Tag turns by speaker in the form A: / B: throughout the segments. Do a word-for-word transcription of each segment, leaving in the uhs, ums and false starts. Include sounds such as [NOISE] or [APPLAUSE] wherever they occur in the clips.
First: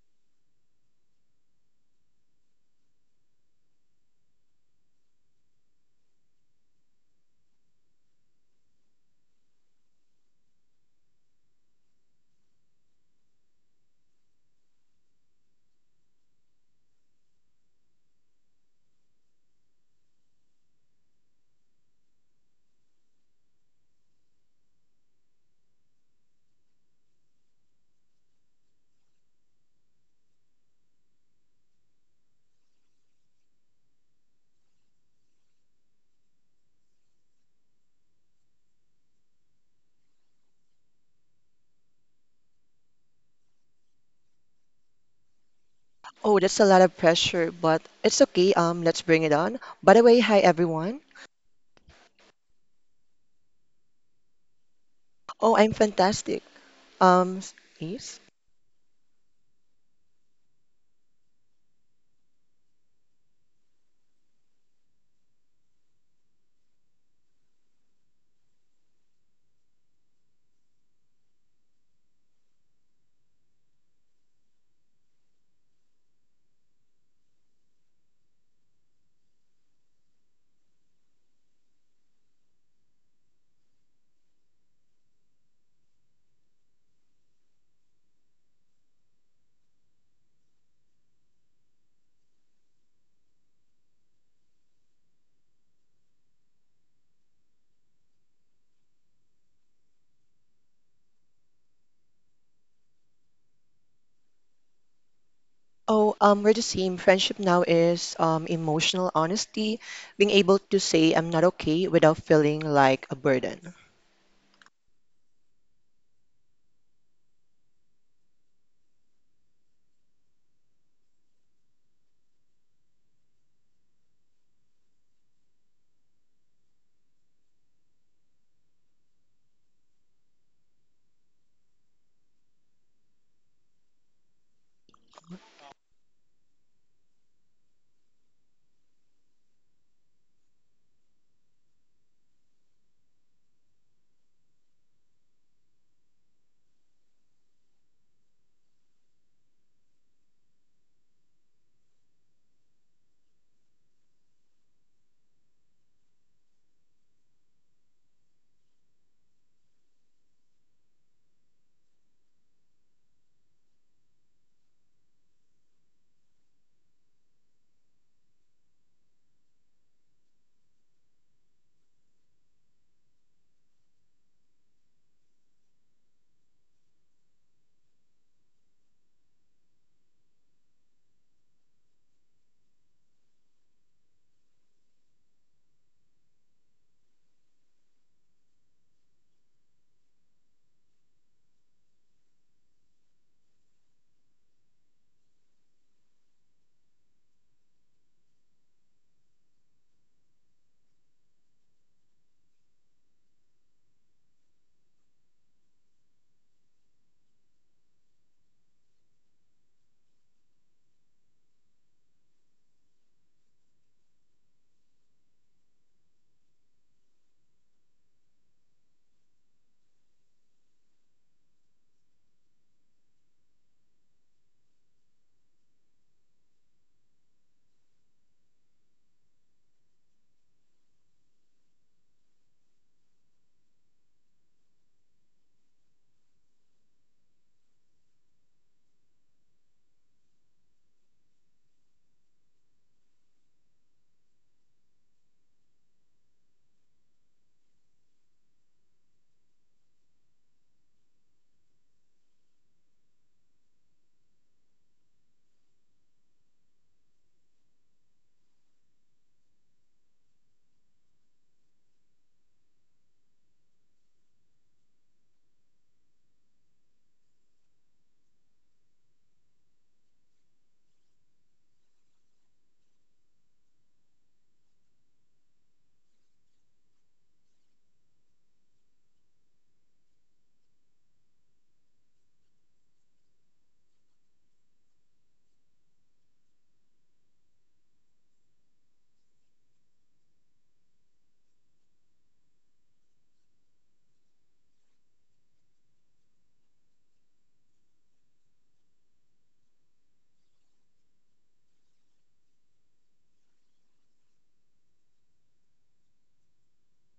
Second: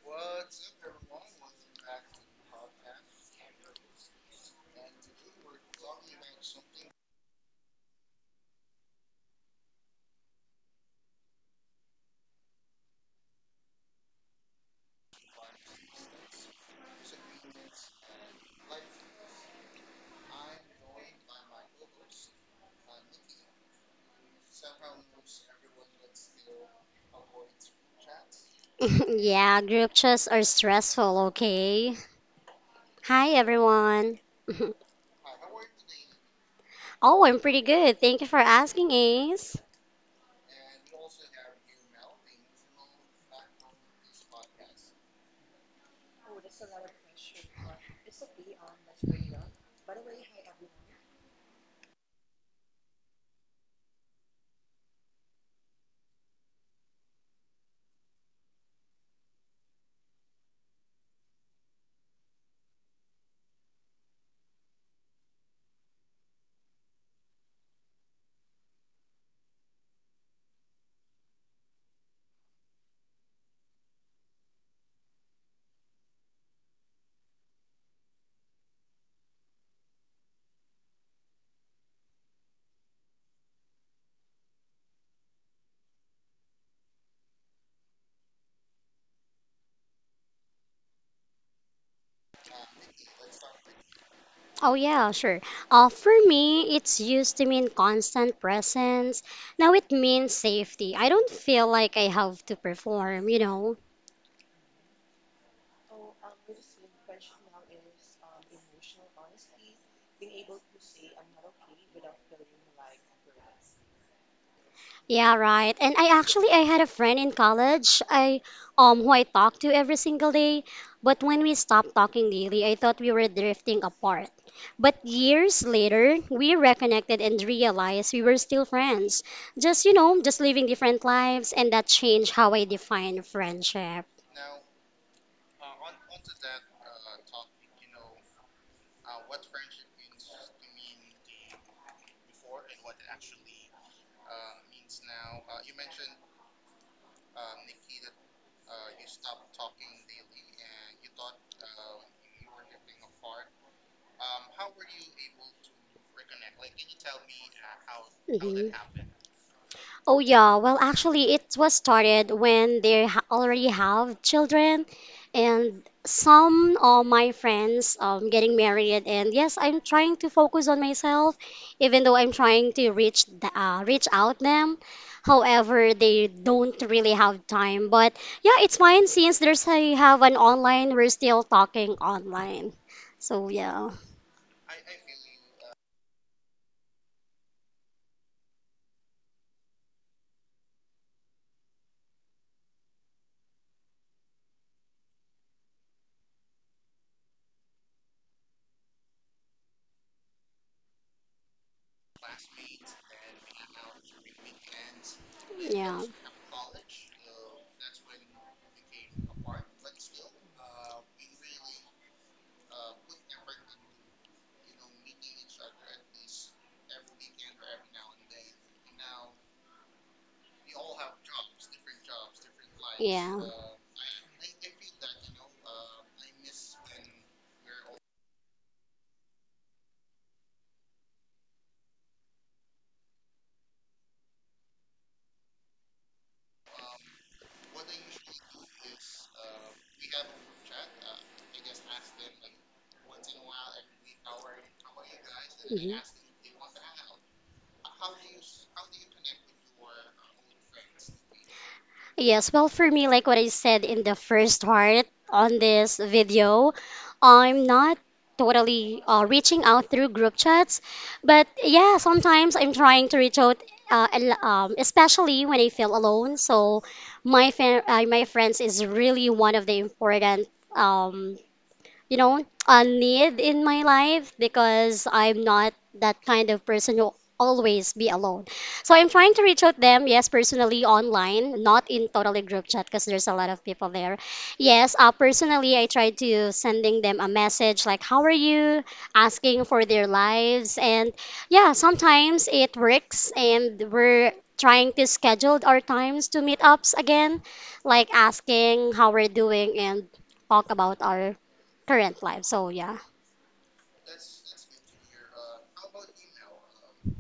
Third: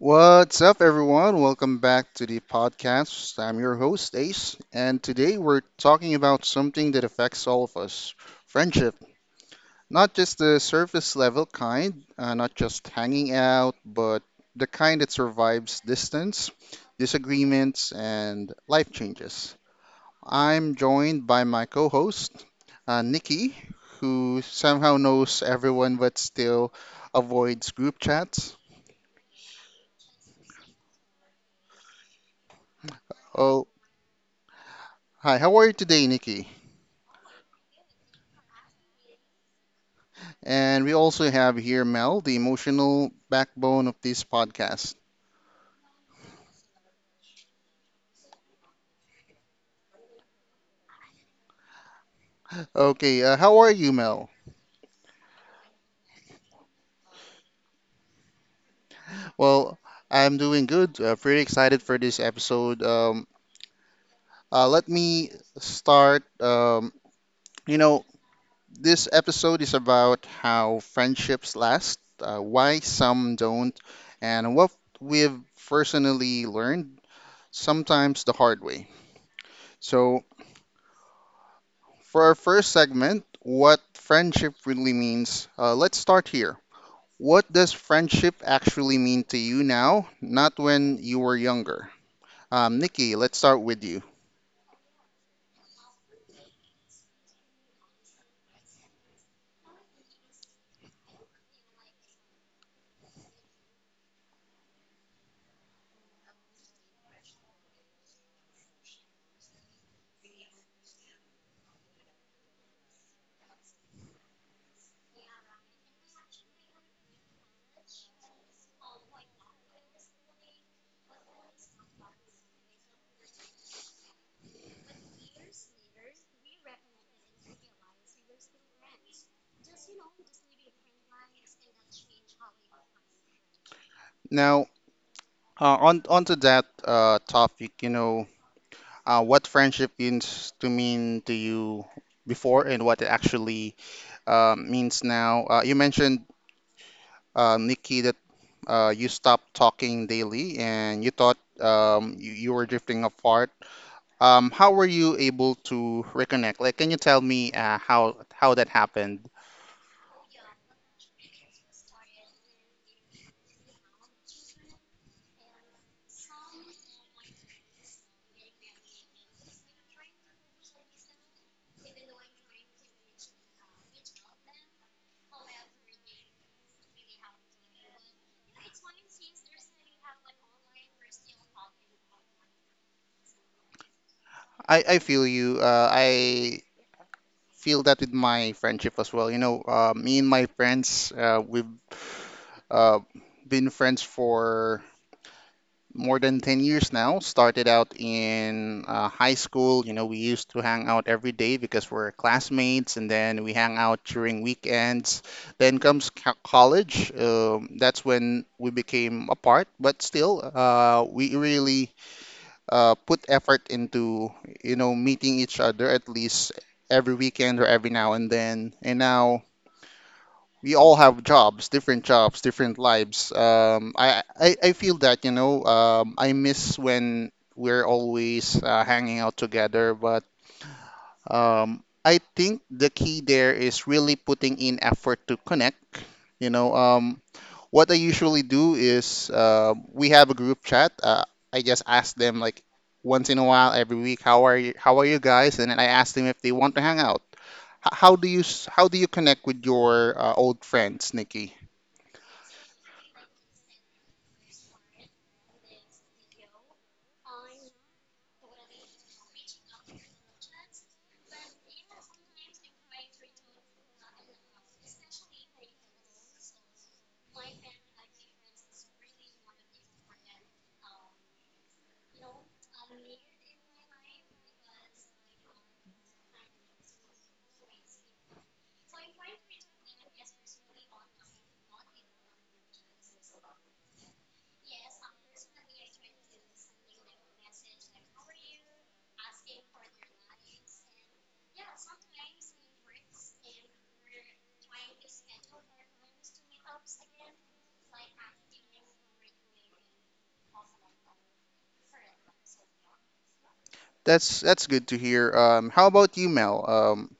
A: What's up, everyone? Welcome back to the podcast. I'm your host, Ace, and today we're talking about something that affects all of us, friendship. Not just the surface level kind, uh, not just hanging out, but the kind that survives distance, disagreements, and life changes. I'm joined by my co host, uh, Nikki, who somehow knows everyone but still avoids group chats.
B: [LAUGHS] Yeah, group chats are stressful, okay? Hi,
A: Oh,
B: everyone. [LAUGHS]
A: hi, how are you today, Nikki?
B: Oh, I'm pretty good. Thank you for asking, Ace.
A: And we also have here Mel, the emotional backbone of this podcast.
C: Oh, that's a lot of pressure, but it's okay. Um, let's bring it on. By the way, hi everyone.
A: Okay, uh, how are you, Mel?
C: Oh, I'm fantastic. Um, Please.
A: Well, I'm doing good. Uh, pretty excited for this episode. Um, uh, let me start. Um, you know, this episode is about how friendships last, uh, why some don't, and what we've personally learned, sometimes the hard way. So, for our first segment, what friendship really means, uh, let's start here. What does friendship actually mean to you now, not when you were younger? Um, Nikki, let's start with you.
B: Oh, yeah, sure. Uh, for me, it's used to mean constant presence. Now it means safety. I don't feel like I have to perform, you know?
C: Oh, um, we're the same. Friendship now is um emotional honesty, being able to say I'm not okay without feeling like a burden.
B: Yeah, right. And I actually I had a friend in college I um who I talked to every single day, but when we stopped talking daily, I thought we were drifting apart. But years later, we reconnected and realized we were still friends. Just, you know, just living different lives, and that changed how I define friendship.
A: Now, uh, on onto that uh, topic, you know, uh, what friendship means to mean to you before and what it actually uh, means now. Uh, you mentioned, uh, Nikki, that uh, you stopped talking daily and you thought um, you, you were drifting apart. Um, how were you able to reconnect? Like, can you tell me uh, how how that
B: Mhm.
A: happened?
B: Oh yeah, well actually it was started when they ha already have children and some of my friends um getting married, and yes, I'm trying to focus on myself even though I'm trying to reach the, uh, reach out them. However, they don't really have time. But yeah, it's fine since there's I have an online, we're still talking online. So yeah.
A: I, I feel you. Uh, I feel that with my friendship as well. You know, uh, me and my friends, uh, we've uh, been friends for more than ten years now. Started out in uh, high school. You know, we used to hang out every day because we're classmates, and then we hang out during weekends. Then
B: Yeah.
A: comes co- college. Um, that's when we became apart, but still, uh, we really uh, put effort into, you know, meeting each other at least every weekend or every now and then. And now we all have jobs, different jobs, different lives.
B: Yeah.
A: Um, I, I, I feel that, you know, um, I miss when we're always uh, hanging out together, but um, I think the key there is really putting in effort to connect. You know, um, what I usually do is uh, we have a group chat. Uh, I just ask them like once in a while, every week, how are you? How are you guys? And then
B: Mhm.
A: I ask them if they want to hang out. H- how do you s- how do you connect with your uh, old friends, Nikki?
B: Yes, well, for me, like what I said in the first part on this video, I'm not totally uh, reaching out through group chats, but yeah, sometimes I'm trying to reach out, uh, al- um, especially when I feel alone. So my fa- uh, my friends is really one of the important um, you know, a need in my life because I'm not that kind of person who always be alone. So I'm trying to reach out them, yes, personally online, not in totally group chat because there's a lot of people there. Yes, uh, personally, I try to sending them a message like, how are you? Asking for their lives. And yeah, sometimes it works and we're trying to schedule our times to meet ups again, like asking how we're doing and talk about our current life. So yeah.
A: That's that's good to hear. Um, how about you, Mel? Um,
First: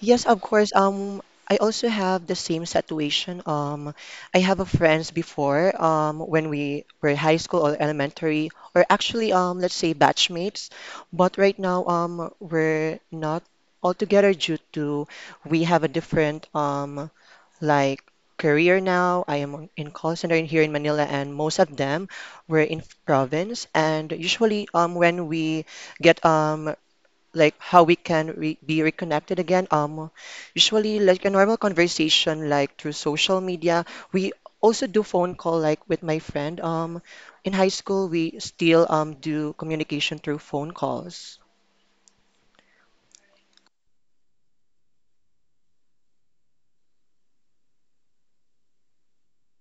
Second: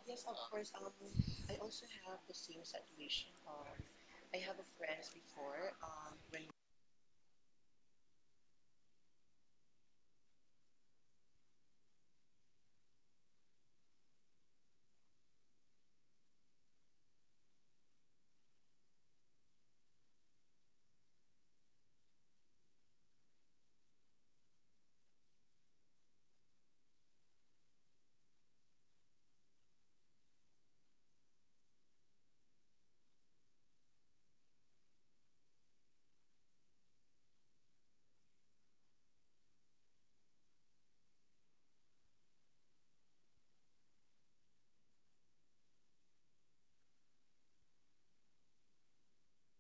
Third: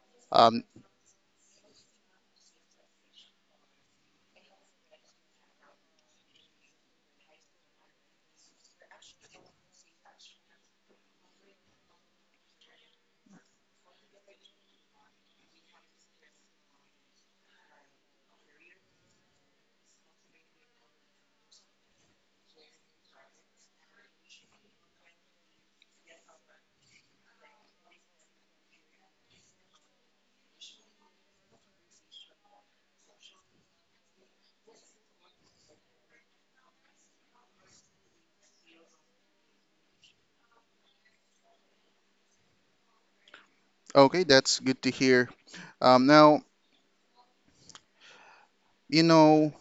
C: Yes, of
A: um,
C: course. Um, I also have the same situation. Um, I have a friends before, um, when we were high school or elementary, or actually, um, let's say batchmates. But right now, um, we're not all together due to we have a different, um, like career now. I am in call center in- here in Manila, and most of them were in province. And usually, um, when we get um like how we can re be reconnected again. Um, usually like a normal conversation like through social media. We also do phone call like with my friend. Um, in high school we still um do communication through phone calls.
A: okay, that's good to hear. Um, now you know.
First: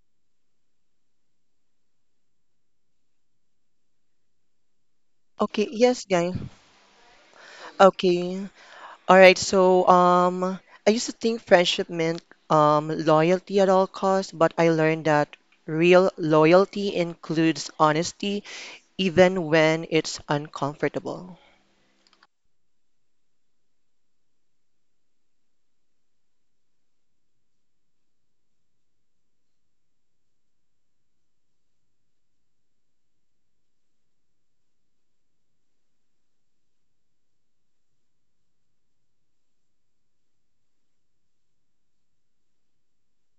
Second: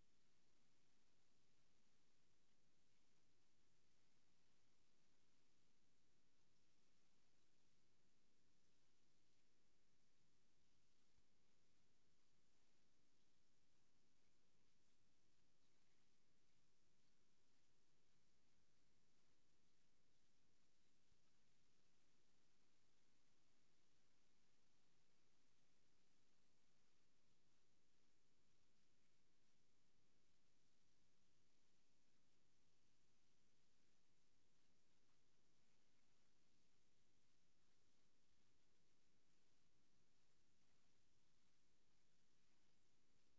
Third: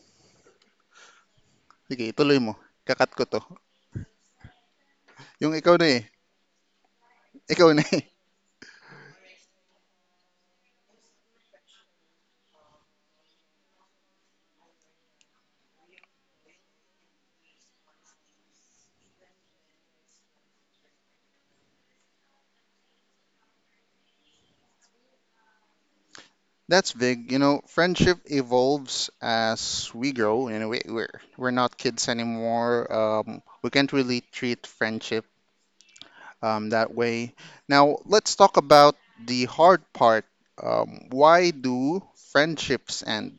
A: Sige, tuloy mo. Kakat ko to. Yung
C: Okay,
A: ikaw na eh.
C: yes, guys.
A: Ikaw na eh.
C: Okay. All right, so um I used to think friendship meant um loyalty at all costs, but I learned that real loyalty includes honesty even when it's uncomfortable.
A: That's big. You know, friendship evolves as we grow. You know, we, we're we're not kids anymore. Um, we can't really treat friendship um, that way. Now, let's talk about the hard part. Um, why do friendships end?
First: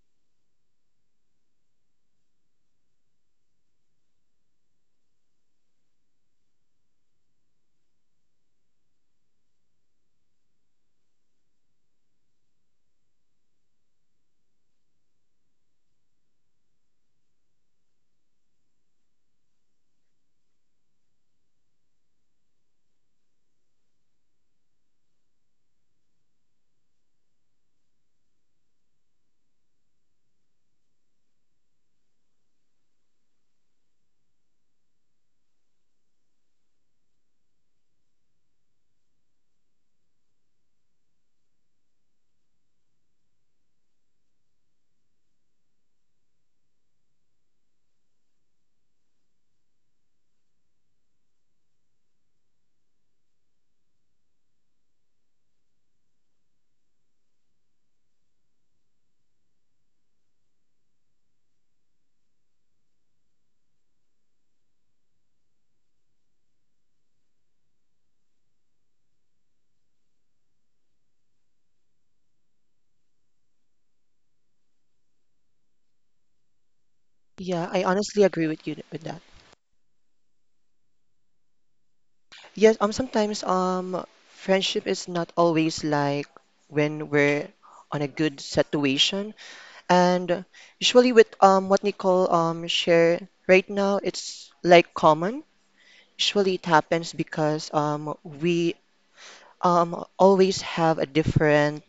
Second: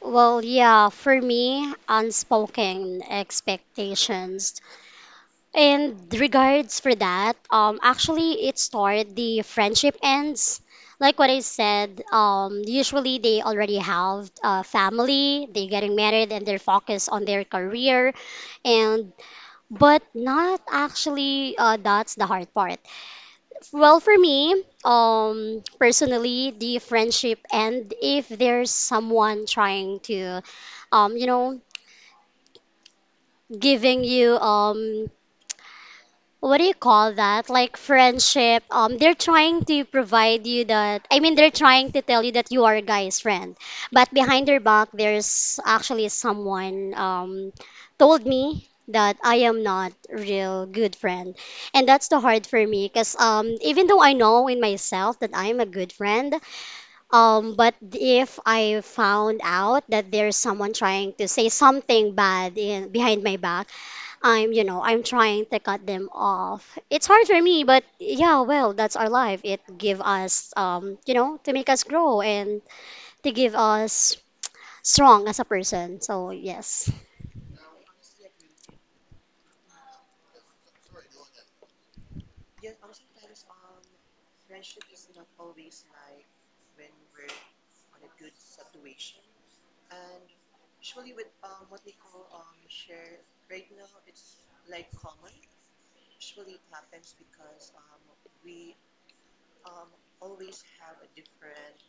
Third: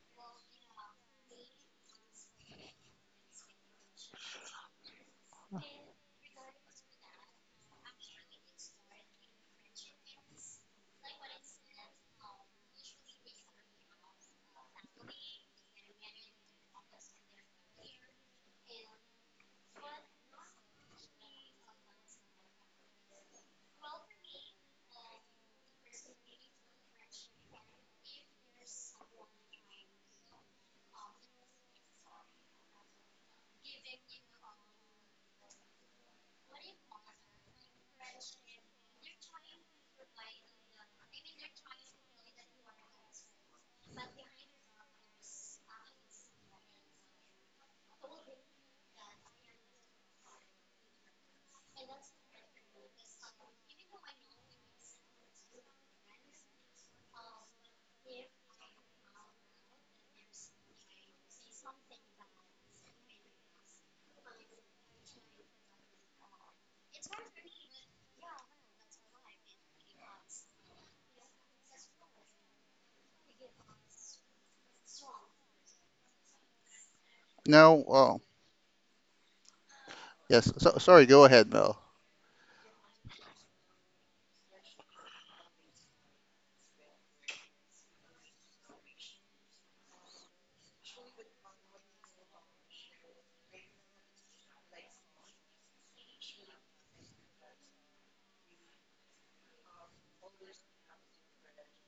B: Well, yeah, for me, unspoken expectations. And regards for that, um, actually it started the friendship ends. Like what I said, um, usually they already have a family, they getting married and they're focused on their career and but not actually uh, that's the hard part. Well, for me, um, personally, the friendship and if there's someone trying to, um, you know, giving you um what do you call that? Like friendship. Um, they're trying to provide you that. I mean, they're trying to tell you that you are a guy's friend, but behind their back, there's actually someone um told me that I am not real good friend, and that's the hard for me because um even though I know in myself that I'm a good friend, um, but if I found out that there's someone trying to say something bad in behind my back, I'm, you know, I'm trying to cut them off. It's hard for me, but yeah, well, that's our life. It give us, um, you know, to make us grow and to give us strong as a person. So yes.
C: Yeah,
A: Now,
C: I
A: oh,
C: honestly agree with you with that.
A: yes. So, sorry. Go ahead, Mel.
C: Yes, um, sometimes um, friendship is not always like when we're on a good situation, and usually with um what Nicole um shared right now, it's like common. Usually it happens because um we um always have a different,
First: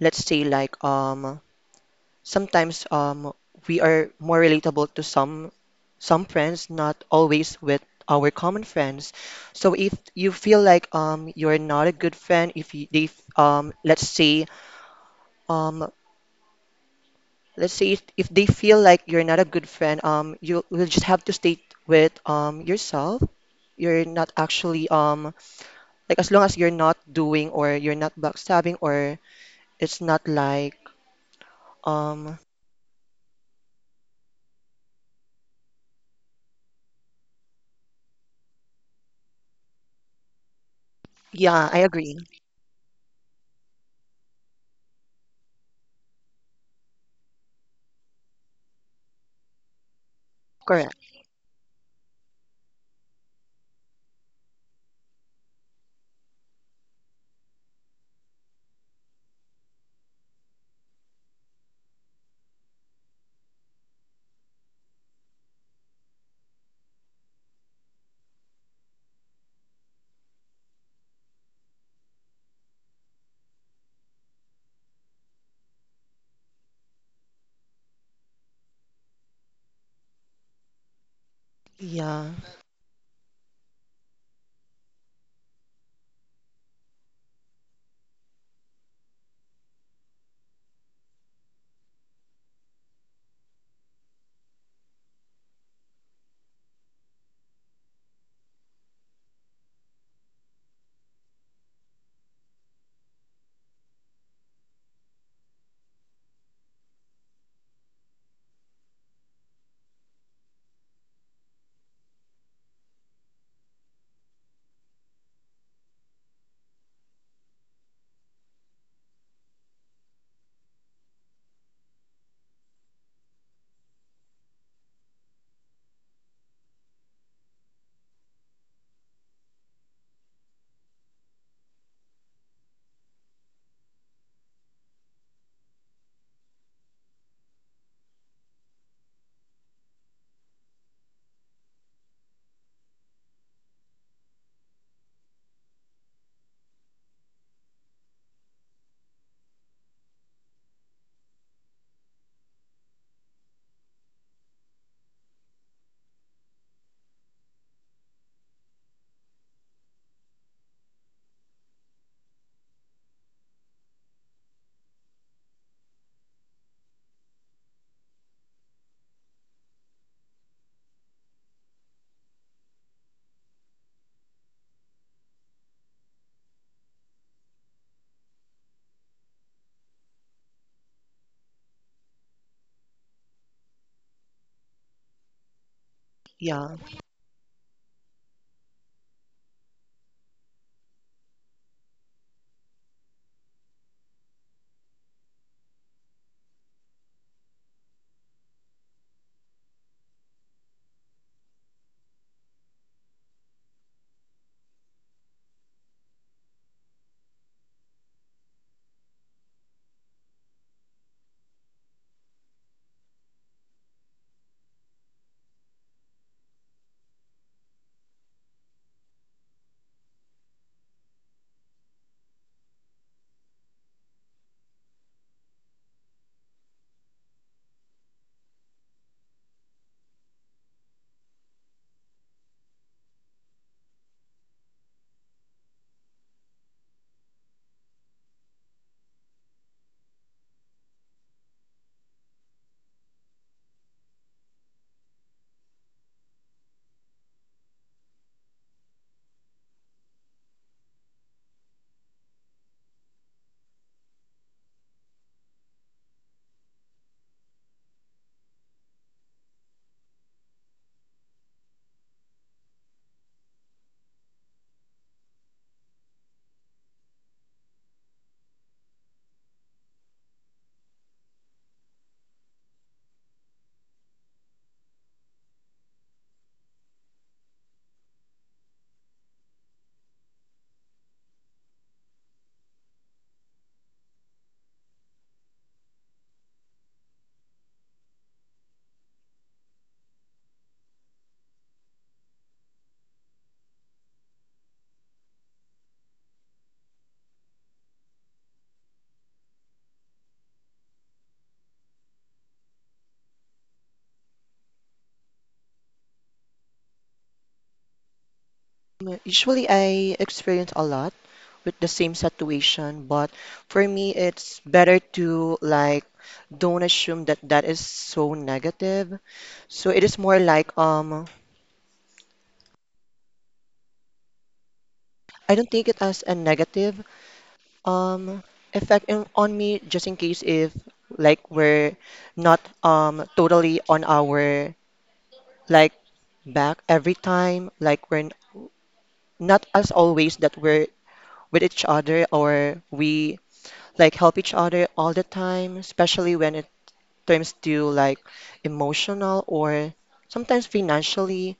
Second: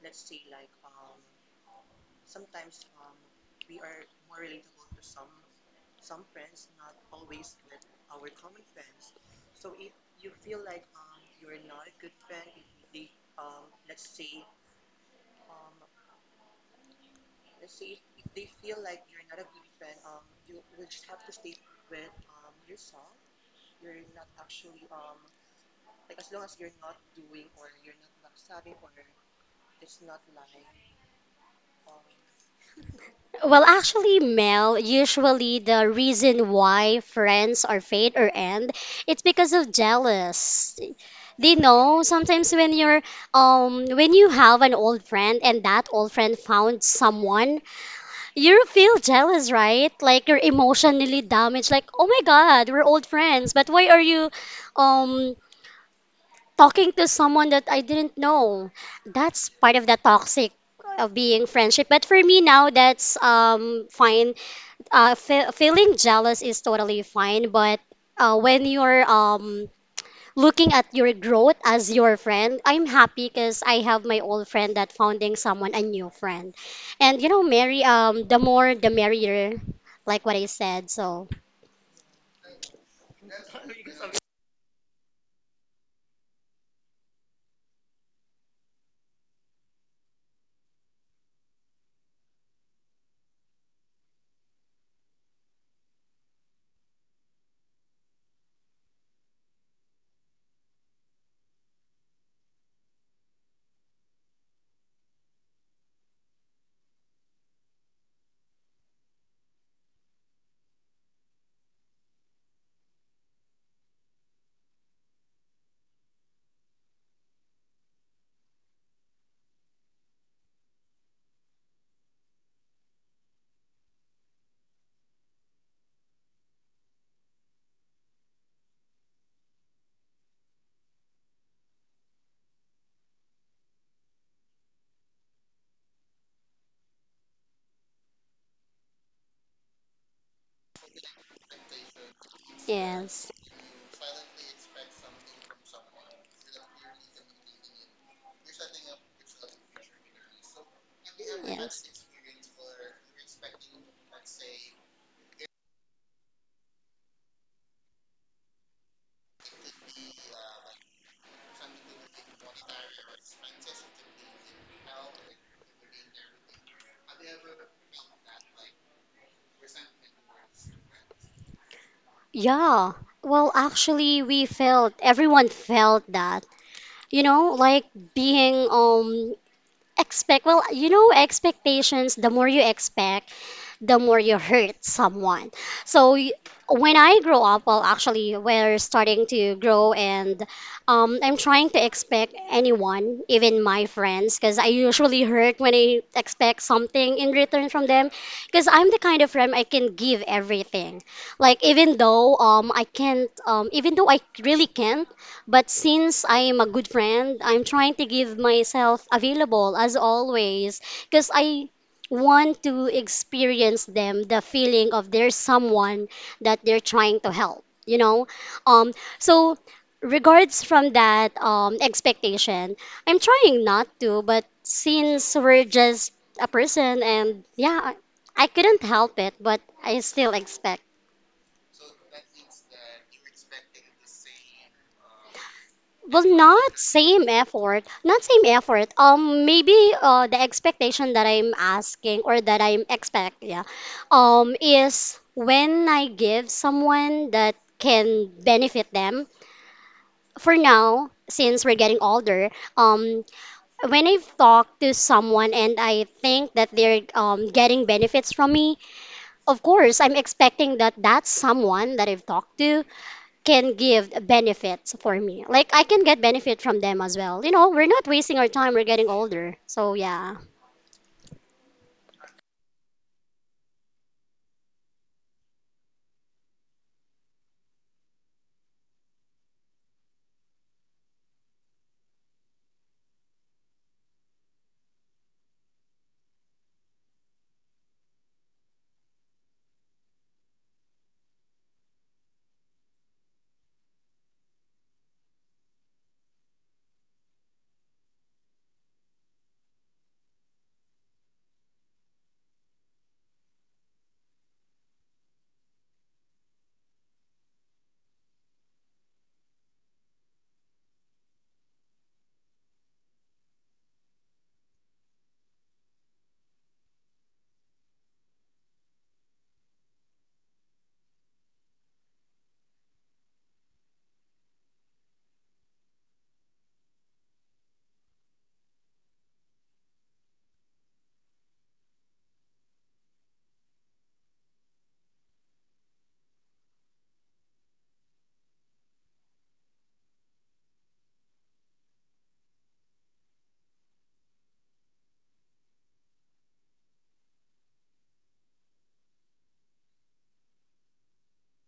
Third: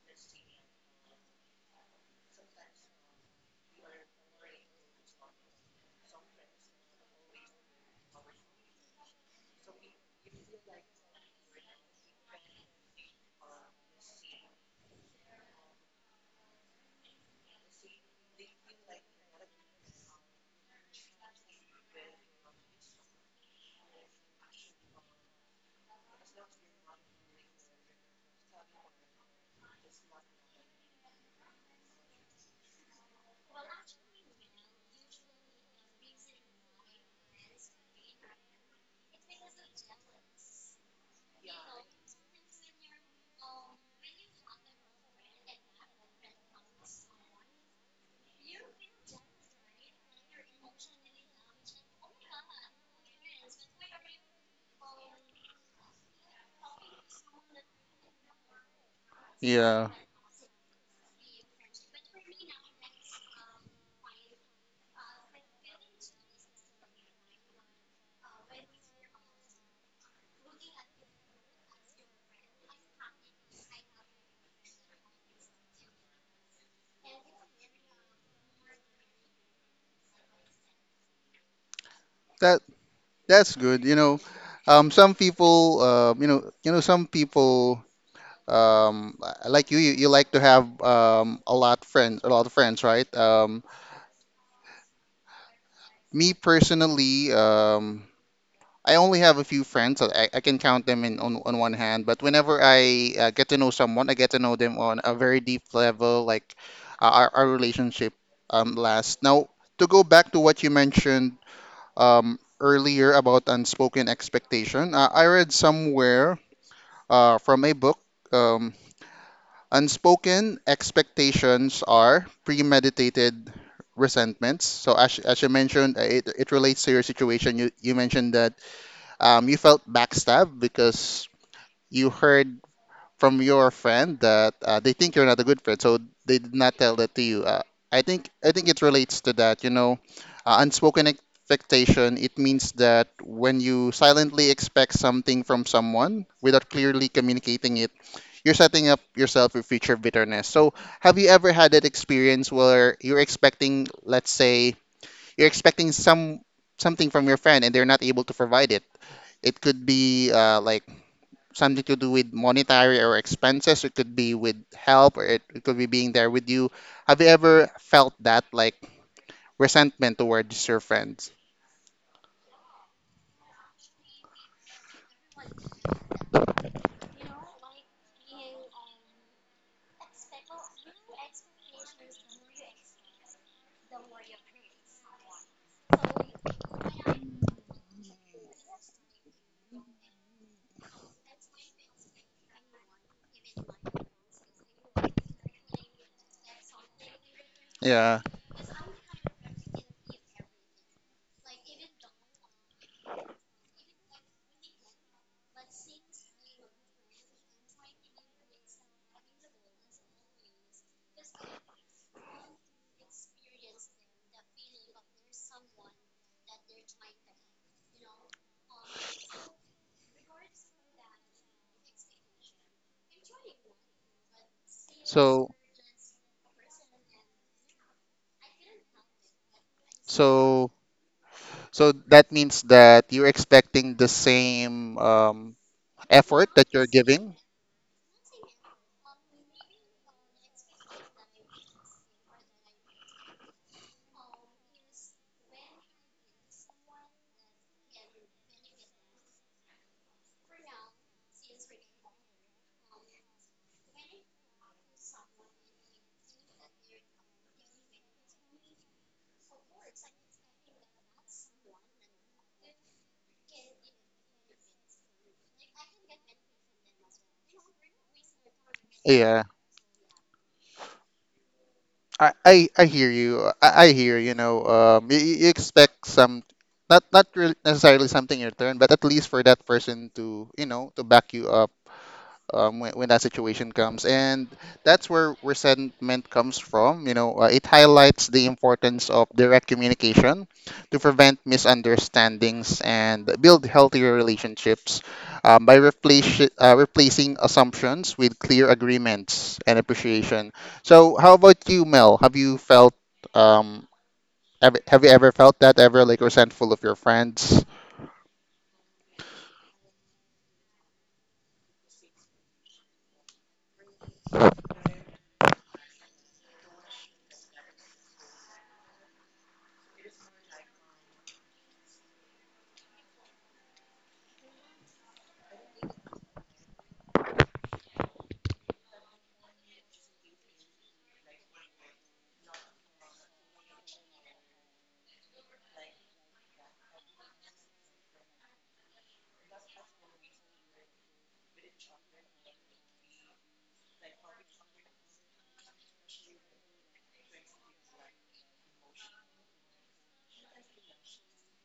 C: let's say like um sometimes um we are more relatable to some some friends, not always with our common friends. So if you feel like um you're not a good friend, if you, they um let's say um let's say if, if they feel like you're not a good friend, um you will just have to stay with um yourself. You're not actually um like as long as you're not doing or you're not backstabbing or it's not like, um
B: Well, actually, Mel, usually the reason why friends are fade or end, it's because of jealous. They
C: yeah, I
B: know
C: agree.
B: sometimes when you're um when you have an old friend and that old friend found someone, you feel jealous, right? Like you're
C: Correct.
B: emotionally damaged. Like, oh my God, we're old friends, but why are you um talking to someone that I didn't know? That's part of
A: Yeah,
B: the toxic of being friendship. But for me now, that's um fine. Uh, fe Feeling jealous is totally fine, but uh, when you're um looking at your growth as your friend, I'm happy because I have my old friend that founding someone a new friend. And you know, Mary, um, the more the merrier, like what I said. So
C: Yeah.
A: that that's good. You know, um, some people, uh, you know, you know, some people, Um, uh, like you, you you like to have um, a lot friends, a lot of friends, right? Um, me personally, um, I only have a few friends. So I, I can count them in on, on one hand. But whenever I uh, get to know someone, I get to know them on a very deep level, like uh, our, our relationship um, lasts. Now, to go back to what you mentioned um, earlier about unspoken expectation, uh, I read somewhere uh, from a book. Um, Unspoken expectations are premeditated resentments. So as, as you mentioned, uh, it, it relates to your situation. You, you mentioned that um, you felt backstabbed because you heard from your friend that uh, they think you're not a good friend, so they did not tell that to you. Uh, I think I think it relates to that. You know, uh, unspoken expectation. It means that
B: yes,
A: when you silently expect something from someone without clearly communicating it, you're setting up yourself for future bitterness. So, have you ever had that
B: yes.
A: experience where you're expecting, let's say, you're expecting some something from your friend and they're not able to provide it? It could be uh, like something to do with monetary or expenses. It could be with help or it, it could be being there with you. Have you ever felt that like resentment towards your friends?
B: Yeah. Well, actually, we felt everyone felt that. You know, like being um expect. Well, you know, expectations. The more you expect, the more you hurt someone. So y-
C: Yeah.
B: when I grow up, well, actually, we're starting to grow, and um, I'm trying to expect anyone, even my friends, because I usually hurt when I expect something in return from them.
A: Yeah.
B: Because I'm the kind of friend I can give everything. Like even though um I can't, um even though I really can't, but since I am a good friend, I'm trying to give myself available as always because I want to experience them the feeling of there's someone that they're trying to help, you know, um, so regards from that um expectation, I'm trying not to, but since
A: So
B: we're just a person, and yeah i, I couldn't help it but I still
A: so
B: expect.
A: so that means that you're expecting the same um,
B: Well,
A: effort that
B: not
A: you're
B: same
A: giving.
B: effort, not same effort. Um, maybe uh, the expectation that I'm asking or that I'm expect, yeah, um, is when I give someone that can benefit them. For now, since we're getting older, um, when I've talked to someone and I think that they're um, getting benefits from me, of course, I'm expecting that that someone that I've talked to can give benefits for me. Like I can get benefit from them as well. You know, we're not wasting our time. We're getting
A: Yeah.
B: older, so yeah.
A: I, I, I hear you. I, I hear, you know, um, you, you expect some, not not really necessarily something in return, but at least for that person to, you know, to back you up um, when, when that situation comes. And that's where resentment comes from. You know, uh, it highlights the importance of direct communication to prevent misunderstandings and build healthier relationships um, by replace, uh, replacing assumptions with clear agreements and appreciation. So, how about you, Mel? Have you felt um, have, have you ever felt that ever like resentful of your friends?
C: Mm, Usually, I experience a lot with the same situation, but for me, it's better to like don't assume that that is so negative. So it is more like, um, I don't take it as a negative um effect in, on me, just in case if like we're not um totally on our like back every time, like we're n- not as always that we're with each other or we like help each other all the time, especially when it comes to like emotional or sometimes financially.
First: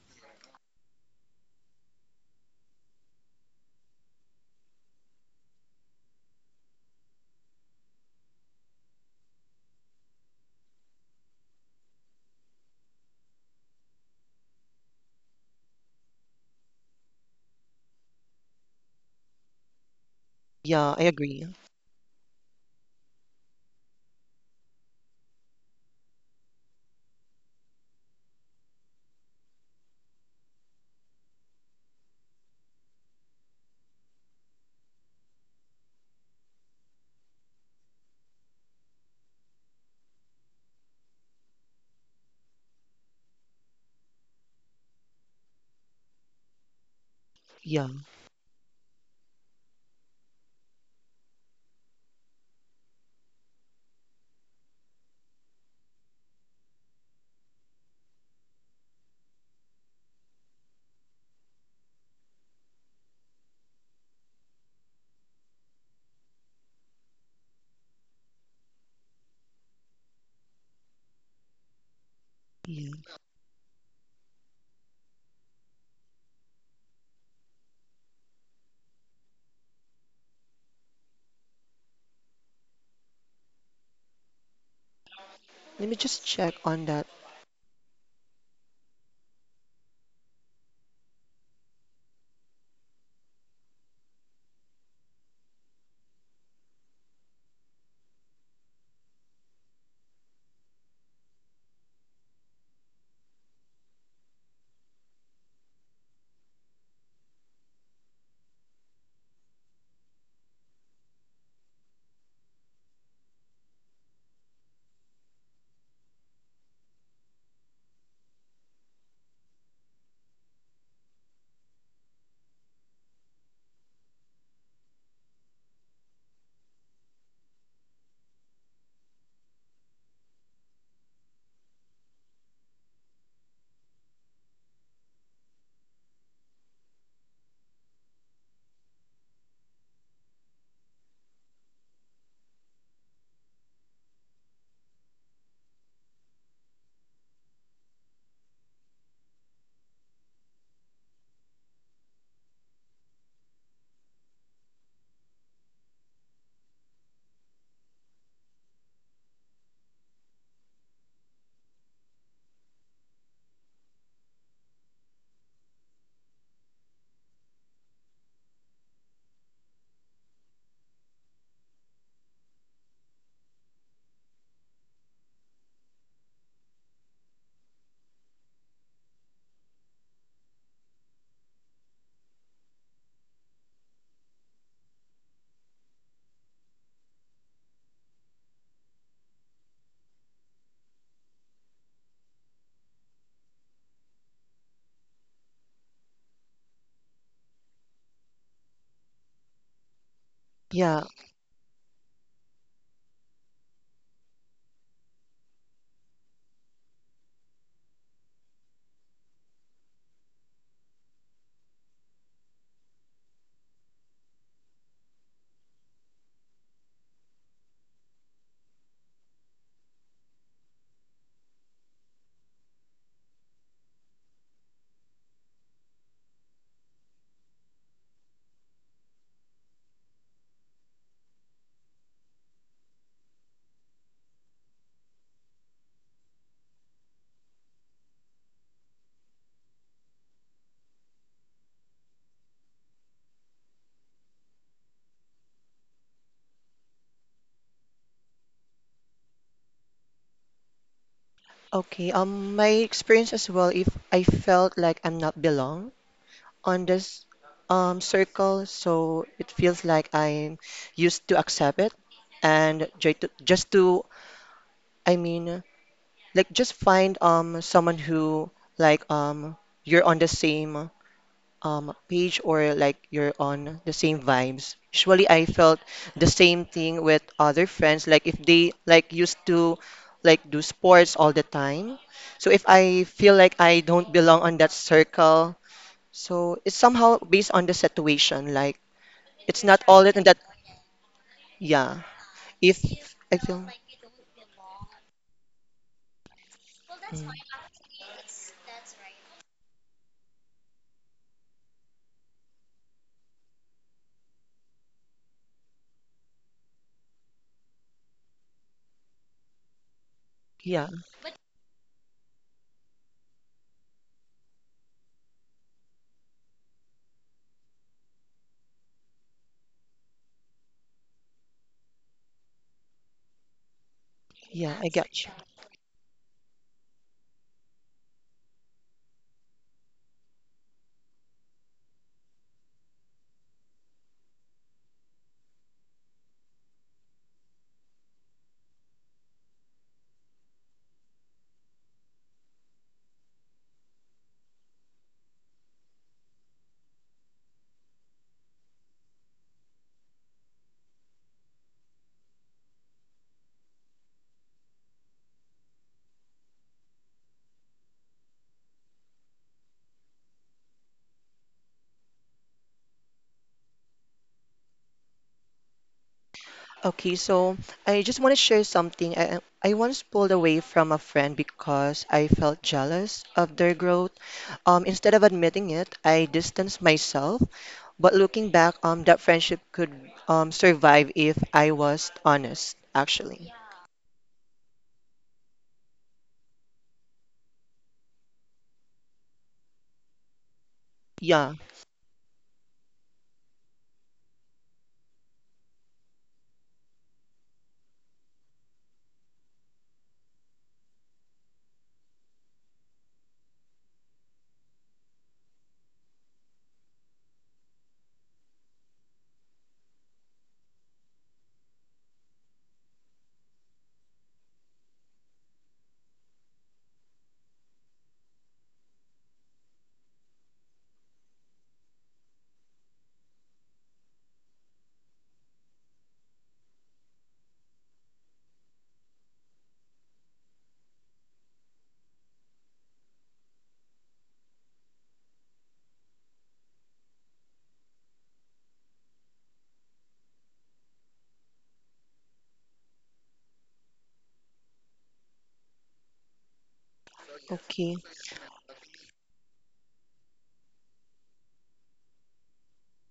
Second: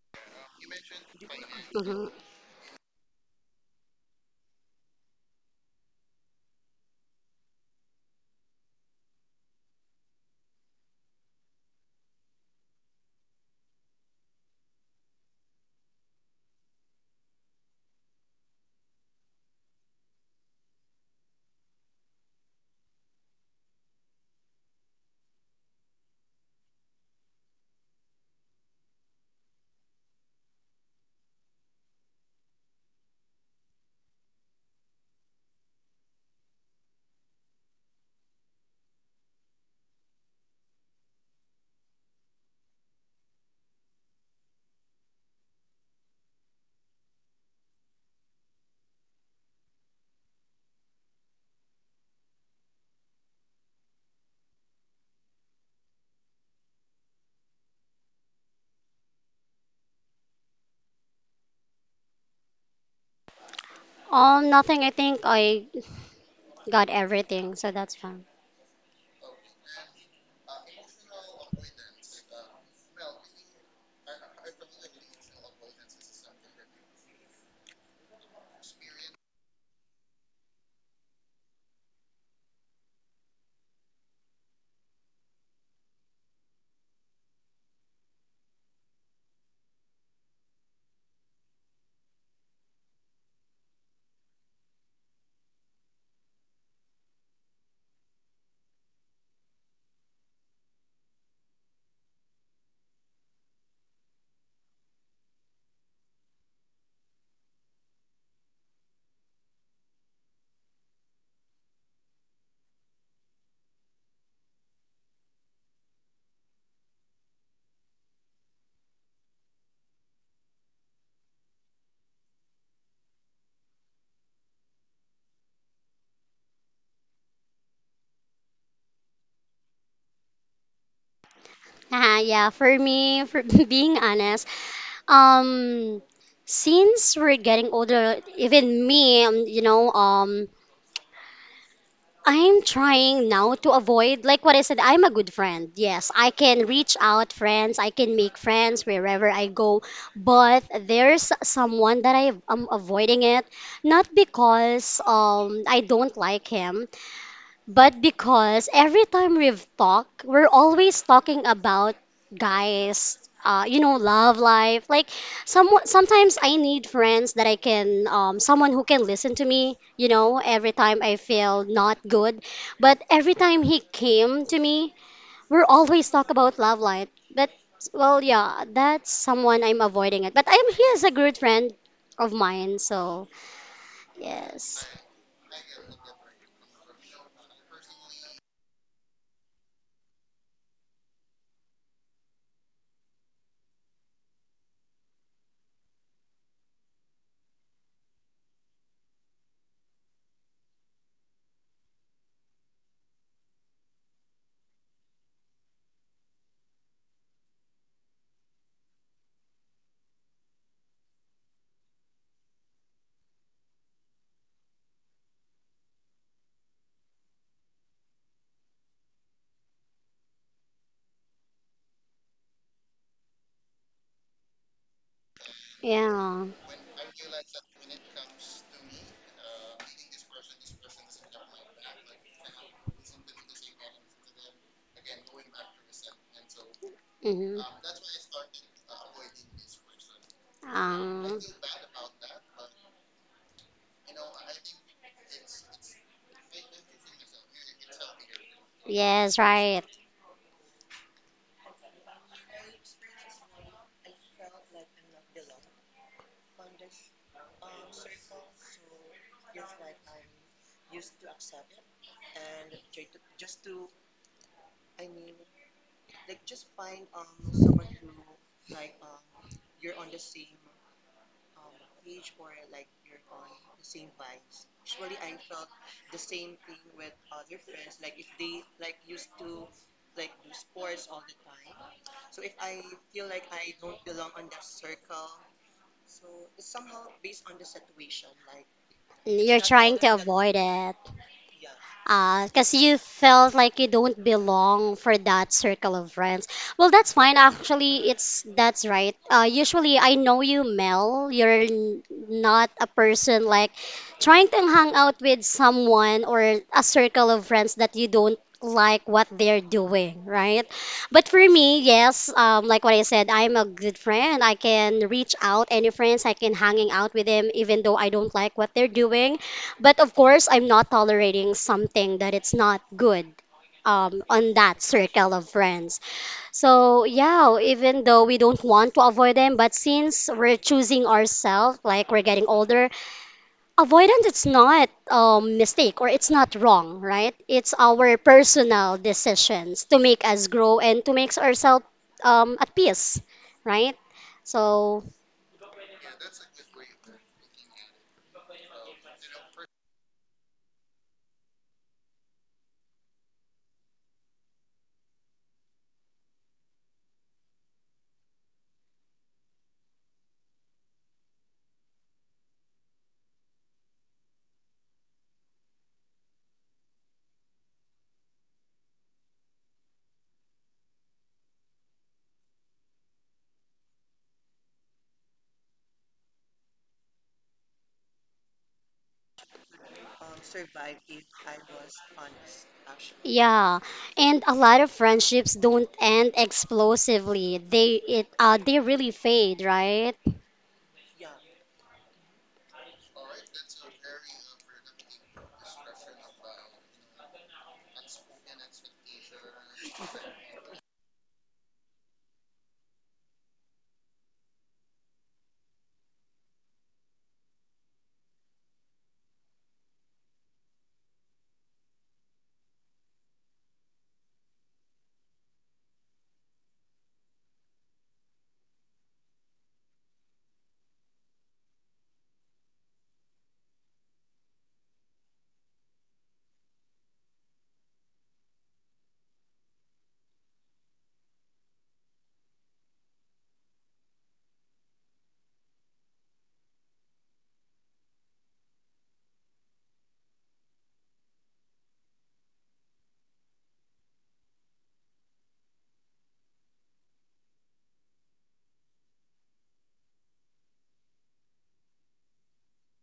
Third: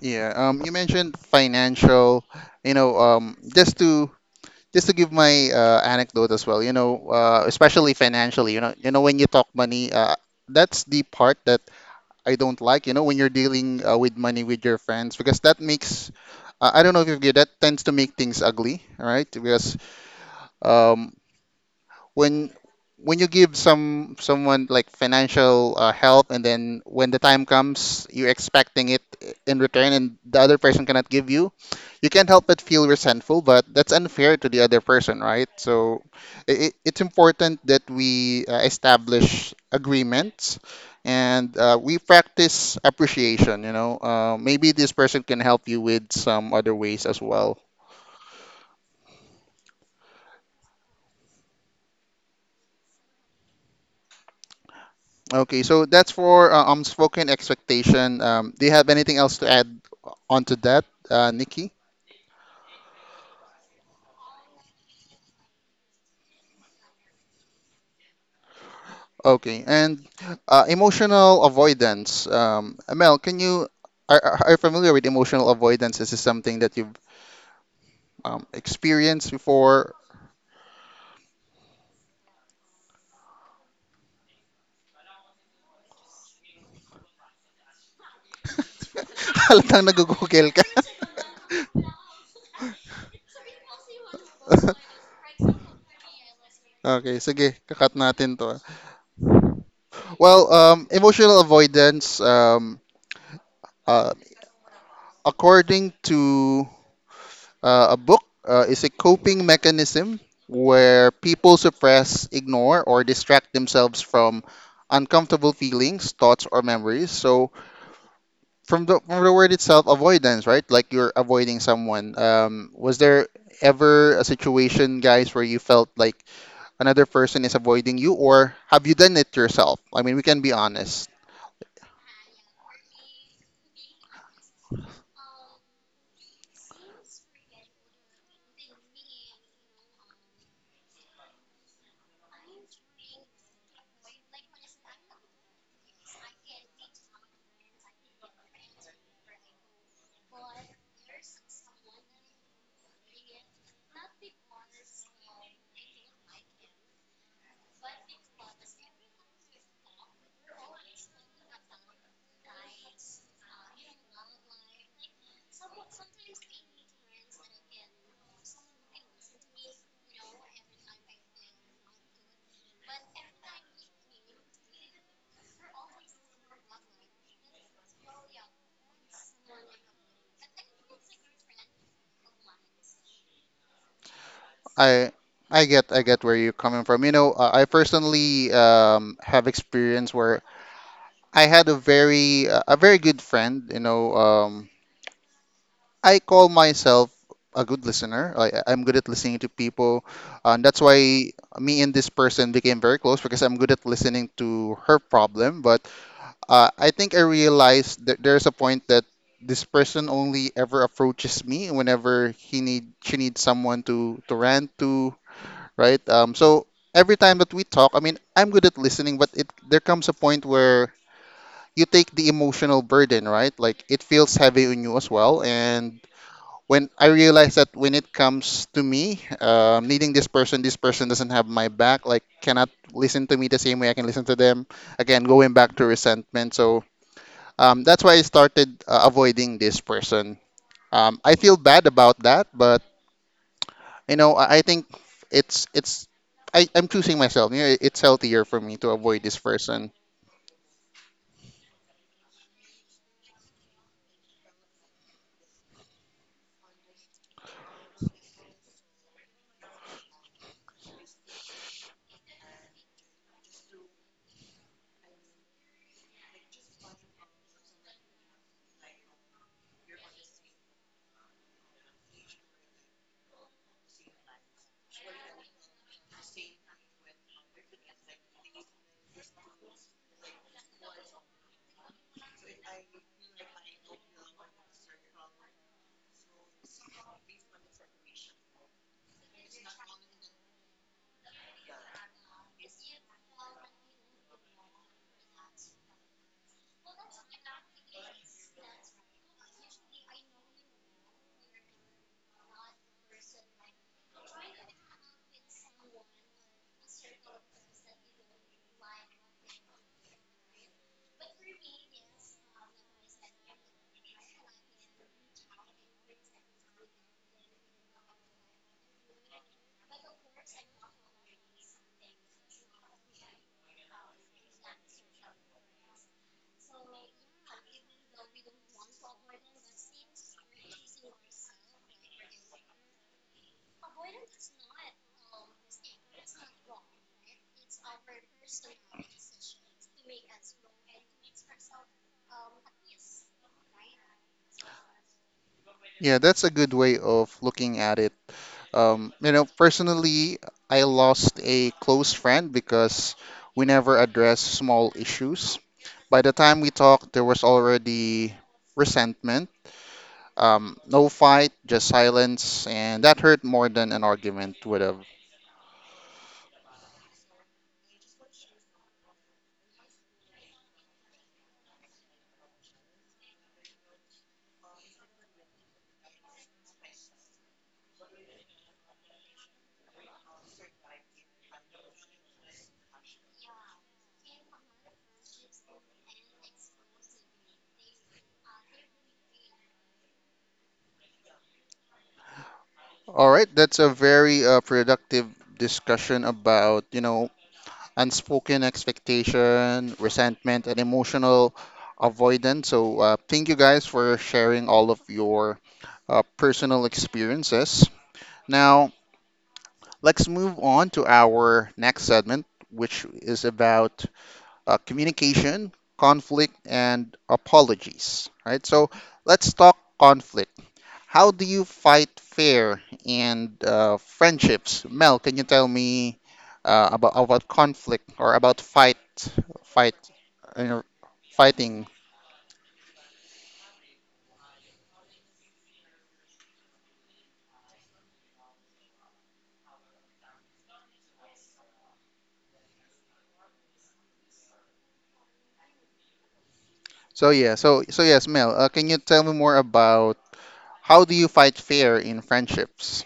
A: Yeah. Um. You mentioned
B: Hmm.
A: financial. You know. Um. Just to just to give my uh, anecdote as well, you know, uh, especially financially, you know, you know, when you talk money, uh, that's the part that I don't like, you know, when you're dealing uh, with money with your friends, because that makes, uh, I don't know if you get that, tends to make things ugly, right? Because
C: Yeah, I
A: um,
C: agree.
A: when when you give some someone like financial uh, help, and then when the time comes, you're expecting it in return, and the other person cannot give you, you can't help but feel resentful, but that's unfair to the other person, right? So it, it's important that we uh, establish agreements and uh, we practice appreciation, you know. Uh, maybe this person can help you with some other ways as well.
C: Yeah,
A: Okay, so that's for uh, unspoken expectation. Um, do you have anything else to add onto that, uh, Nikki?
B: Um, nothing. I think I got everything, so that's fine.
A: Okay, and uh, emotional avoidance. Um,
C: yeah.
A: Mel, can you, are, are are you familiar with emotional avoidance? Is this something that you've um, experienced before?
C: Let me just check on that.
A: [LAUGHS] Halatang nag-google ka. Okay, sige, kakat natin to. ah. Well, um, emotional avoidance, um, uh, according to Uh, a book uh, is a coping mechanism where people suppress, ignore, or distract themselves from uncomfortable feelings, thoughts, or memories. So, from the, from the word itself, avoidance, right? Like you're avoiding someone. Um, was there ever a situation, guys, where you felt like another person is avoiding you, or have you done it yourself? I mean, we can be honest.
B: Uh, yeah, for me, for [LAUGHS] being honest, um, since we're getting older, even me, um, you know, um, I'm trying now to avoid, like what I said, I'm a good friend. Yes, I can reach out friends, I can make friends wherever I go, but there's someone that I am avoiding it, not because um I don't like him, but because every time we've talked, we're always talking about guys, uh, you know, love life. Like some sometimes I need friends that I can, um, someone who can listen to me. You know, every time I feel not good, but every time he came to me, we're always talk about love life. But well, yeah, that's someone I'm avoiding it. But I'm he is a good friend of mine, so yes,
A: I I get I get where you're coming from. You know, uh, I personally um, have experience where I had a very uh, a very good friend. You know, um, I call myself a good listener. I, I'm good at listening to people, and that's
C: Yeah,
A: why me and this person became very close because I'm good at listening to her problem. But uh, I think I realized that there's a point that this person only ever approaches me whenever he need she needs someone to to rant to, right? Um, so every time that we talk, I mean, I'm good at listening, but it there comes a point where you take the emotional burden, right? Like it feels heavy on you as well. And
B: yeah.
A: when I realized that when it comes to me, um, needing this person, this person doesn't have my back, like cannot listen to me the same way I can listen to them. Again, going back to resentment. So
B: Mm-hmm.
A: um, that's why I started uh, avoiding this person. Um, I
B: Um,
A: feel bad about that, but you know, I, I think it's it's I, I'm choosing myself. You know, it's healthier for me to avoid this
B: yes, right.
A: person.
C: okay. Um, my experience as well, if I felt like I'm not belong on this um circle, so it feels like I'm used to accept it and try to, just to, I mean, like just find um someone who like um you're on the same um page or like you're on the same vibes. Usually I felt the same thing with other friends like if they like used to like do sports all the time. So if I feel like I don't belong on that circle, so it's somehow based on the situation like it's
B: You're
C: not all
B: trying to
C: that and that
B: avoid it.
C: yeah.
B: Because
C: If
B: you
C: I
B: felt
C: feel.
B: like you don't belong for that circle of friends. Well, that's
C: Mm.
B: fine. Actually, it's that's right. Uh, usually, I know you, Mel. You're n- not a person like trying to hang out with someone or a circle of friends that you don't like what they're doing, right?
C: Yeah,
B: But for me, yes, um, like what I said, I'm a good friend. I can reach out any friends. I can hanging out with them even though I don't like what they're doing, but of course, I'm not tolerating something that it's not good um, on
C: yeah,
B: that
C: I got.
B: circle of friends. So yeah, even though we don't want to avoid them, but since we're choosing ourselves, like we're getting older, avoidance it's not a mistake or it's not wrong, right? It's our personal decisions to make us grow and to make ourselves um, at peace, right? So
A: Yeah, that's a good way of looking at it. Um, you know, personally, I lost a close friend because we never addressed small issues. By the time we talked, there was already resentment. Um, no fight, just silence, and that hurt more than an argument would have.
C: Okay, so I just want to share something. I, I once pulled away from a friend because I felt jealous of their growth. Um, instead of admitting it, I distanced myself. But looking back, um, that friendship could um, survive if I was honest, actually.
B: yeah, and a lot of friendships don't end explosively. They it uh they really fade, right?
C: Yeah,
A: All right, that's a very uh, productive discussion about, you know, unspoken expectation, resentment, and emotional avoidance. So, uh, thank you guys for sharing all of your uh, personal experiences. Now, let's move on to our next segment, which is about uh, communication, conflict, and apologies. Right. So let's talk conflict. How do you fight fair and uh, friendships? Mel, can you tell me uh, about about conflict or about fight, fight, uh, fighting? So yeah. So
C: okay.
A: so yes, Mel. Uh, can you tell me more about how do you fight fair in friendships?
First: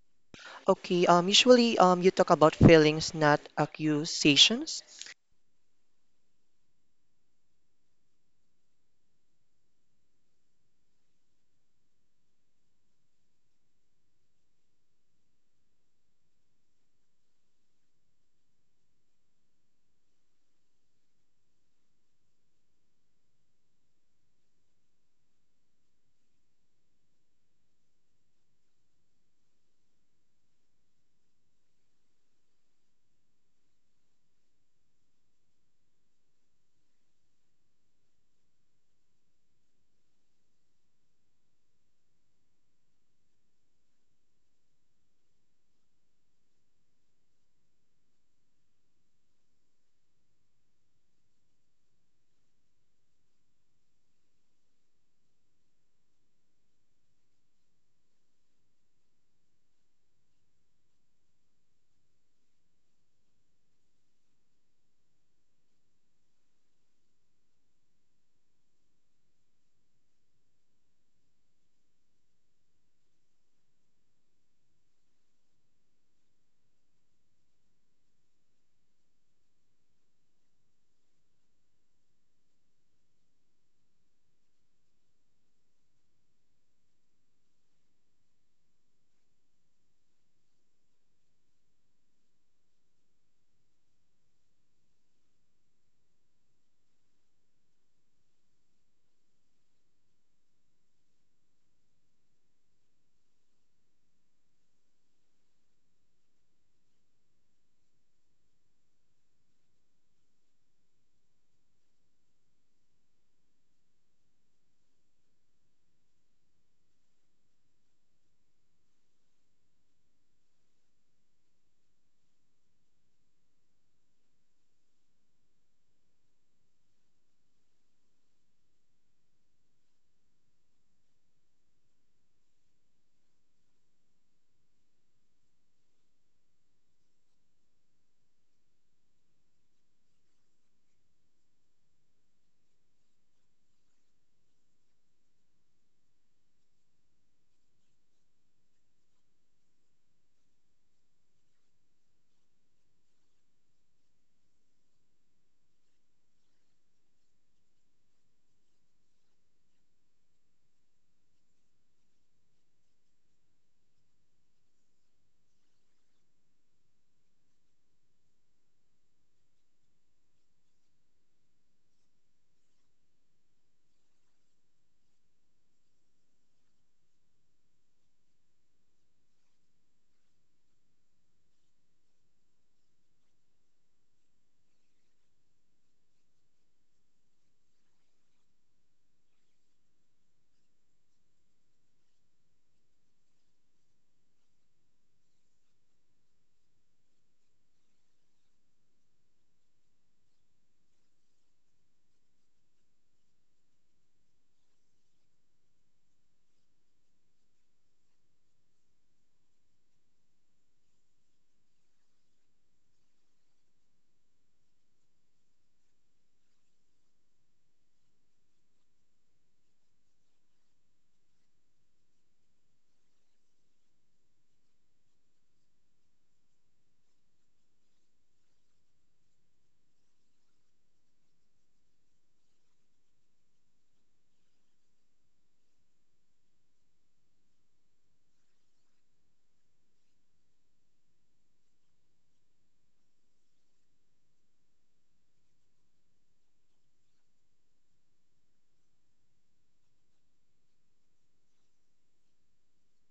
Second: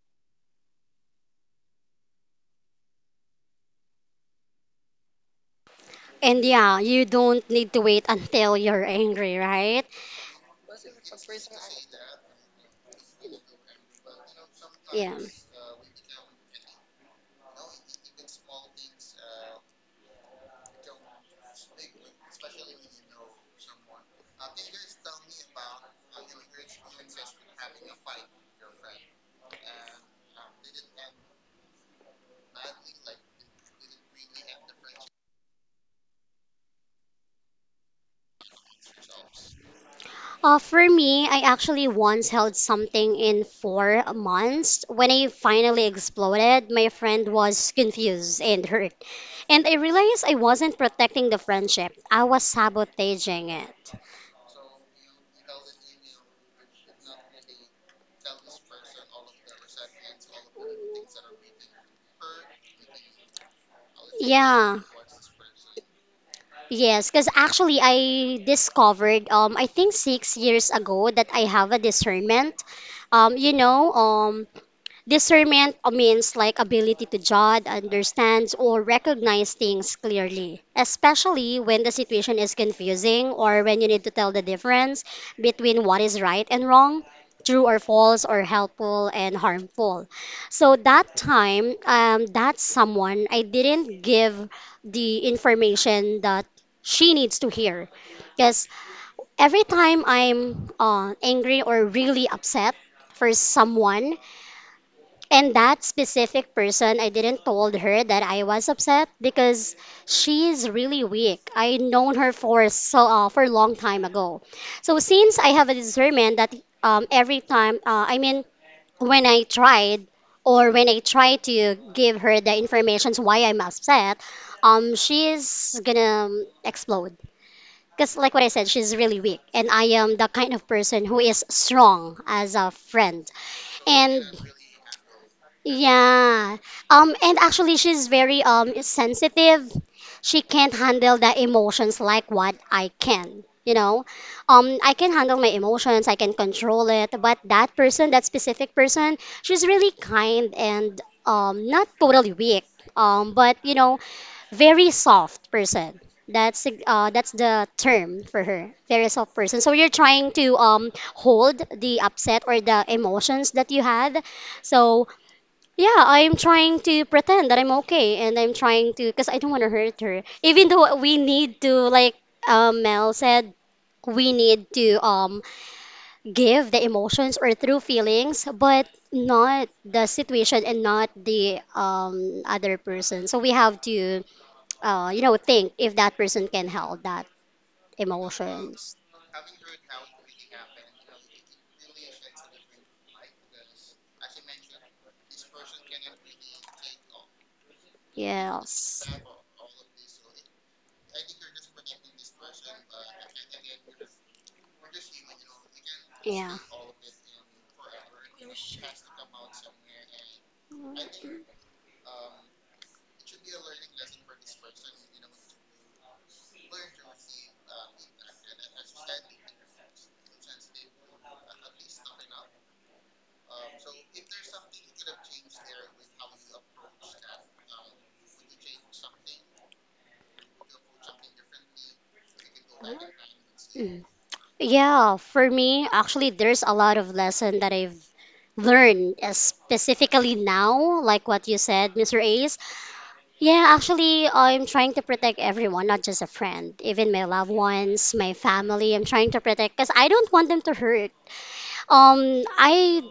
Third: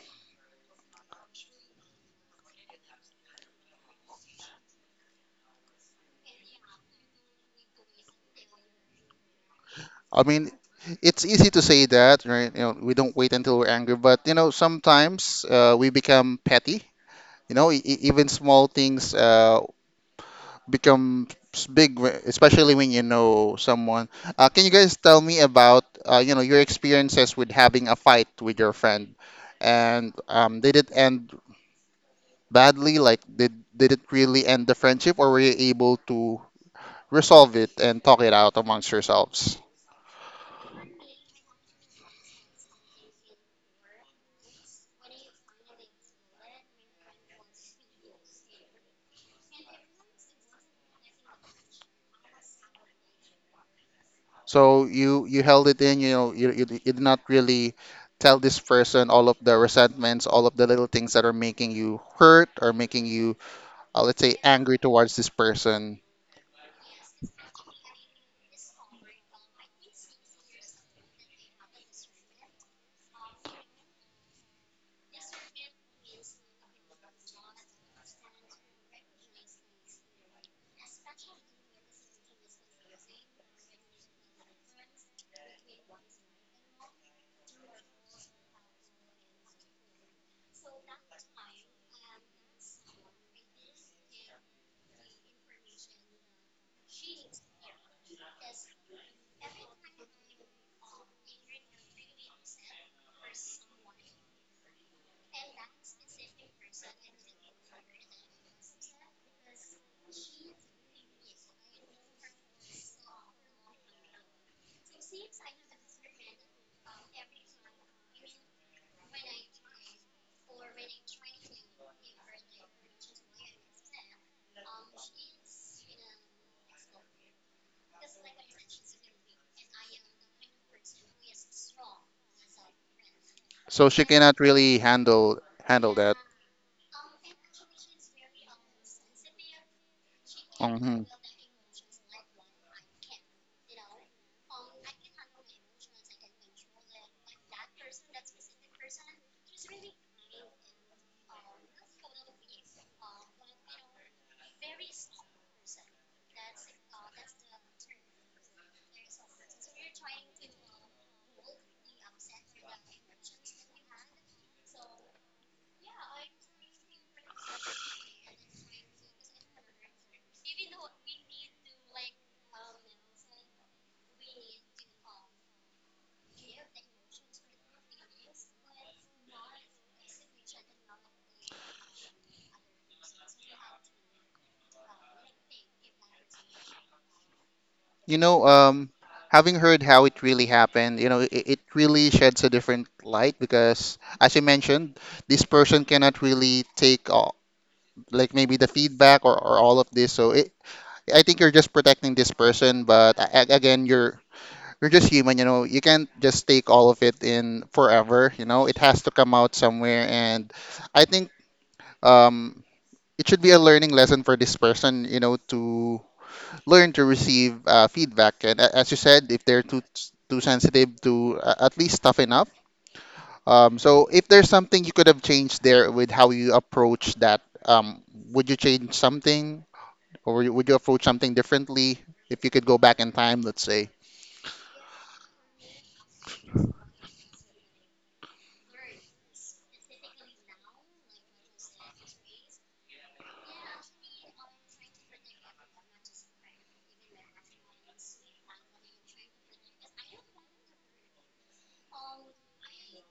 C: Okay, um, usually, um, you talk about feelings, not accusations.
B: And yeah, you don't need to wait until you're angry, right?
A: I mean, it's easy to say that, right? You know, we don't wait until we're angry, but you know,
B: Yeah.
A: sometimes uh, we become petty. You know, e- e- even small things uh, become s- big, wh- especially when you know someone. Uh, can you guys tell me about uh, you know your experiences with having a fight with your friend, and um, did it end badly? Like, did did it really end the friendship, or were you able to resolve it and talk it out amongst yourselves?
B: Uh, for me, I actually once held something in four months. When I finally exploded, my friend was confused and hurt. And I realized I wasn't protecting the friendship, I was sabotaging it.
A: So you you held it in, you know, you, you, you did not really tell this person all of the resentments, all of the little things that are making you hurt or making you, uh, let's say, angry
B: Yeah.
A: towards this person.
B: Yes, because actually I discovered um I think six years ago that I have a discernment. Um, you know, um, discernment means like ability to judge, understand, or recognize things clearly, especially when the situation is confusing or when you need to tell the difference between what is right and wrong, true or false, or helpful and harmful. So that time, um, that someone, I didn't give the information that she needs to hear. Because every time I'm uh, angry or really upset for someone, and that specific person, I didn't told her that I was upset because she's really weak. I known her for so uh, for a long time ago. So since I have a discernment that um, every time, uh, I mean, when I tried or when I try to give her the informations why I'm upset, um, she's gonna um, explode. Because like what I said, she's really weak, and I am the kind of person who is strong as a friend.
A: So she
B: And
A: cannot really handle handle that.
B: yeah. Um, and actually she's very um sensitive. She can't
A: Mhm.
B: handle the emotions like what I can, you know. Um, I can handle my emotions, I can control it, but that person, that specific person, she's really kind and um not totally weak. Um, but you know, very soft person. That's the- uh that's the term for her. Very soft person. So you're trying to um hold the upset or the emotions that you had. So yeah, I'm trying to pretend that I'm okay and I'm trying to because I don't want to hurt her. Even though we need to like um, Mel said, we need to um give the emotions or through feelings, but not the situation and not the um other person. So we have to uh you know think if that person can help that
A: You know, um,
B: emotions.
A: Having heard how it really happened, you know, it, it really sheds a different light because, as you mentioned, this person cannot really take all, like maybe the
B: Yes.
A: feedback, or or all of this. So it, I think you're just protecting this person, but a- a- again, you're you're just human, you know. You can't just
B: Yeah.
A: take all of it in forever, you know. It has to come out somewhere, and I think um, it should be a learning lesson for this person, you know, to learn to receive uh, feedback. And a- as you said, if they're too too sensitive, to uh, at least toughen up. Um, so if there's something you could have changed there with how you approach that, um, would you change something? Or would you would you approach something differently if you could go back in time, let's say?
B: Mm. Yeah, for me, actually, there's a lot of lesson that I've learn uh, specifically now, like what you said, mister Ace? Yeah, actually, I'm trying to protect everyone, not just a friend, even my loved ones, my family. I'm trying to protect because I don't want them to hurt. Um, I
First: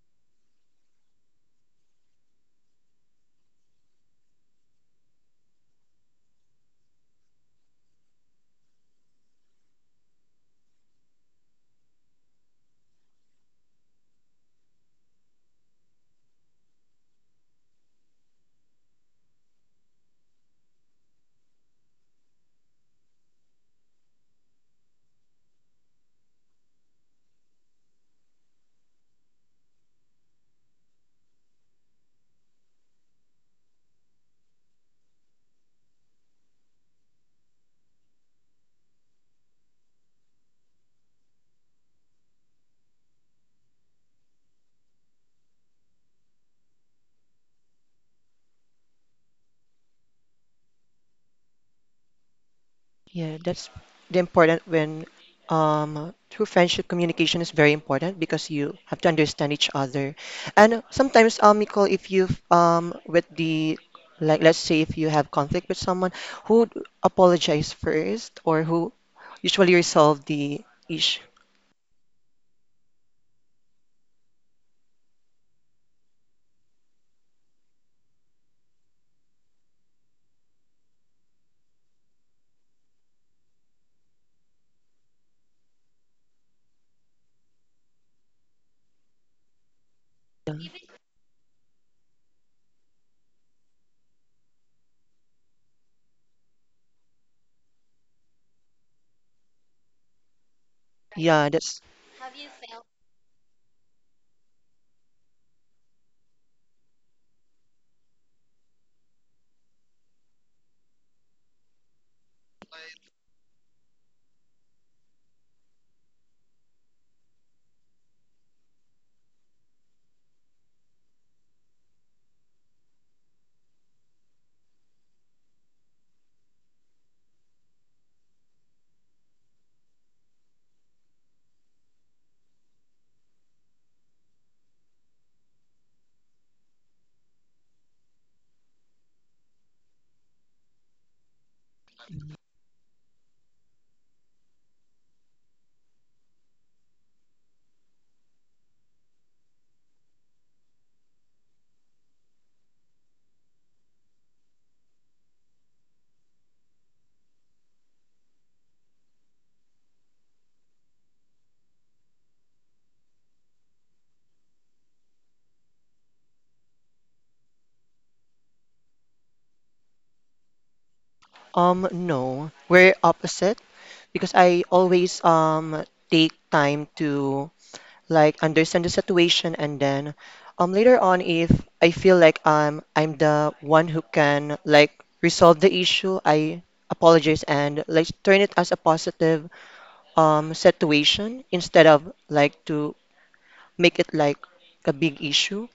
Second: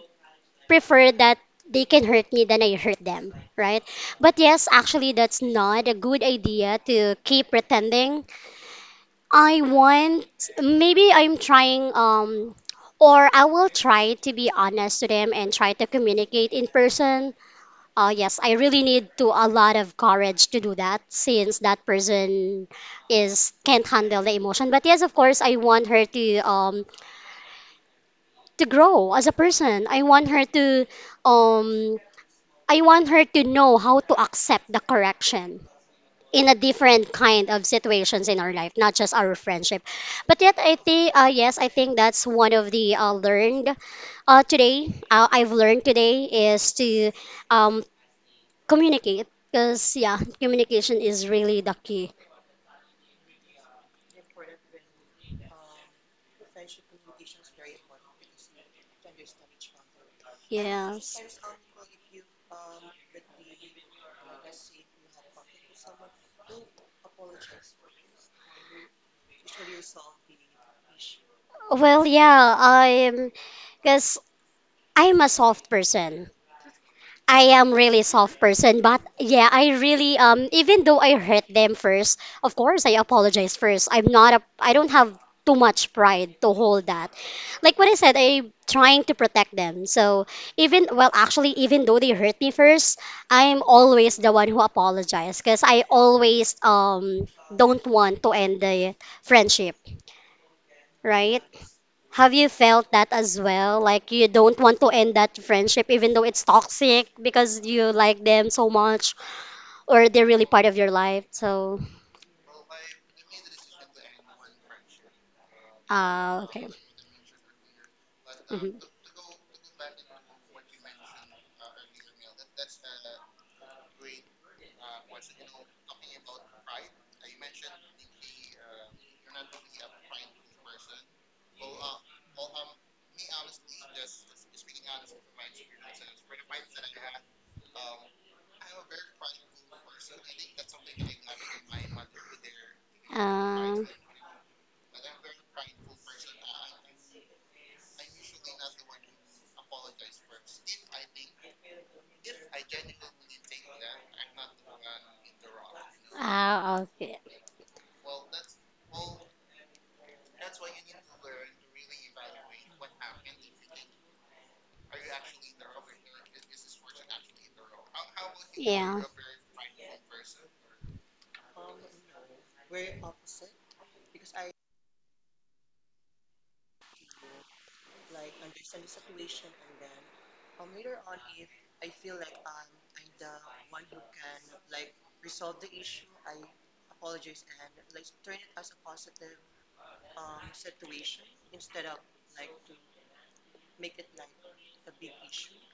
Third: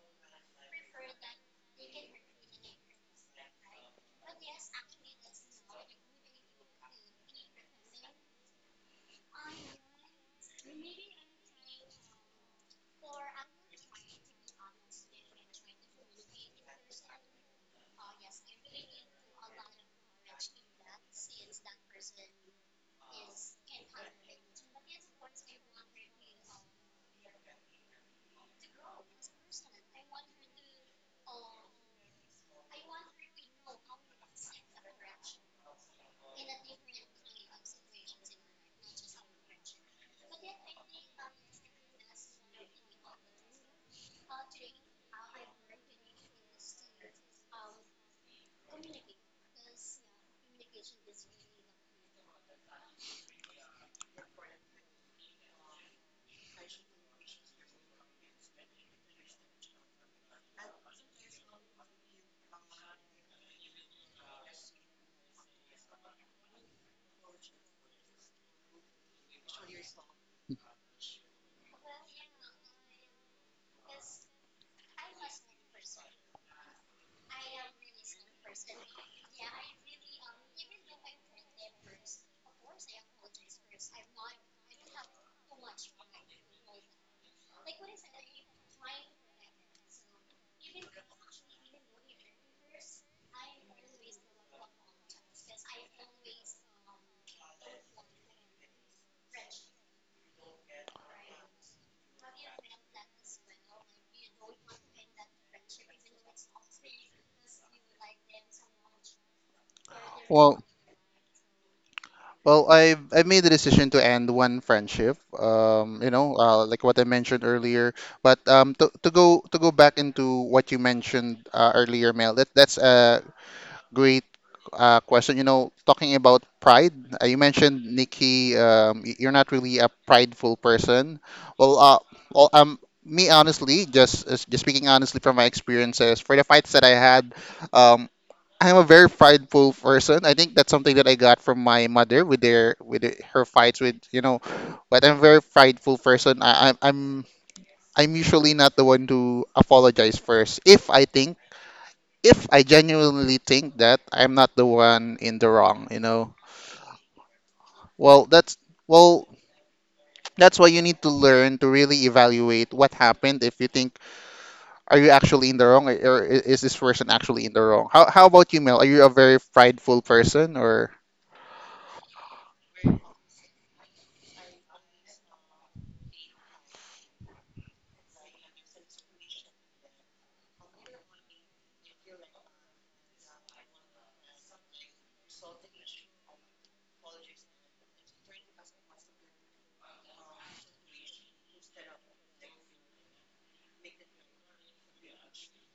B: prefer that they can hurt me than I hurt them, right? But yes, actually, that's not a good idea to keep pretending. I want, maybe I'm trying, um, or I will try to be honest to them and try to communicate in person. Oh, yes, I really need to a lot of courage to do that since that person is can't handle the emotion. But yes, of course, I want her to um to grow as a person. I want her to um I want her to know how to accept the correction in a different kind of situations in our life, not just our friendship. But yet, I think uh, yes, I think that's one of the uh, learned uh, today. Uh, I've learned today is to um communicate because yeah communication is really the key.
C: Yeah, that's the important when, um, true friendship communication is very important because you have to understand each other. And
B: Yes.
C: sometimes, um, Nicole, if you um with the like, let's say if you have conflict with someone, who would apologize first or who usually resolve the issue?
B: Well yeah i'm because i'm a soft person. I am really soft person, but yeah, I really um even though I hurt them first, of course I apologize first. I'm not a I don't have too much pride to hold that. Like what I said, I'm trying to protect them. So
C: Yeah,
B: even well actually even though they hurt me first, I'm always the one who apologizes because I always um don't want to end the friendship, right?
C: yeah, that's
B: Have you felt that as well? Like you don't want to end that friendship even though it's toxic because you like them so much or they're really
A: Well,
B: part of your life. So,
A: Well, I've I've made the decision to end one friendship. Um, you know,
B: uh,
A: uh,
B: okay.
A: like what I mentioned earlier. But um,
B: Mhm.
A: to, to go to go back into what you mentioned uh, earlier, Mel. That that's a great uh, question. You know, talking about pride. Uh, you mentioned Nikki. Um, y- you're not really a prideful person. Well, uh, well, um, Me honestly, just just speaking honestly from my experiences, for the fights that I had, Um. I'm a very prideful person. I think that's something that I got from my mother with their with the- her fights
B: Uh,
A: with you know, but I'm a very prideful person. I, I'm I'm I'm usually not the one to apologize first if I think if I genuinely think that I'm not the one in the wrong. You know,
B: ah, okay.
A: well that's well that's why you need to learn to really evaluate what happened. If you think are you actually in the wrong, or or is this person actually in the wrong? How how about you, Mel? Are
B: Yeah.
A: you a very prideful person or?
C: um no, we're opposite because I always um take time to like understand the situation and then um later on, if I feel like um I'm the one who can like resolve the issue, I apologize and like turn it as a positive um situation instead of like to make it like a big issue.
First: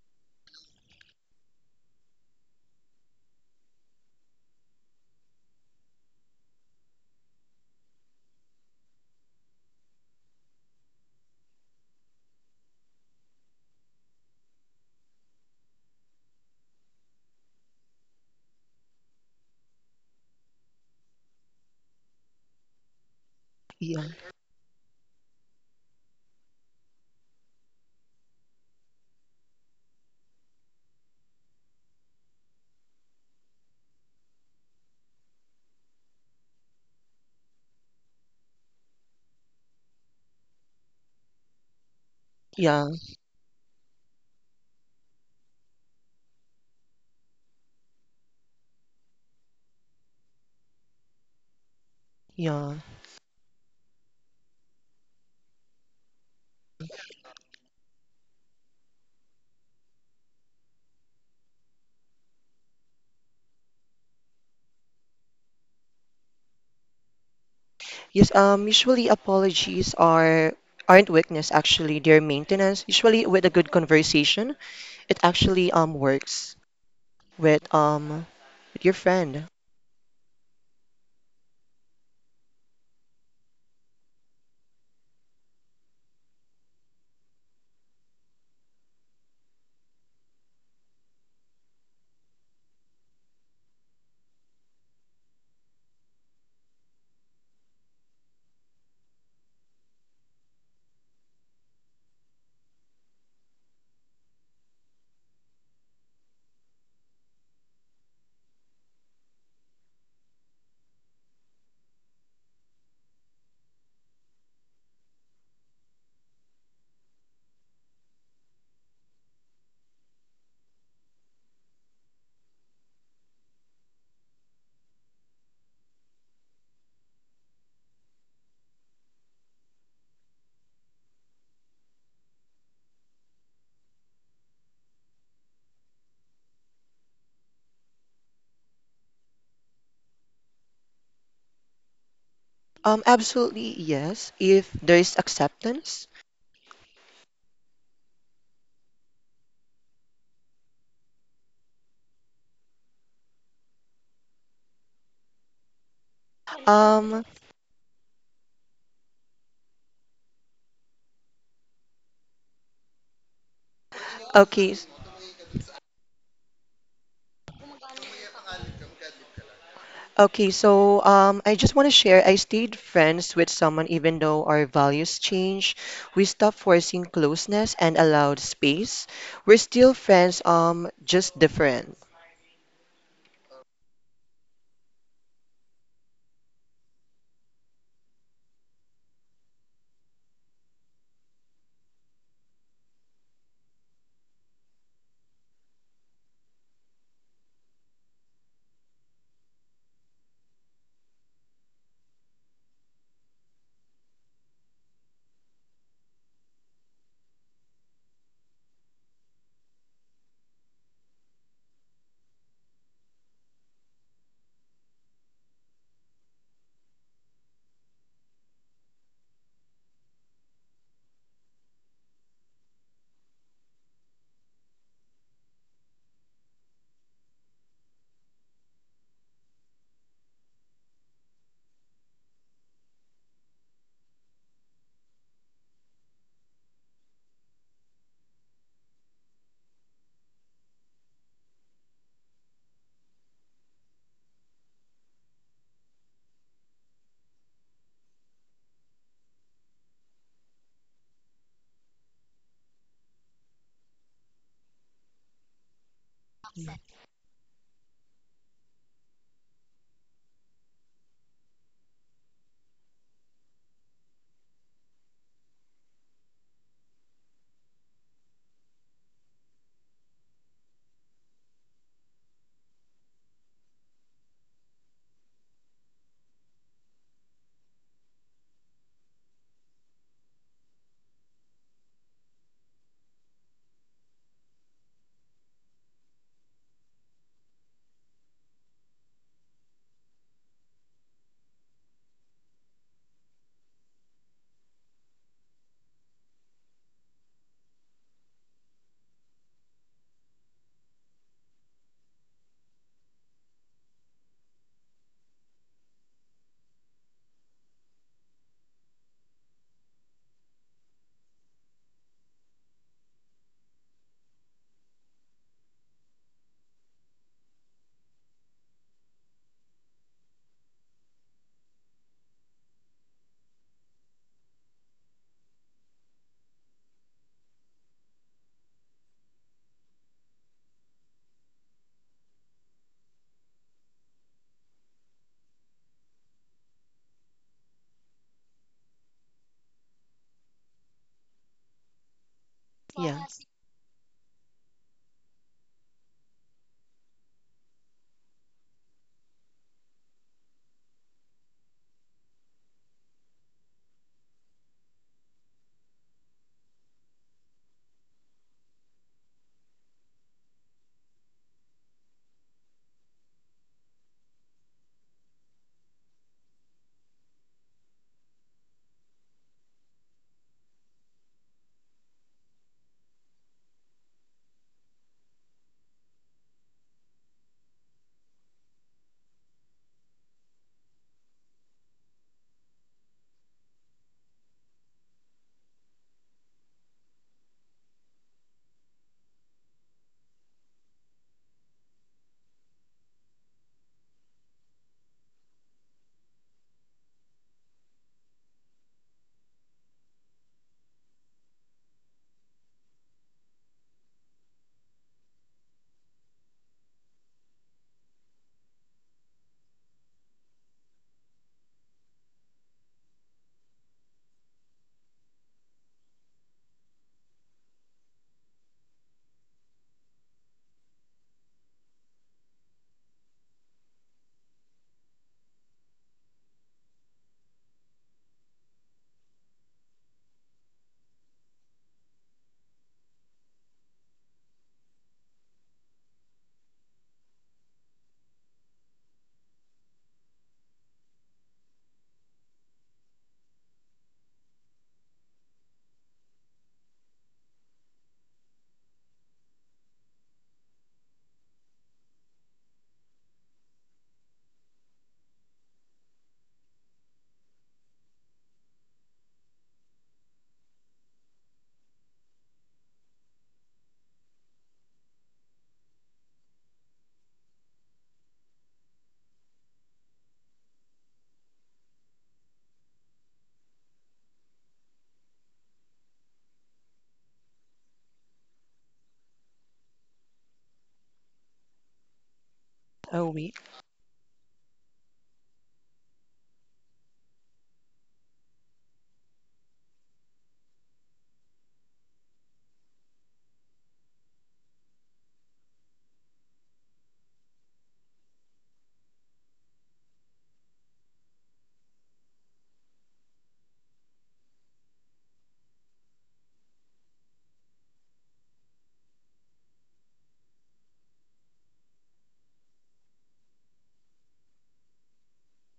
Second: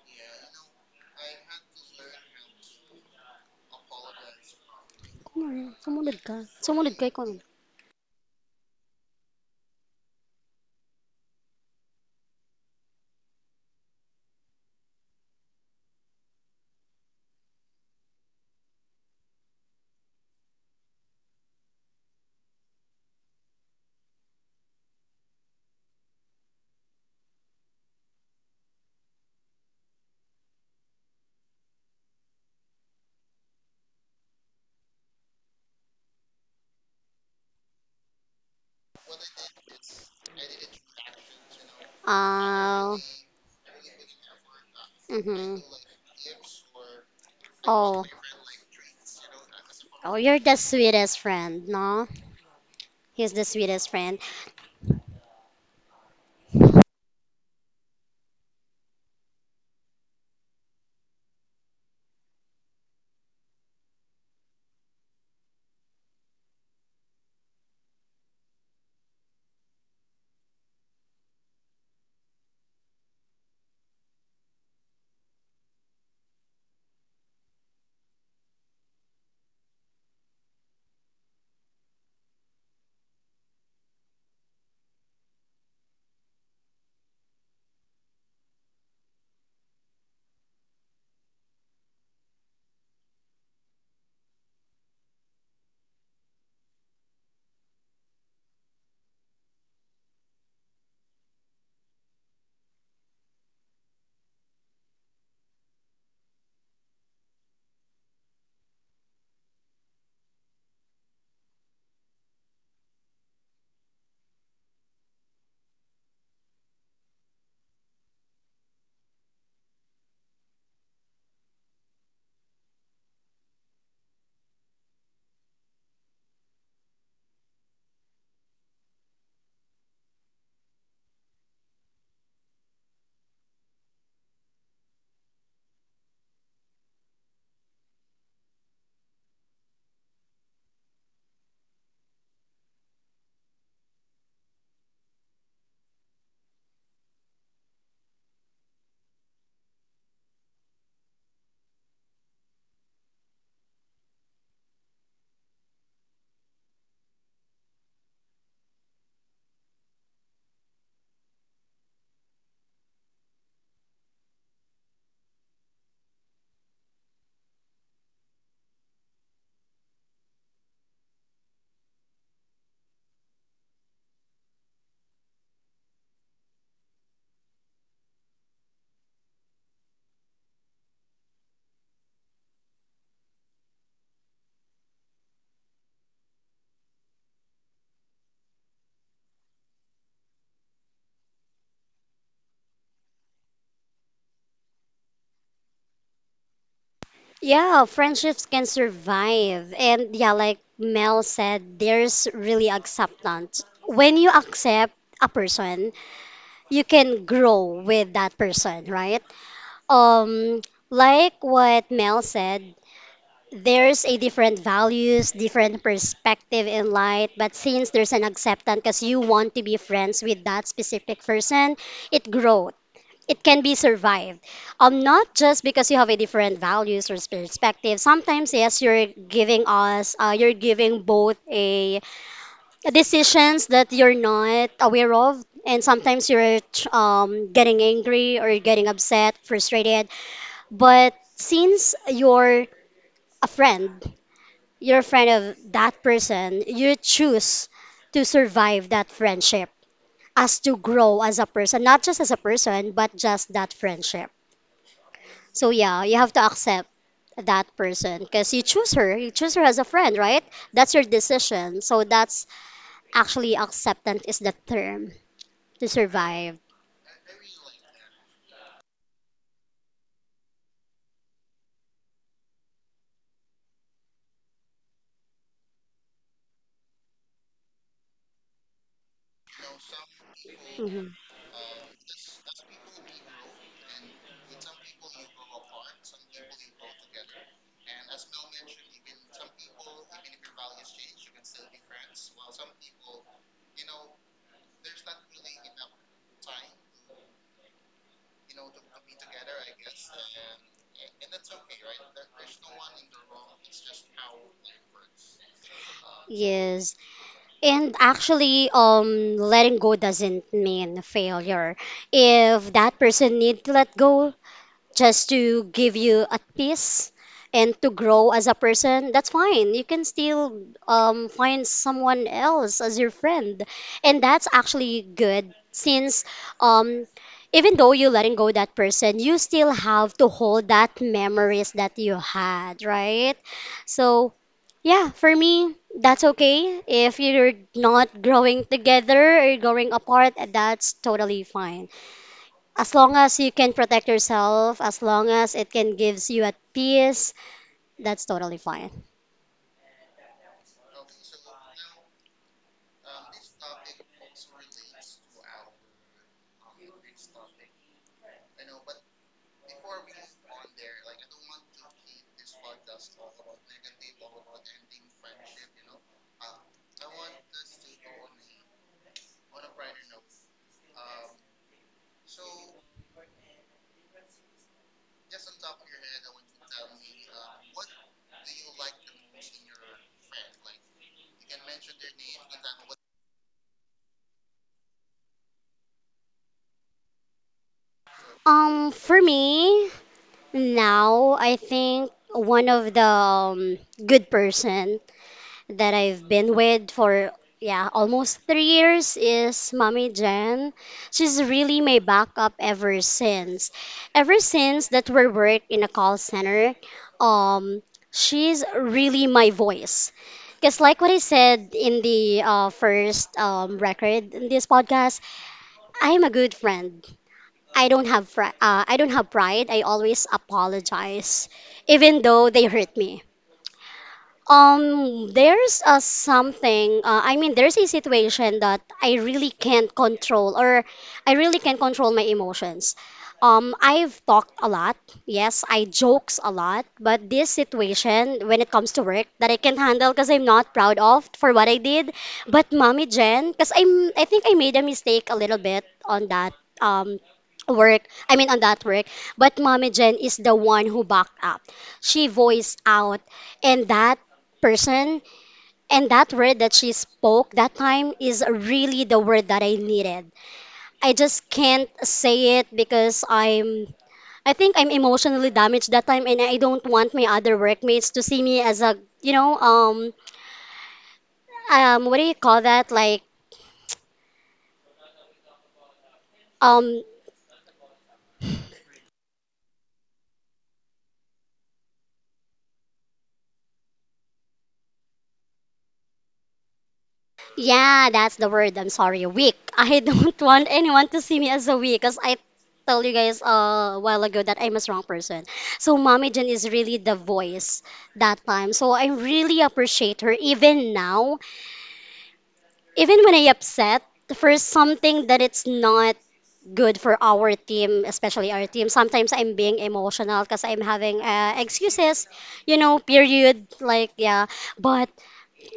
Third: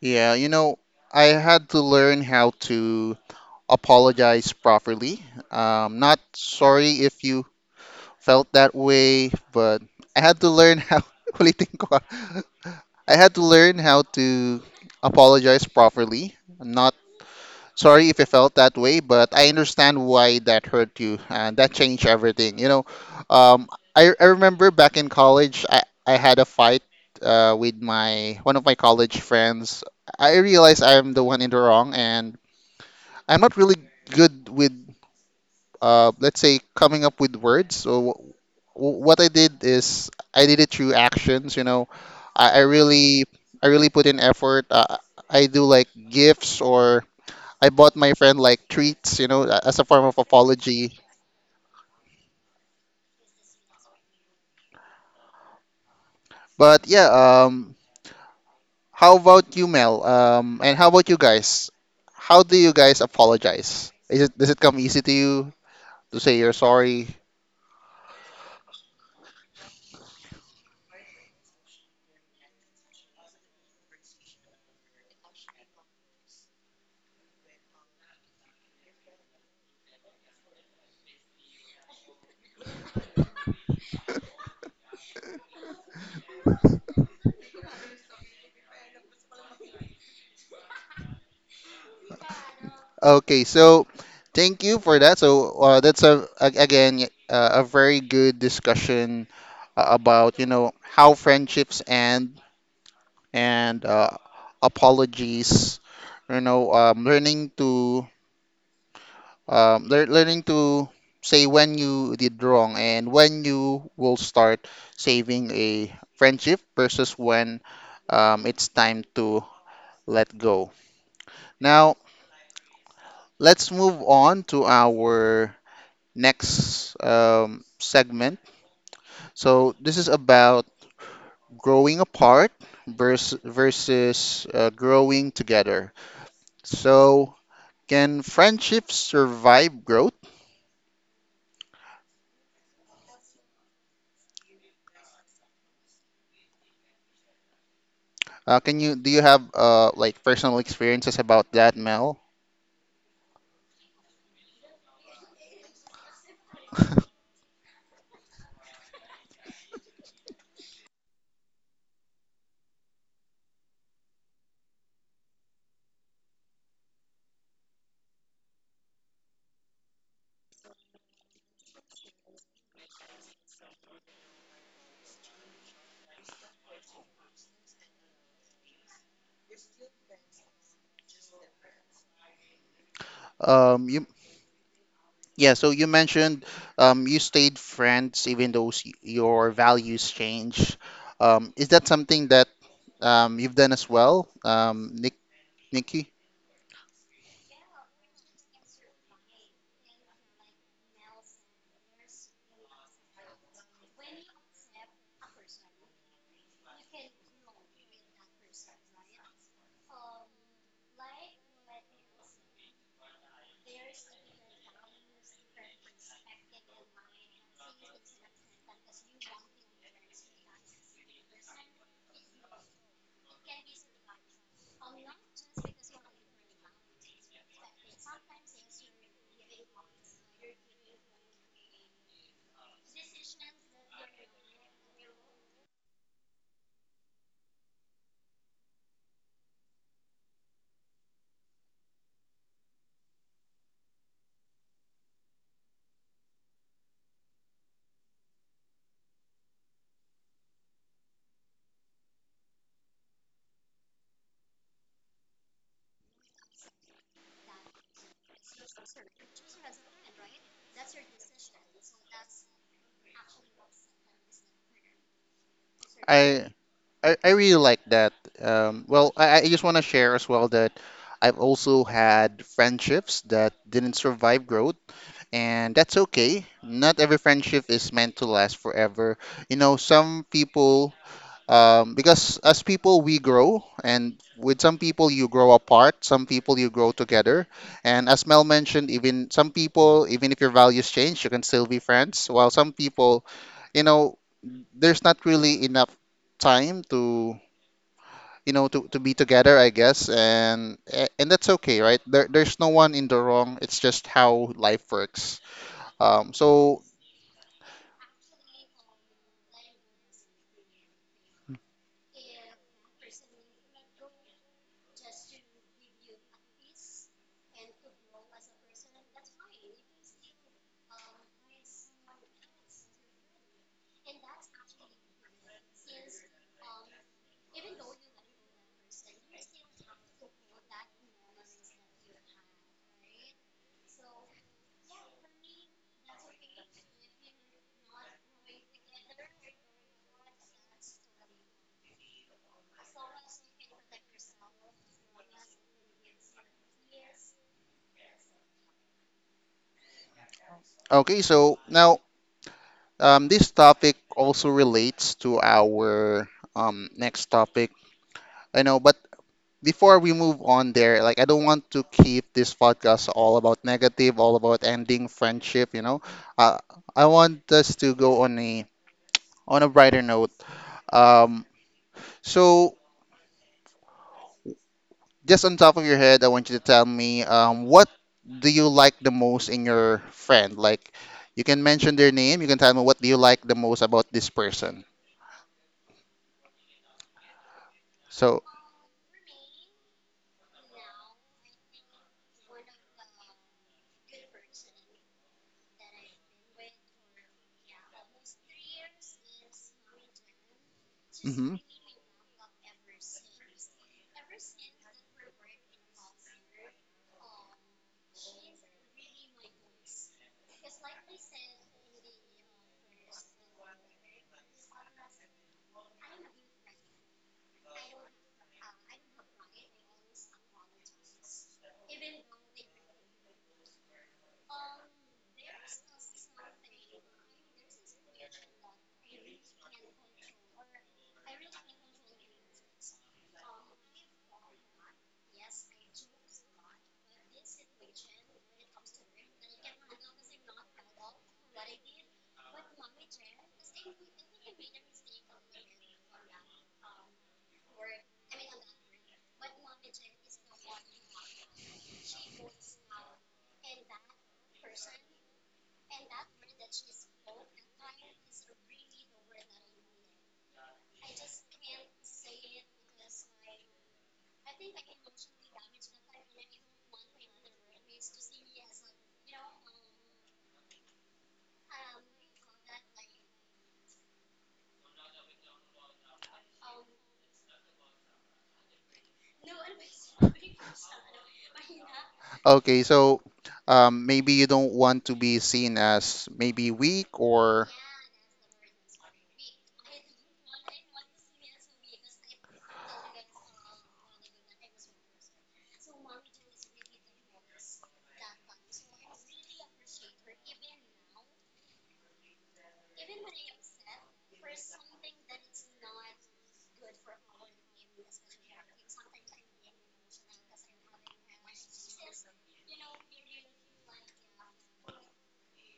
A: Yeah, you know, I had to learn how to apologize properly.
B: Come on,
A: Um,
B: sumunod
A: not
B: ka. Sumunod
A: sorry
B: ka,
A: if
B: ikaw na.
A: you felt that way, but I had to learn how. [LAUGHS] ulitin ko. Ah. I had to learn how to apologize properly, not sorry if you felt that way, but I understand why that hurt you. And that changed everything. You know, um,
C: Yeah,
A: I, I remember back in college, I, I had a fight uh, with my one of my college friends. I realized I'm the one in the wrong, and I'm not really good with, uh, let's say, coming up with words. So w- what I did is I did it through actions. You know, I, I
C: yeah,
B: Ah,
A: really I really put in effort. Uh, I
B: mhm.
A: do like gifts, or I bought
B: Oh.
A: my friend like treats, you know, a- as a form
B: Oh,
A: of
B: you're the
A: apology.
B: sweetest friend, no?
C: yeah.
B: He's the sweetest friend.
A: But yeah, um, how about you, Mel? Um, and how about you guys? How do you guys apologize? Is it Does it come easy to you to say you're sorry?
C: Yes, um, usually apologies are aren't weakness, actually, they're maintenance. Usually with a good conversation, it actually um works with um with your friend.
A: Okay, so thank you for that. So uh, that's a, a again y- uh, a very good discussion uh, about you know how friendships end and uh, apologies. You know, um, learning to um, lear learning to say when you did wrong and when you will start saving a friendship versus when um, it's time to let go. Now, let's move on to our next um, segment. So, this is about growing apart versus, versus uh, growing together. So, can friendships survive growth?
C: Um, absolutely yes, if there's acceptance.
A: Uh, can you Do you have uh, like personal experiences about that, Mel?
C: Um, okay, s- okay. So um, I just want to share. I stayed friends with someone even though our values change. We stopped forcing closeness and allowed space. We're still friends. Um, just different.
A: Um, you Yeah, so you mentioned um, you stayed friends even though s- your values change. Um, is that something that um, you've done as well, um, Nick, Nikki?
B: Yeah, friendships can survive. And yeah, like Mel said, there's really acceptance. When you accept a person, you can grow with that person, right? Um, like what Mel said, there's a different values, different perspective in life, but since there's an acceptance because you want to be friends with that specific person, it grows. It can be survived. Um, not just because you have a different values or perspective. Sometimes, yes, you're giving us, uh, you're giving both a decisions that you're not aware of, and sometimes you're um, getting angry or getting upset, frustrated. But since you're a friend, you're a friend of that person, you choose to survive that friendship as to grow as a person, not just as a person, but just that friendship. So yeah, you have to accept that person because you choose her. You choose her as a friend, right? That's your decision. So that's actually acceptance is the term to
A: I,
B: survive.
A: I I really like that. Um, well, I, I just want to share as well that I've also had friendships that didn't survive growth, and that's okay. Not every friendship is meant to last forever. You know, some people
B: Mhm.
A: Um, because as people, we grow, and with some people, you grow apart, some people, you grow together. And as Mel mentioned, even some people, even if your values change, you can still be friends, while some people, you know, there's not really enough time to you know to, to be together I guess, and eh, and that's okay. Right, there, there's no one in the wrong, it's just how life works. um so
B: Yes. And actually, um, letting go doesn't mean failure. If that person need to let go, just to give you a piece and to grow as a person, that's fine. You can still um, find someone else as your friend. And that's actually good since um, even though you're letting go that person, you still have to hold that memories that you had, right? So, yeah, for me, that's okay. If you're not growing together or growing apart, that's totally fine. As long
C: Yeah.
B: as you can protect yourself, as long as it can gives you at peace, that's totally fine.
A: okay, so now Um, this topic also relates to our um, next topic. I know, but before we move on there, like I don't want to keep this podcast all about negative, all about ending friendship, you know. Uh, I want us to go on a on a brighter note. Um, so just on top of your head, I want you to tell me um, what do you like the most in your friend? Like you can mention their name, you can tell me what do you like the most about this person. So,
B: Um, for me now, I think one of the um, good person that I've been with for yeah, almost three years is Mommy Jen. She's
A: mhm.
B: really my backup ever since. Ever since that we work in a call center, um, she's really my voice. Because like what I said in the uh, first um, record in this podcast, I am a good friend. I don't have fr- uh, I don't have pride. I always apologize, even though they hurt me. Um, there's a something, uh, I mean, there's a situation that I really can't control or I really can't control my emotions. Um, I've talked a lot. Yes, I jokes a lot, but this situation when it comes to work that I can't handle because I'm not proud of for what I did. But Mommy Jen, because I'm, I think I made a mistake a little bit on that um work. I mean, on that work. But Mommy Jen is the one who backed up. She voiced out and that person. And that word that she spoke that time is really the word that I needed. I just can't say it because I'm I think I'm emotionally damaged that time and I don't want my other workmates to see me as a you know um um what do you call that like um
A: Okay, so
C: A week.
A: um, maybe you don't want to be seen as maybe weak or
B: Yeah, that's the word. I'm sorry, weak. I [LAUGHS] don't want anyone to see me as a weak because I told you guys uh, a while ago that I'm a strong person. So Mommy Jen is really the voice that time. So I really appreciate her even now, even when I upset for something that it's not good for our team, especially our team. Sometimes I'm being emotional because I'm having uh, excuses, you know, period. Like yeah, but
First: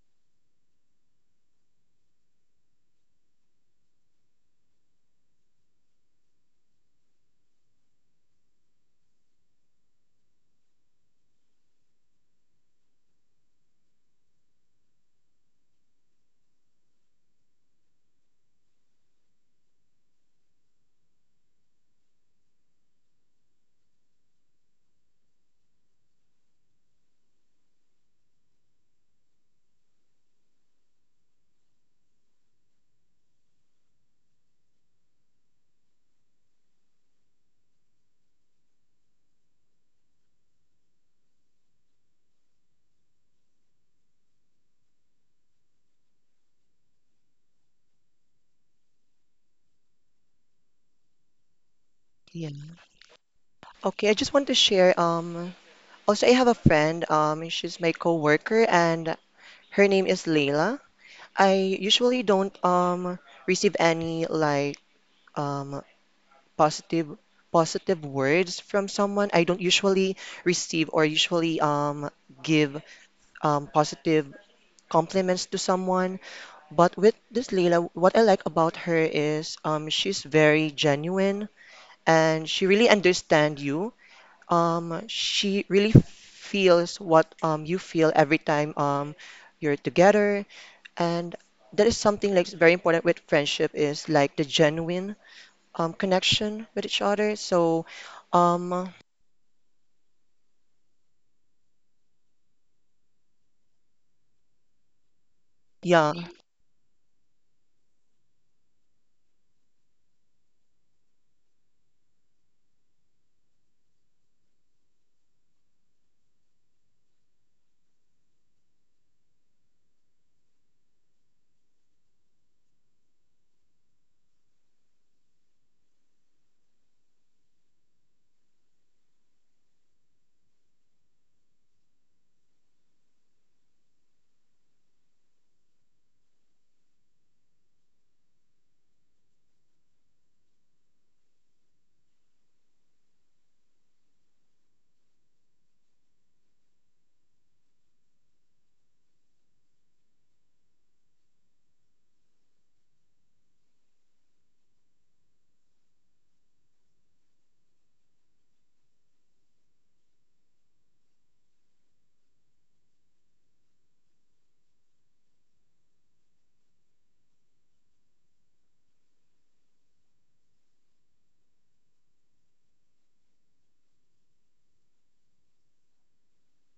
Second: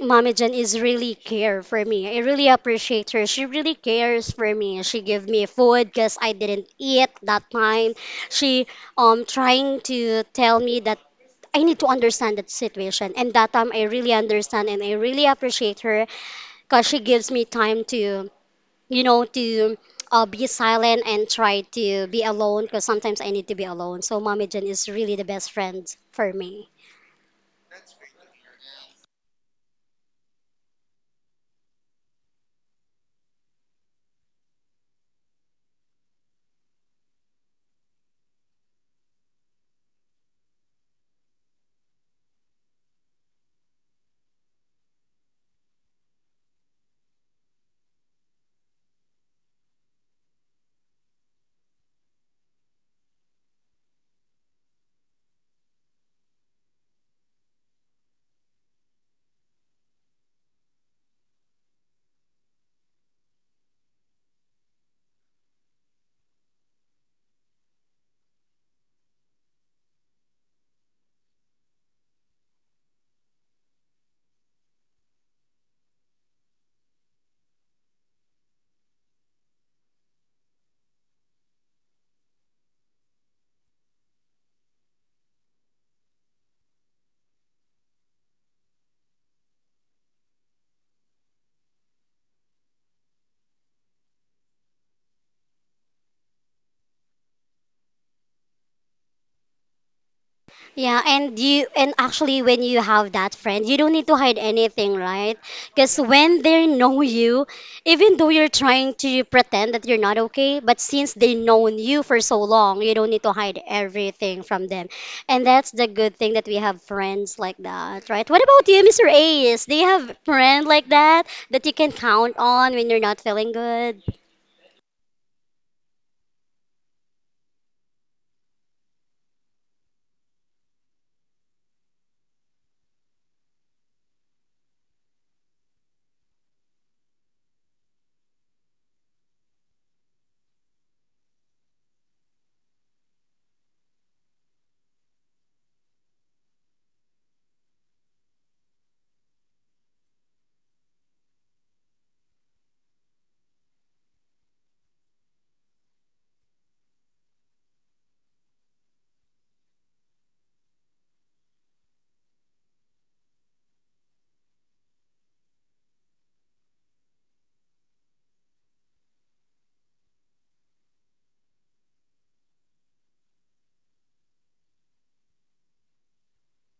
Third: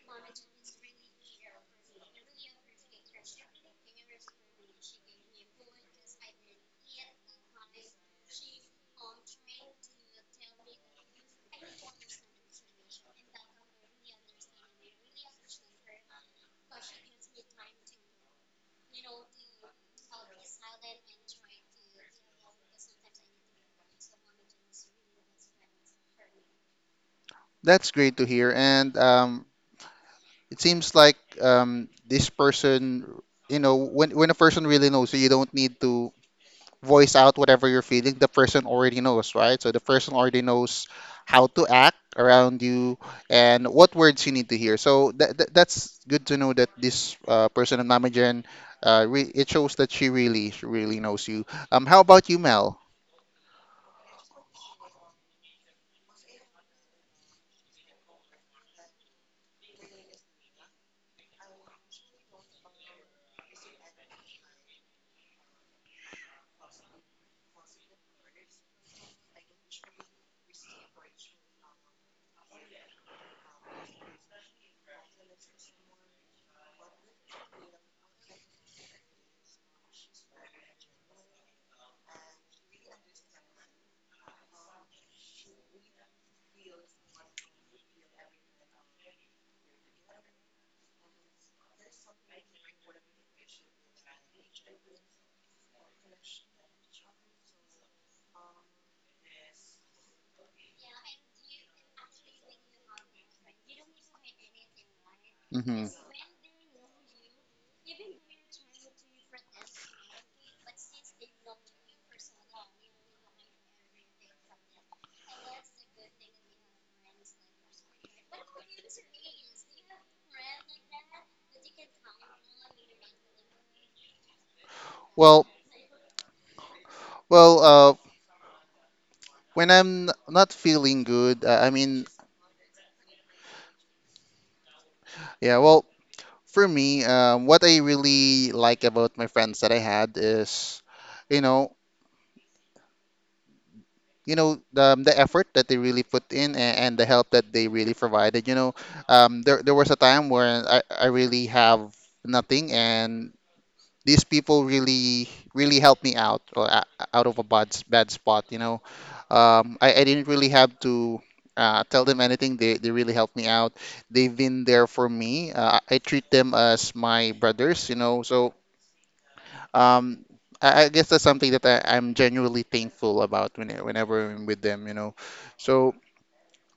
B: Mommy Jen is really care for me. I really appreciate her. She really cares for me. She give me food because I didn't eat that time. She um trying to tell me that I need to understand that situation. And that time I really understand and I really appreciate her because she gives me time to, you know, to uh, be silent and try to be alone because sometimes I need to be alone. So Mommy Jen is really the best friend for me.
A: that's great to hear. And um, it seems like um, this person, you know, when when a person really knows you, you don't need to voice out whatever you're feeling, the person already knows, right? So the person already knows how to act around you and what words you need to hear. So that, that that's good to know that this uh, person of Namajan, uh, re- it shows that she really, she really knows you. Um, how about you,
C: Yeah.
A: Mel?
C: Okay. I just want to share. Um, also I have a friend. Um, she's my coworker, and her name is Layla. I usually don't um receive any like um positive positive words from someone. I don't usually receive or usually um give um positive compliments to someone. But with this Leila, what I like about her is um she's very genuine and she really understands you. Um she really feels what um you feel every time um you're together, and that is something like very important with friendship is like the genuine um, connection with each other. So, um,
B: Yeah, and you and actually when you have that friend, you don't need to hide anything, right?
A: Hmm
B: Because
C: yeah,
B: when they know you, even though you're trying to pretend that you're not okay, but since they known you for so long, you don't need to hide everything from them. And that's the good thing that we have friends like that, right? What about you, mister Ace? Do you have friend like that that you can count on when you're not feeling good?
A: Well, well, uh, when I'm n- not feeling good, uh, I mean, yeah, well, for me, um, what I really like about my friends that I had is, you know, you know the, the effort that they really put in, and, and the help that they really provided you know um, there, there was a time where I, I really have nothing, and these people really really helped me out, or a- out of a bad, s- bad spot you know. Um, I, I didn't really have to uh, tell them anything. They, they really helped me out, they've been there for me uh, I treat them as my brothers you know so um, I, I guess that's something that I, I'm genuinely thankful about when, I- whenever I'm with them, you know. So,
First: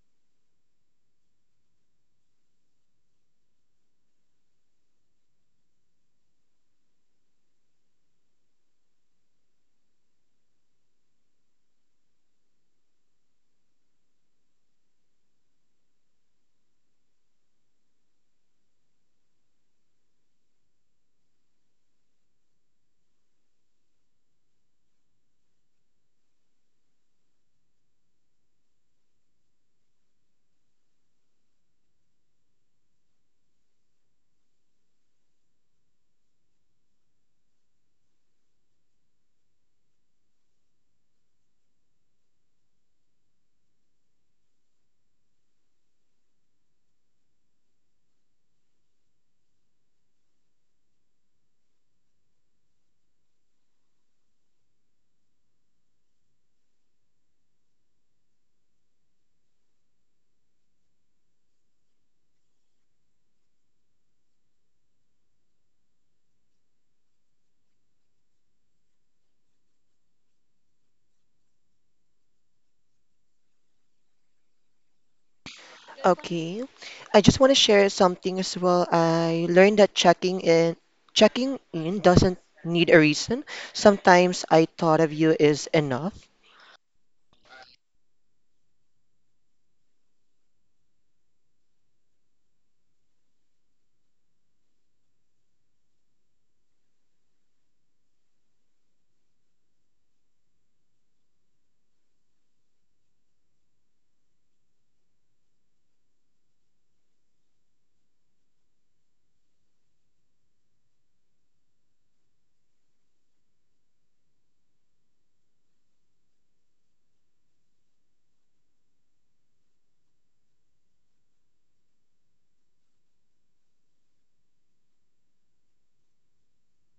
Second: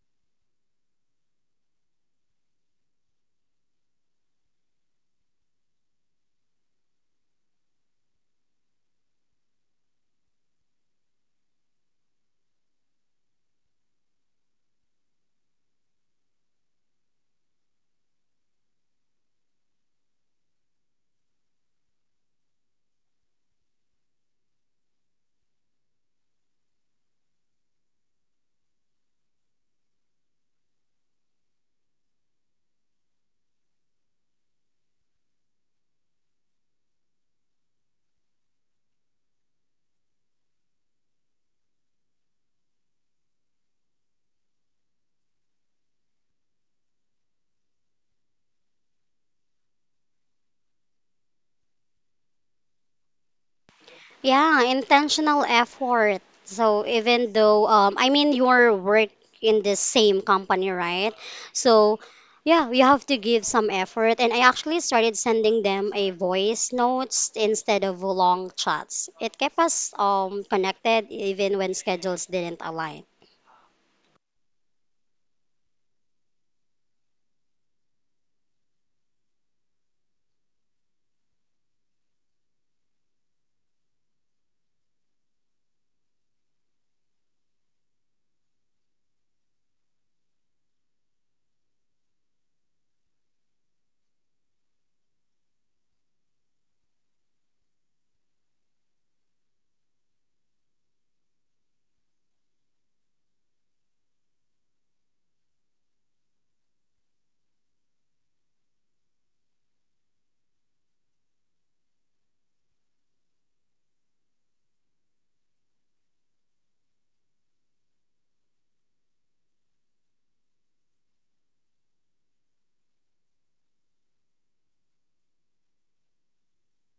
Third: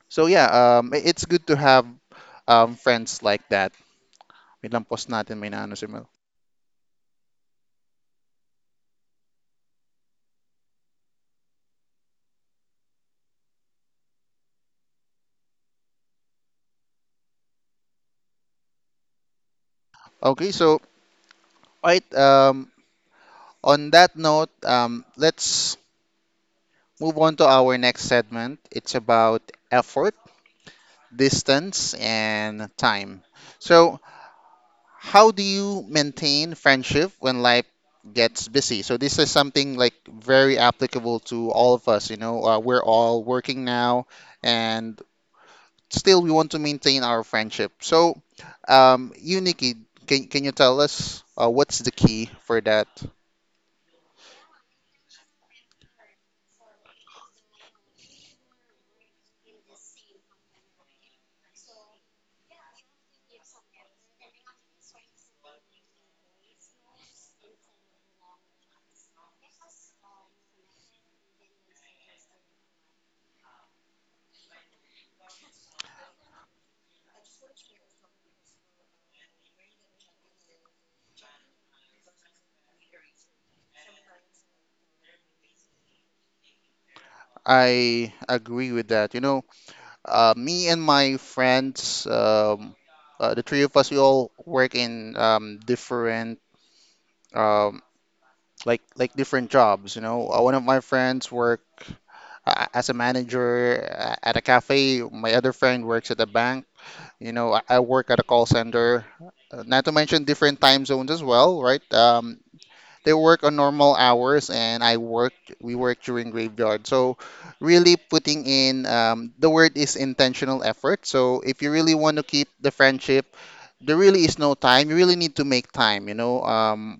A: so yeah, um, i- it's good to have um, friends like that. Wait lang, pause natin, may naano si Mel. Okay, so, right, um, on that note, um, let's move on to our next segment. It's about effort, distance, and time. So, how do you maintain friendship when life gets busy? So this is something like very applicable to all of us. You know, uh, we're all working now, and still we want to maintain our friendship. So, um, you, Nikki, can can you tell us uh, what's the key for that?
B: Yeah, intentional effort. So even though um I mean you're work in the same company, right? So yeah, you have to give some effort and I actually started sending them a voice notes instead of long chats. It kept us um connected even when schedules didn't align.
C: okay. I just want to share something as well. I learned that checking in, checking in doesn't need a reason. Sometimes I thought of you is enough.
A: I agree with that. You know, uh, me and my friends, um, uh, the three of us, we all work in um, different um, like like different jobs. You know, Uh, one of my friends work uh, as a manager uh, at a cafe. My other friend works at a bank. You know, I, I work at a call center. Uh, Not to mention different time zones as well, right? Um, they work on normal hours, and I work. We work during graveyard. So, really putting in um, the word is intentional effort. So, if you really want to keep the friendship, there really is no time. You really need to make time. You know, um,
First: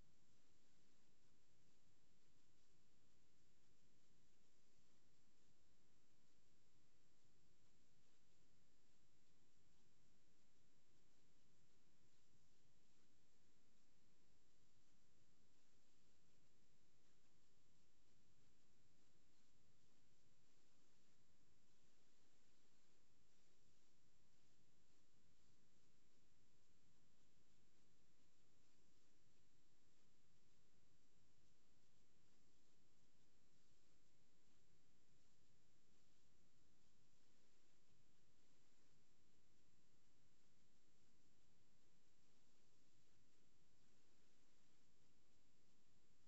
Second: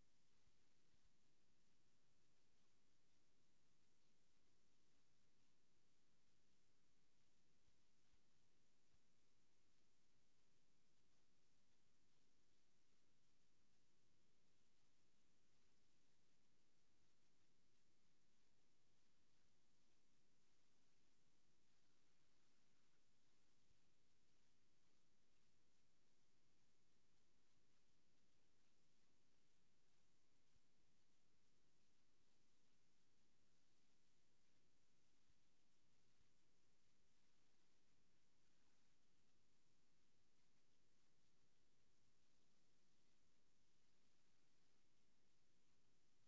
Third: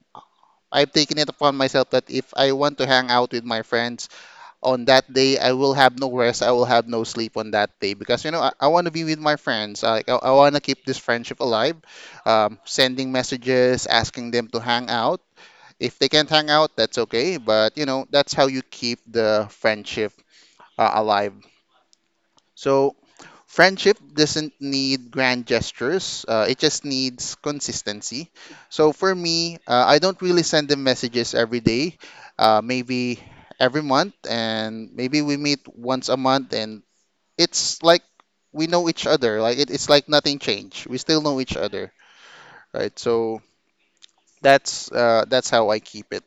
A: I've taken it upon myself that if I want to hang out with my friends on that day, I will have no rest. I will have no sleep on that day because you know I, I want to be with my friends. Like I, I want to keep this friendship alive. Um, sending messages, asking them to hang out. If they can't hang out, that's okay. But you know that's how you keep the friendship uh, alive. So friendship doesn't need grand gestures, uh, it just needs consistency. So for me, uh, I don't really send them messages every day. Uh, maybe every month, and maybe we meet once a month, and it's like we know each other. Like it, it's like nothing changed, we still know each other, right? So that's uh, that's how I keep it.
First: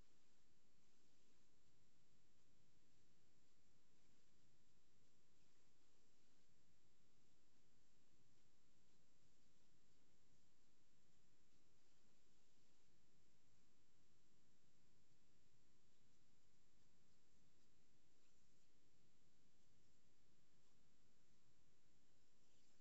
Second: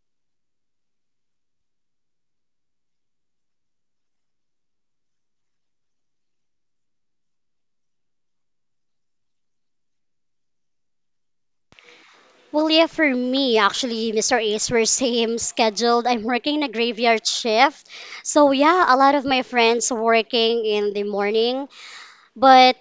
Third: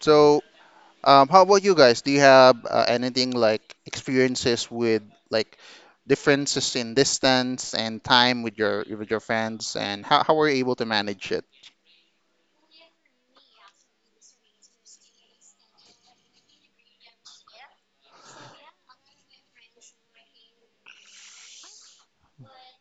A: So Um, how about you guys? Do you have uh, anything like experiences with, like, differences in distance and time with your with your friends, and how how were you able to manage it?
B: Well, yeah, for me, actually, mister Ace, we're [LAUGHS] same scheduled. I'm working a graveyard shift. So, yeah, a lot of my friends working in the morning. But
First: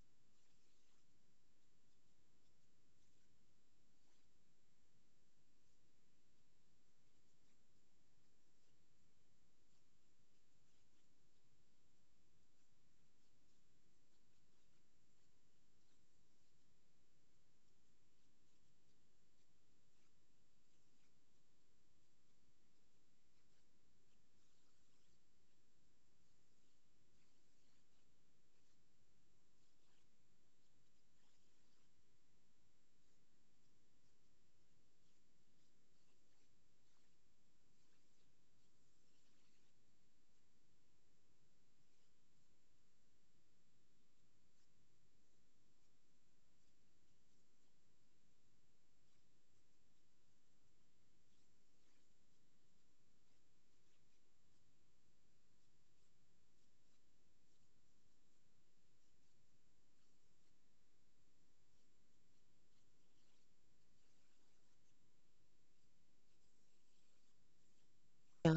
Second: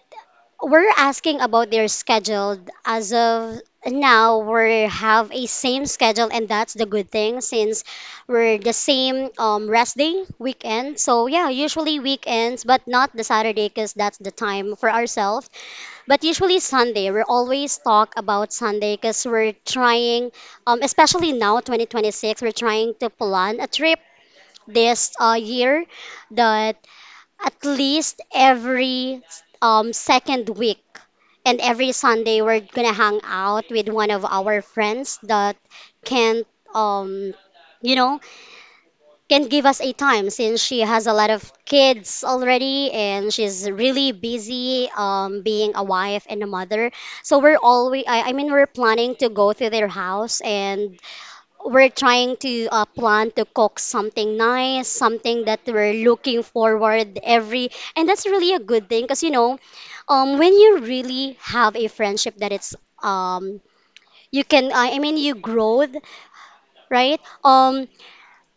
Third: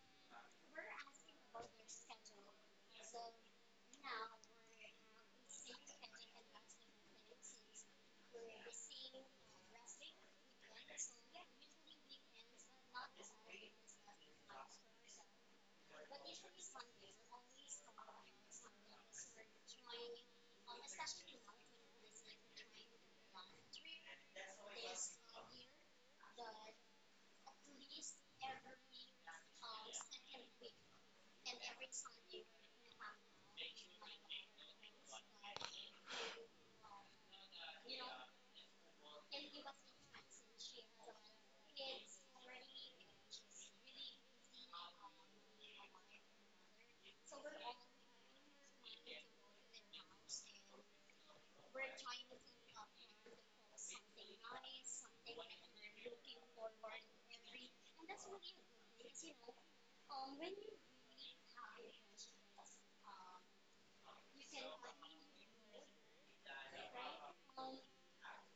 B: we're asking about their schedule. As of now, we have a same schedule, and that's the good thing since we're the same um, rest day weekend. So yeah, usually weekends, but not the Saturday because that's the time for ourselves. But usually Sunday, we always talk about Sunday because we're trying, um, especially now twenty twenty-six, we're trying to plan a trip this uh, year. The at least every um, second week and every Sunday, we're gonna hang out with one of our friends that can't, um, you know, can give us a time since she has a lot of kids already and she's really busy um, being a wife and a mother. So we're always, I, I mean, we're planning to go to their house and we're trying to uh, plan to cook something nice, something that we're looking forward every, and that's really a good thing because you know, um, when you really have a friendship that it's um, you can, I I mean, you grow, right? Um,
C: Yeah.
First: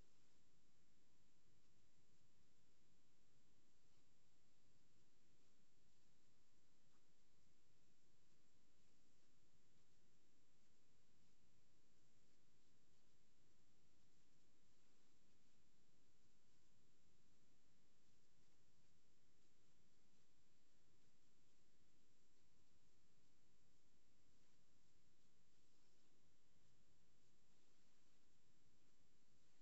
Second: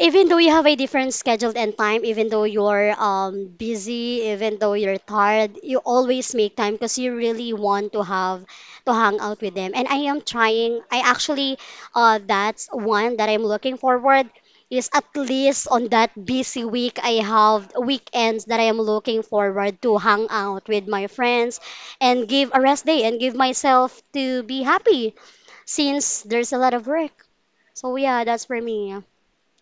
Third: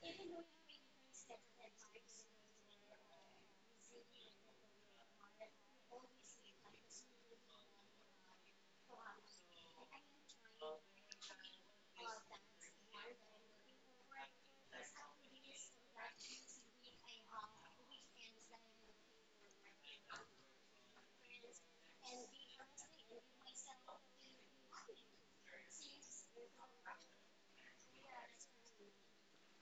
B: even though you have a different schedule and time, even though you're um, busy, even though you're tired, you always make time because you really want to have to hang out with them. And I am trying. I actually, uh, that's one that I'm looking forward is at least on that busy week I have weekends that I am looking forward to hang out with my friends and give a rest day and give myself to be happy since there's a lot of work. So yeah, that's for me.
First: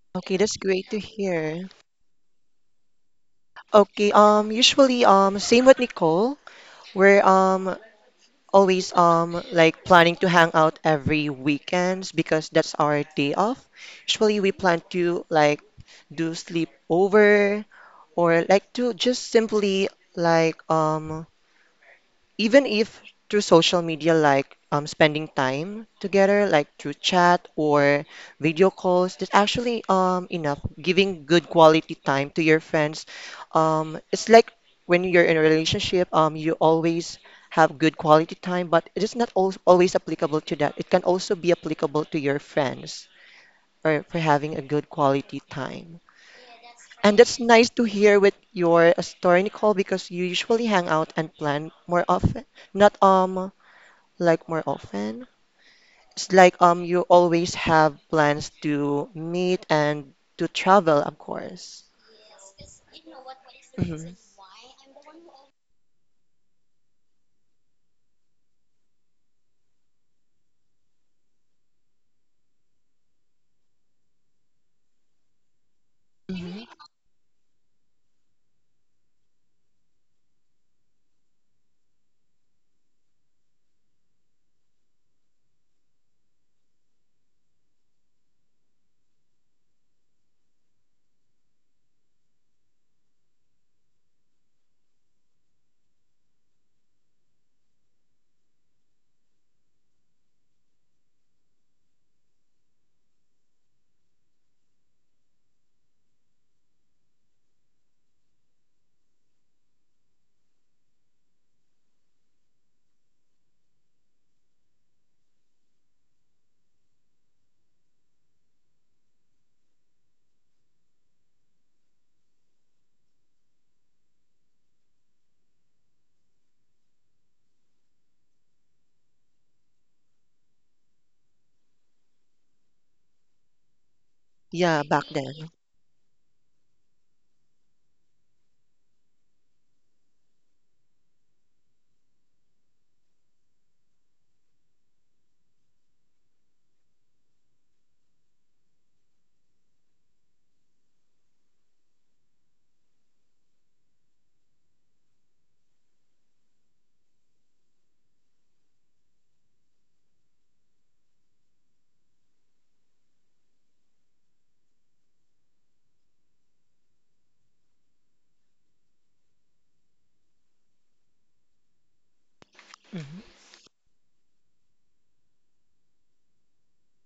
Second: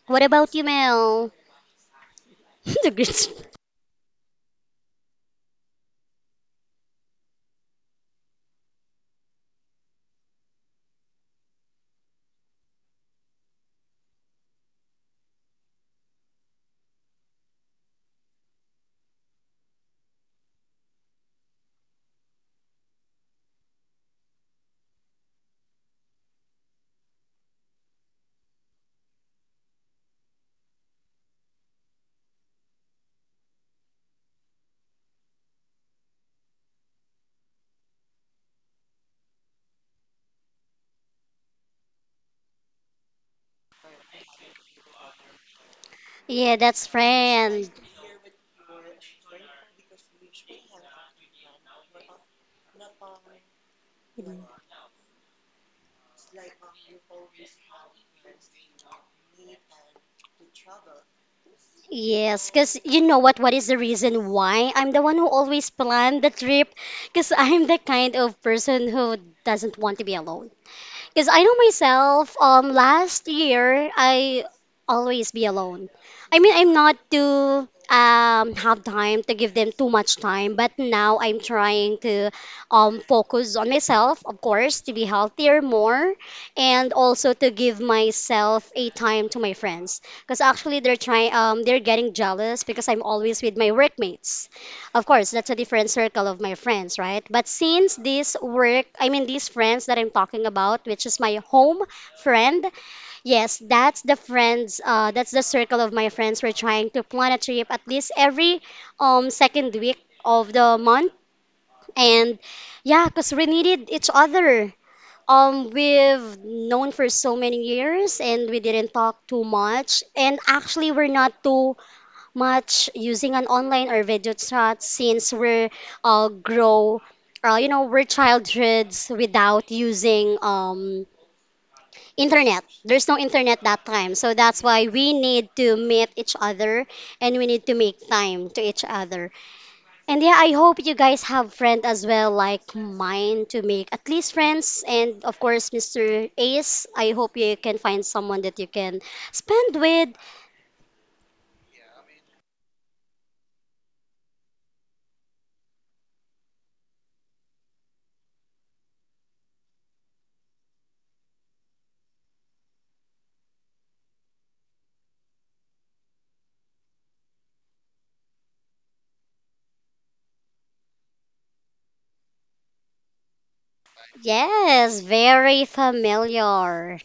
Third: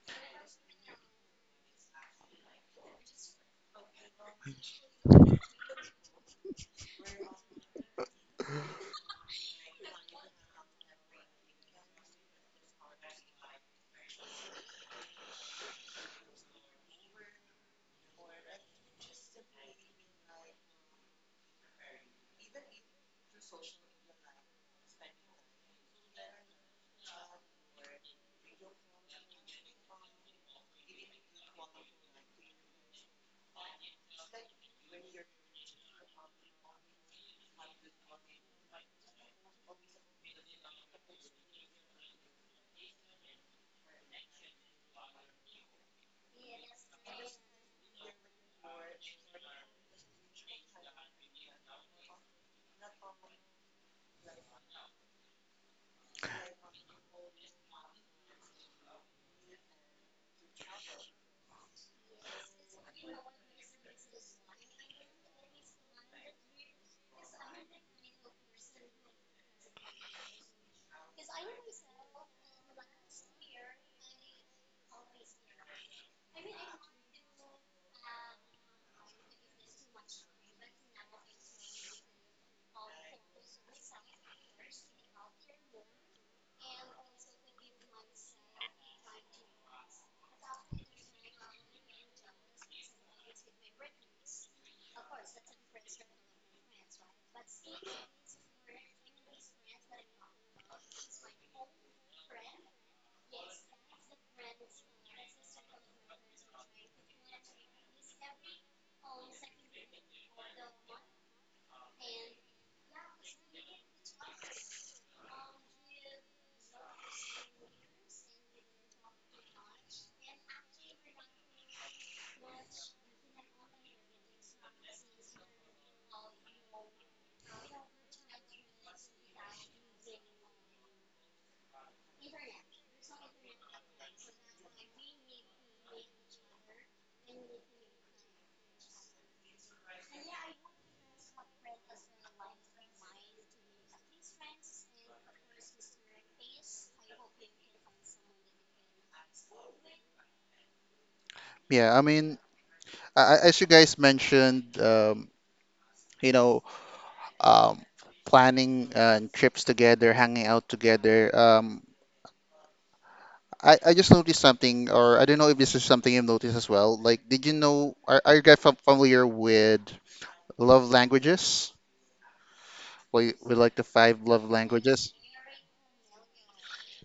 B: What
C: Okay,
B: about
C: that's
B: you,
C: great to
B: Mel?
C: hear.
B: [LAUGHS] The Grinch.
C: Okay, um, usually, um, same with Nicole. We're um always um like planning to hang out every weekends because that's our day off. Usually, we plan to like do sleepover or like to just simply, like, um even if through social media, like um spending time together, like through chat or video calls, that's actually um enough giving good quality time to your friends, um it's like when you're in a relationship, um you always have good quality time, but it is not al always applicable to that. It can also be applicable to your friends, or for having a good quality time.
B: Yeah, that's
C: And that's nice
B: friend.
C: to hear with your uh, story, Nicole, because you usually hang out and plan more often. Not um like more often. It's like um you always have plans to meet and to travel, of course.
B: Yes, because you know what? What is the
C: Hmm.
B: reason why I'm the one who always planned the trip? Because I'm the kind of person who doesn't want to be alone. Because I know myself, um, last year I always be alone. I mean,
C: Hmm.
B: I'm not to um have time to give them too much time, but now I'm trying to um focus on myself, of course, to be healthier more, and also to give myself a time to my friends. Because actually, they're trying um they're getting jealous because I'm always with my workmates. Of course, that's a different circle of my friends, right? But since this work, I mean, these friends that I'm talking about, which is my home friend, yes, that's the friends, uh, that's the circle of my friends. We're trying to plan a trip at least every um, second week of the month. And yeah, because we needed each other. Um, we've known for so many years and we didn't talk too much. And actually, we're not too much using an online or video chat since we're uh, grow, uh, you know, we're childhoods without using um, internet. There's no internet that time. So that's
C: Yeah,
B: why
C: back
B: we
C: then.
B: need to meet each other and we need to make time to each other. And yeah, I hope you guys have friends as well like mine to make at least friends. And of course, Mister Ace, I hope you can find someone that you can spend with.
A: Yeah, I mean, a- as you guys mentioned, um, you know, um, planning uh, trips together, hanging out together. Um, I, I just noticed something, or I don't know if this is something you've noticed as well. Like, did you know, are, are you guys fam- familiar with love languages?
C: Hmm.
A: We, we like the five love
B: Yes,
A: languages.
B: very familiar.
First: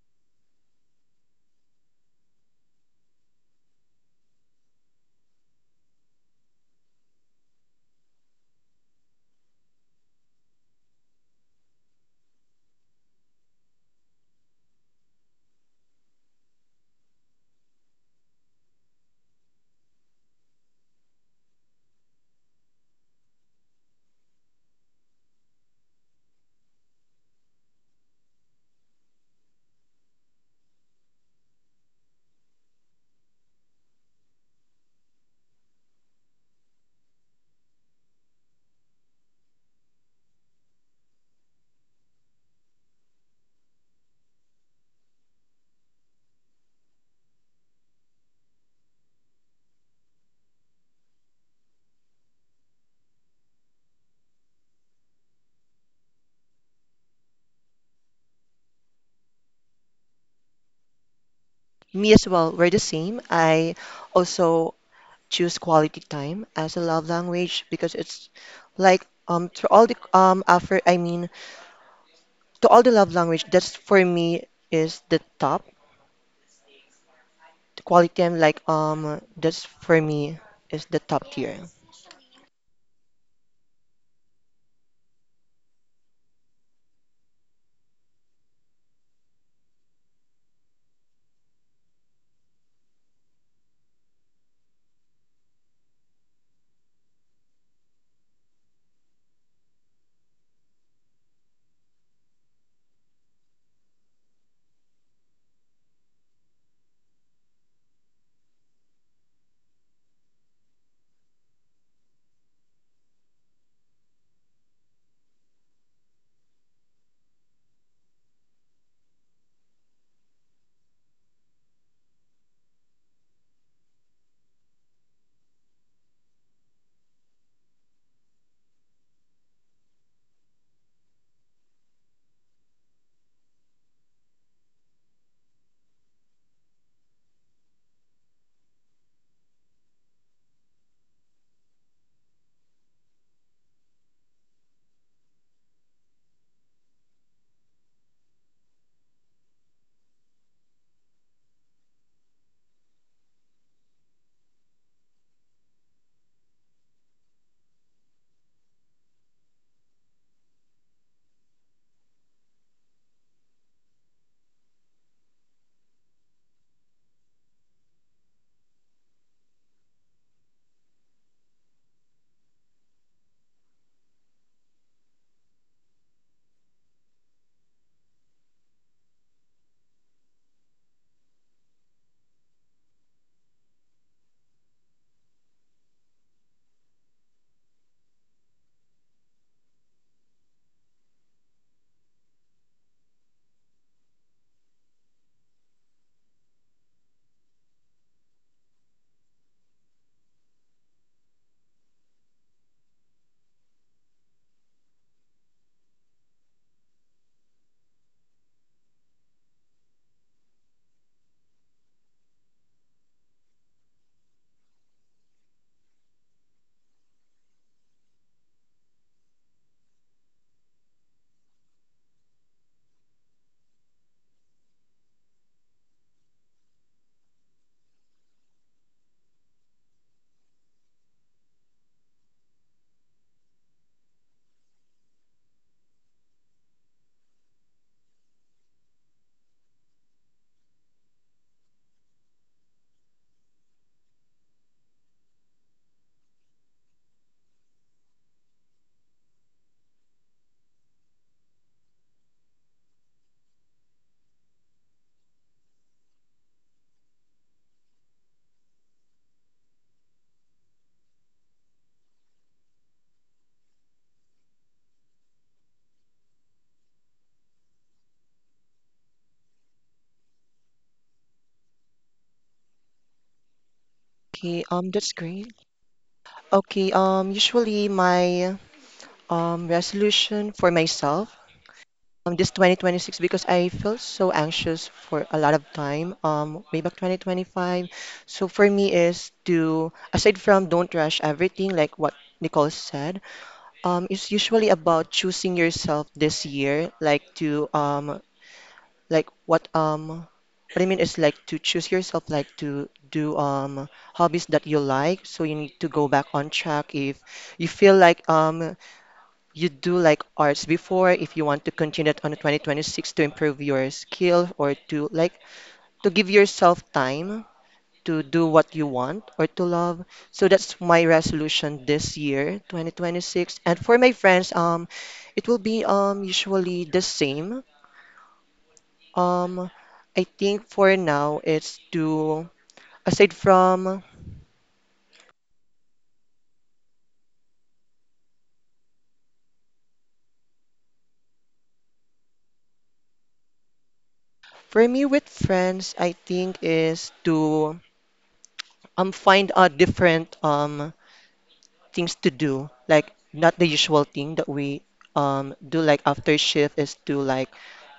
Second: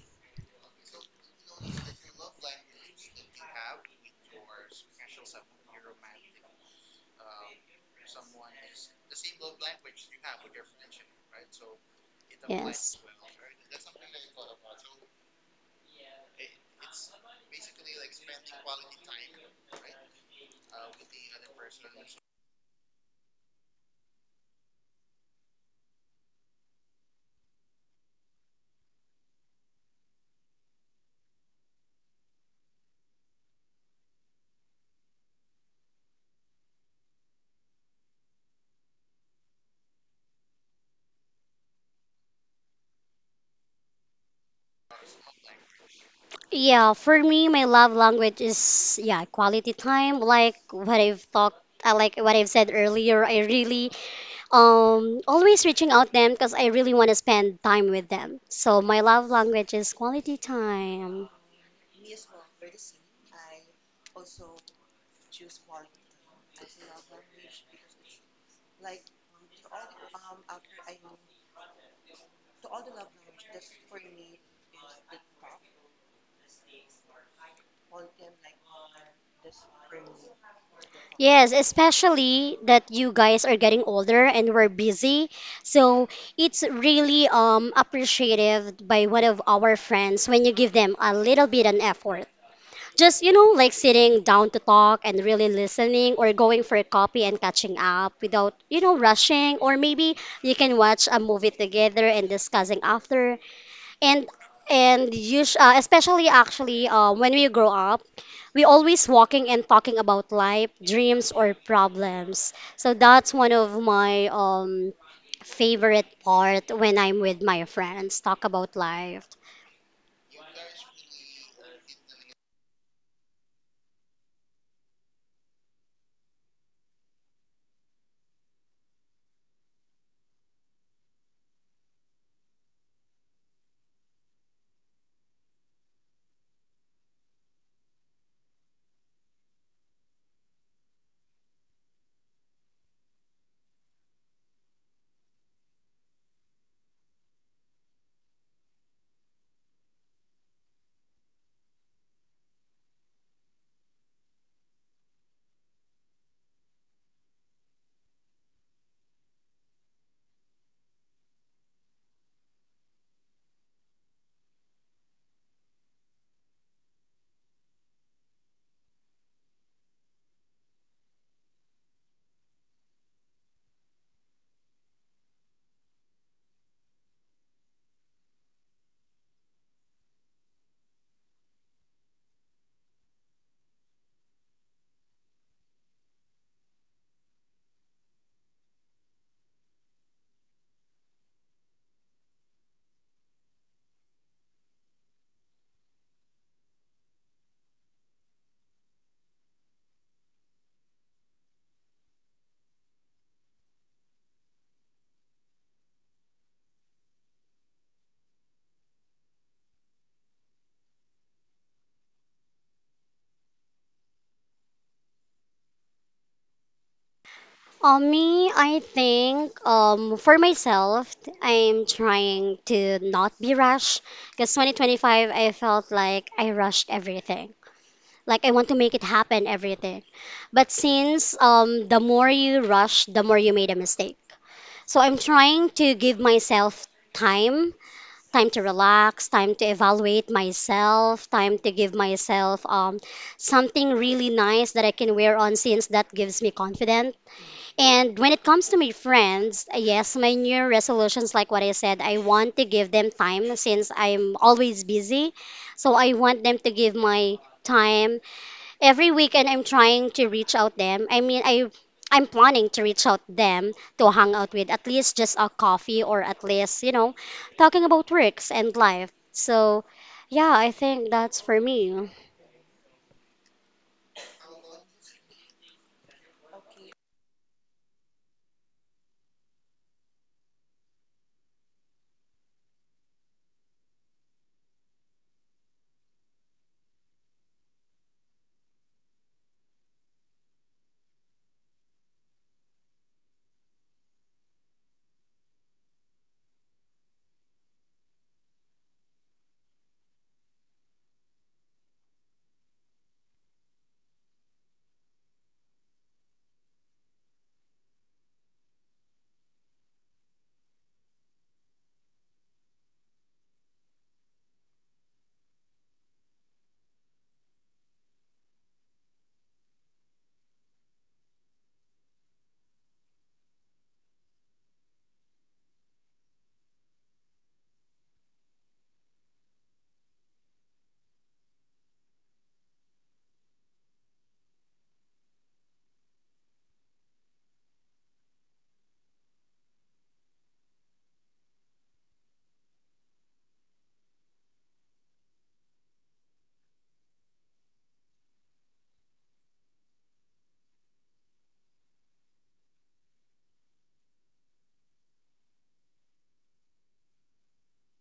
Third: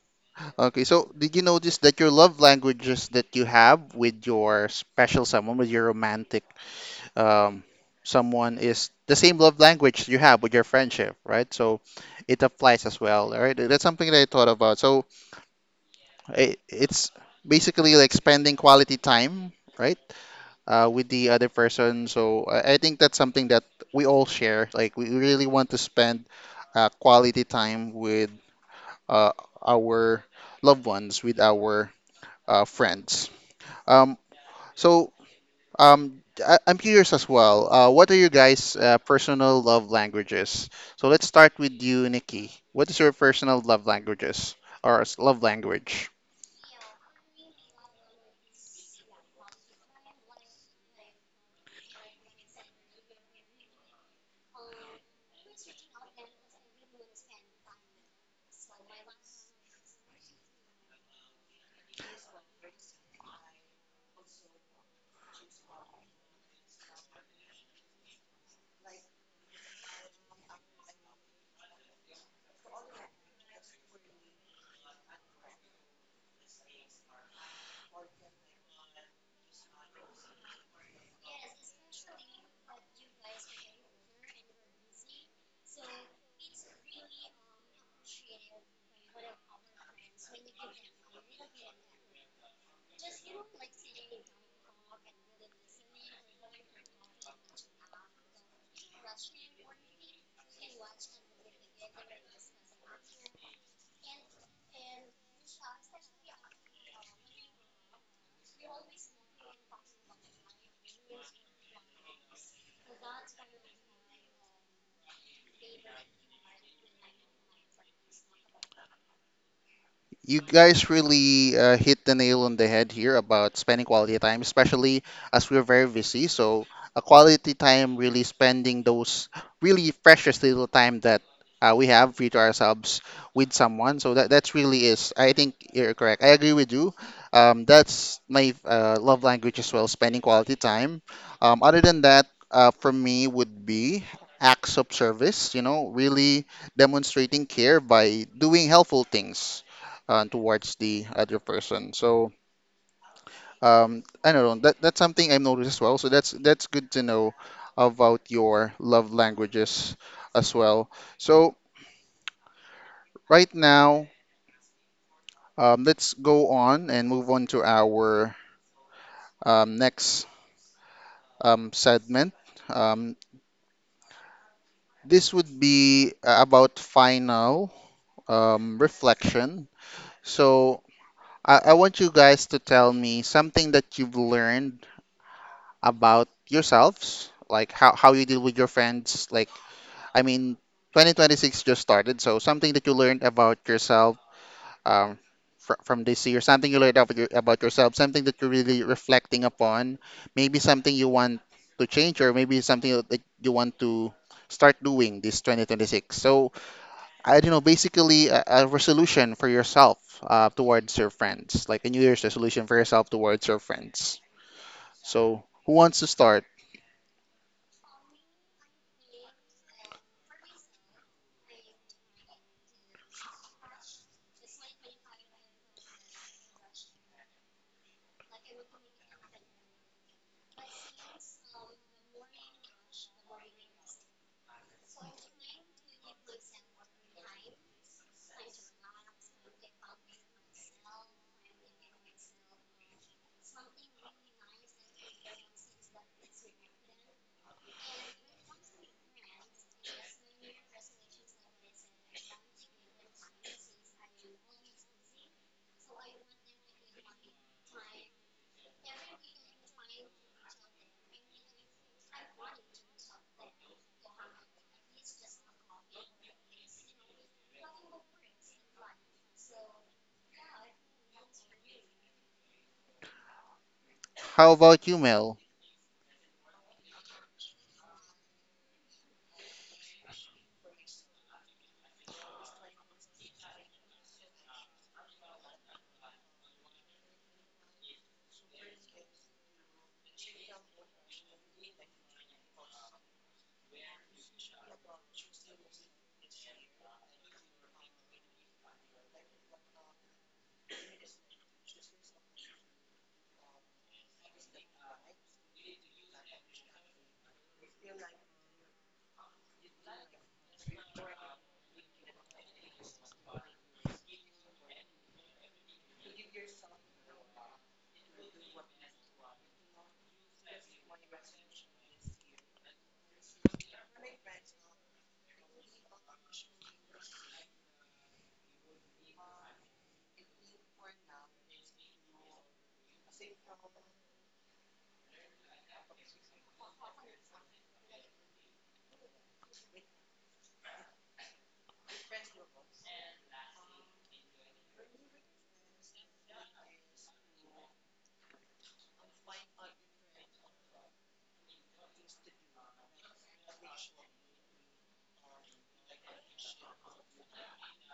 A: Okay, so did you notice that your love languages that you have with your special someone, with your romantic, um, someone, is the same love language you have with your friendship, right? So it applies
B: Yes.
A: as well, right? That's something that I thought about. So it, it's basically like spending quality time, right, uh, with the other person. So I, I think that's something that we all share. Like we really want to spend uh, quality time with uh, our loved ones, with our uh, friends. Um, so um, I- I'm curious as well. Uh, what are your guys' uh, personal love languages? So let's start with you, Nikki. What is your personal love languages or s- love language?
B: Yeah, for me, my love language is, yeah, quality time. Like what I've talked, uh, like what I've said earlier, I really um always reaching out them because I really want to spend time with them. So my love language is quality time.
C: Me as well, we're the same. I also choose quality time as a love language because it's like um to all the um after, I mean, to all the love language that's for me is the top, the quality I'm like, um that's for me is the top
B: Yes,
C: tier.
B: especially that you guys are getting older and we're busy. So it's really um appreciative by one of our friends when you give them a little bit an effort. Just, you know, like sitting down to talk and really listening, or going for a coffee and catching up without, you know, rushing, or maybe you can watch a movie together and discussing after. And and you sh- uh, especially actually uh, when we grow up, we always walking and talking about life, dreams, or problems. So that's one of my um favorite part when I'm with my friends, talk about life.
A: You guys really uh, hit the nail on the head here about spending quality time, especially as we're very busy. So a quality time really spending those really precious little time that uh, we have free to ourselves with someone. So that that's really is. I think you're correct. I agree with you. Um, that's my uh, love language as well, spending quality time. Um, other than that, uh, for me would be acts of service. You know, really demonstrating care by doing helpful things uh, towards the other person. So um, I don't know. That that's something I've noticed as well. So that's that's good to know about your love languages as well. So right now, um, let's go on and move on to our um, next um, segment. Um, this would be uh, about final um, reflection. So I, I want you guys to tell me something that you've learned about yourselves, like how, how you deal with your friends. Like, I mean, twenty twenty-six just started, so something that you learned about yourself, um, fr- from this year, something you learned about, your, about yourself, something that you're really reflecting upon, maybe something you want to change, or maybe something that you want to start doing this twenty twenty-six. So, I don't know, basically a, a resolution for yourself uh, towards your friends, like a New Year's resolution for yourself towards your friends. So, who wants to start?
B: Um, me, I think um for myself, I'm trying to not be rushed because twenty twenty-five I felt like I rushed everything. Like I want to make it happen everything. But since um the more you rush, the more you made a mistake. So I'm trying to give myself time, time to relax, time to evaluate myself, time to give myself um something really nice that I can wear on since that gives me confidence. And when it comes to my friends, uh, yes, my new resolutions, like what I said, I want to give them time since I'm always busy. So I want them to give my time every weekend. I'm trying to reach out them. I mean, I I'm planning to reach out them to hang out with, at least just a coffee, or at least, you know, talking about works and life. So yeah, I think that's for me.
A: How
C: Okay,
A: about
C: um
A: you,
C: that's
A: Mel?
C: great. Okay, um usually my um resolution for myself um this twenty twenty-six because I felt so anxious for a lot of time um way back twenty twenty-five. So for me is to aside from don't rush everything like what Nicole said, um it's usually about choosing yourself this year, like to, um like what um what I mean is like to choose yourself, like to do um hobbies that you like, so you need to go back on track if you feel like um you do like arts before, if you want to continue it on twenty twenty-six to improve your skill or to like to give yourself time to do what you want or to love. So that's my resolution this year, twenty twenty-six. And for my friends, um, it will be um usually the same. Um, I think for now it's to aside from for me with friends, I think is to um find out different um things to do, like not the usual thing that we um do like after shift is to like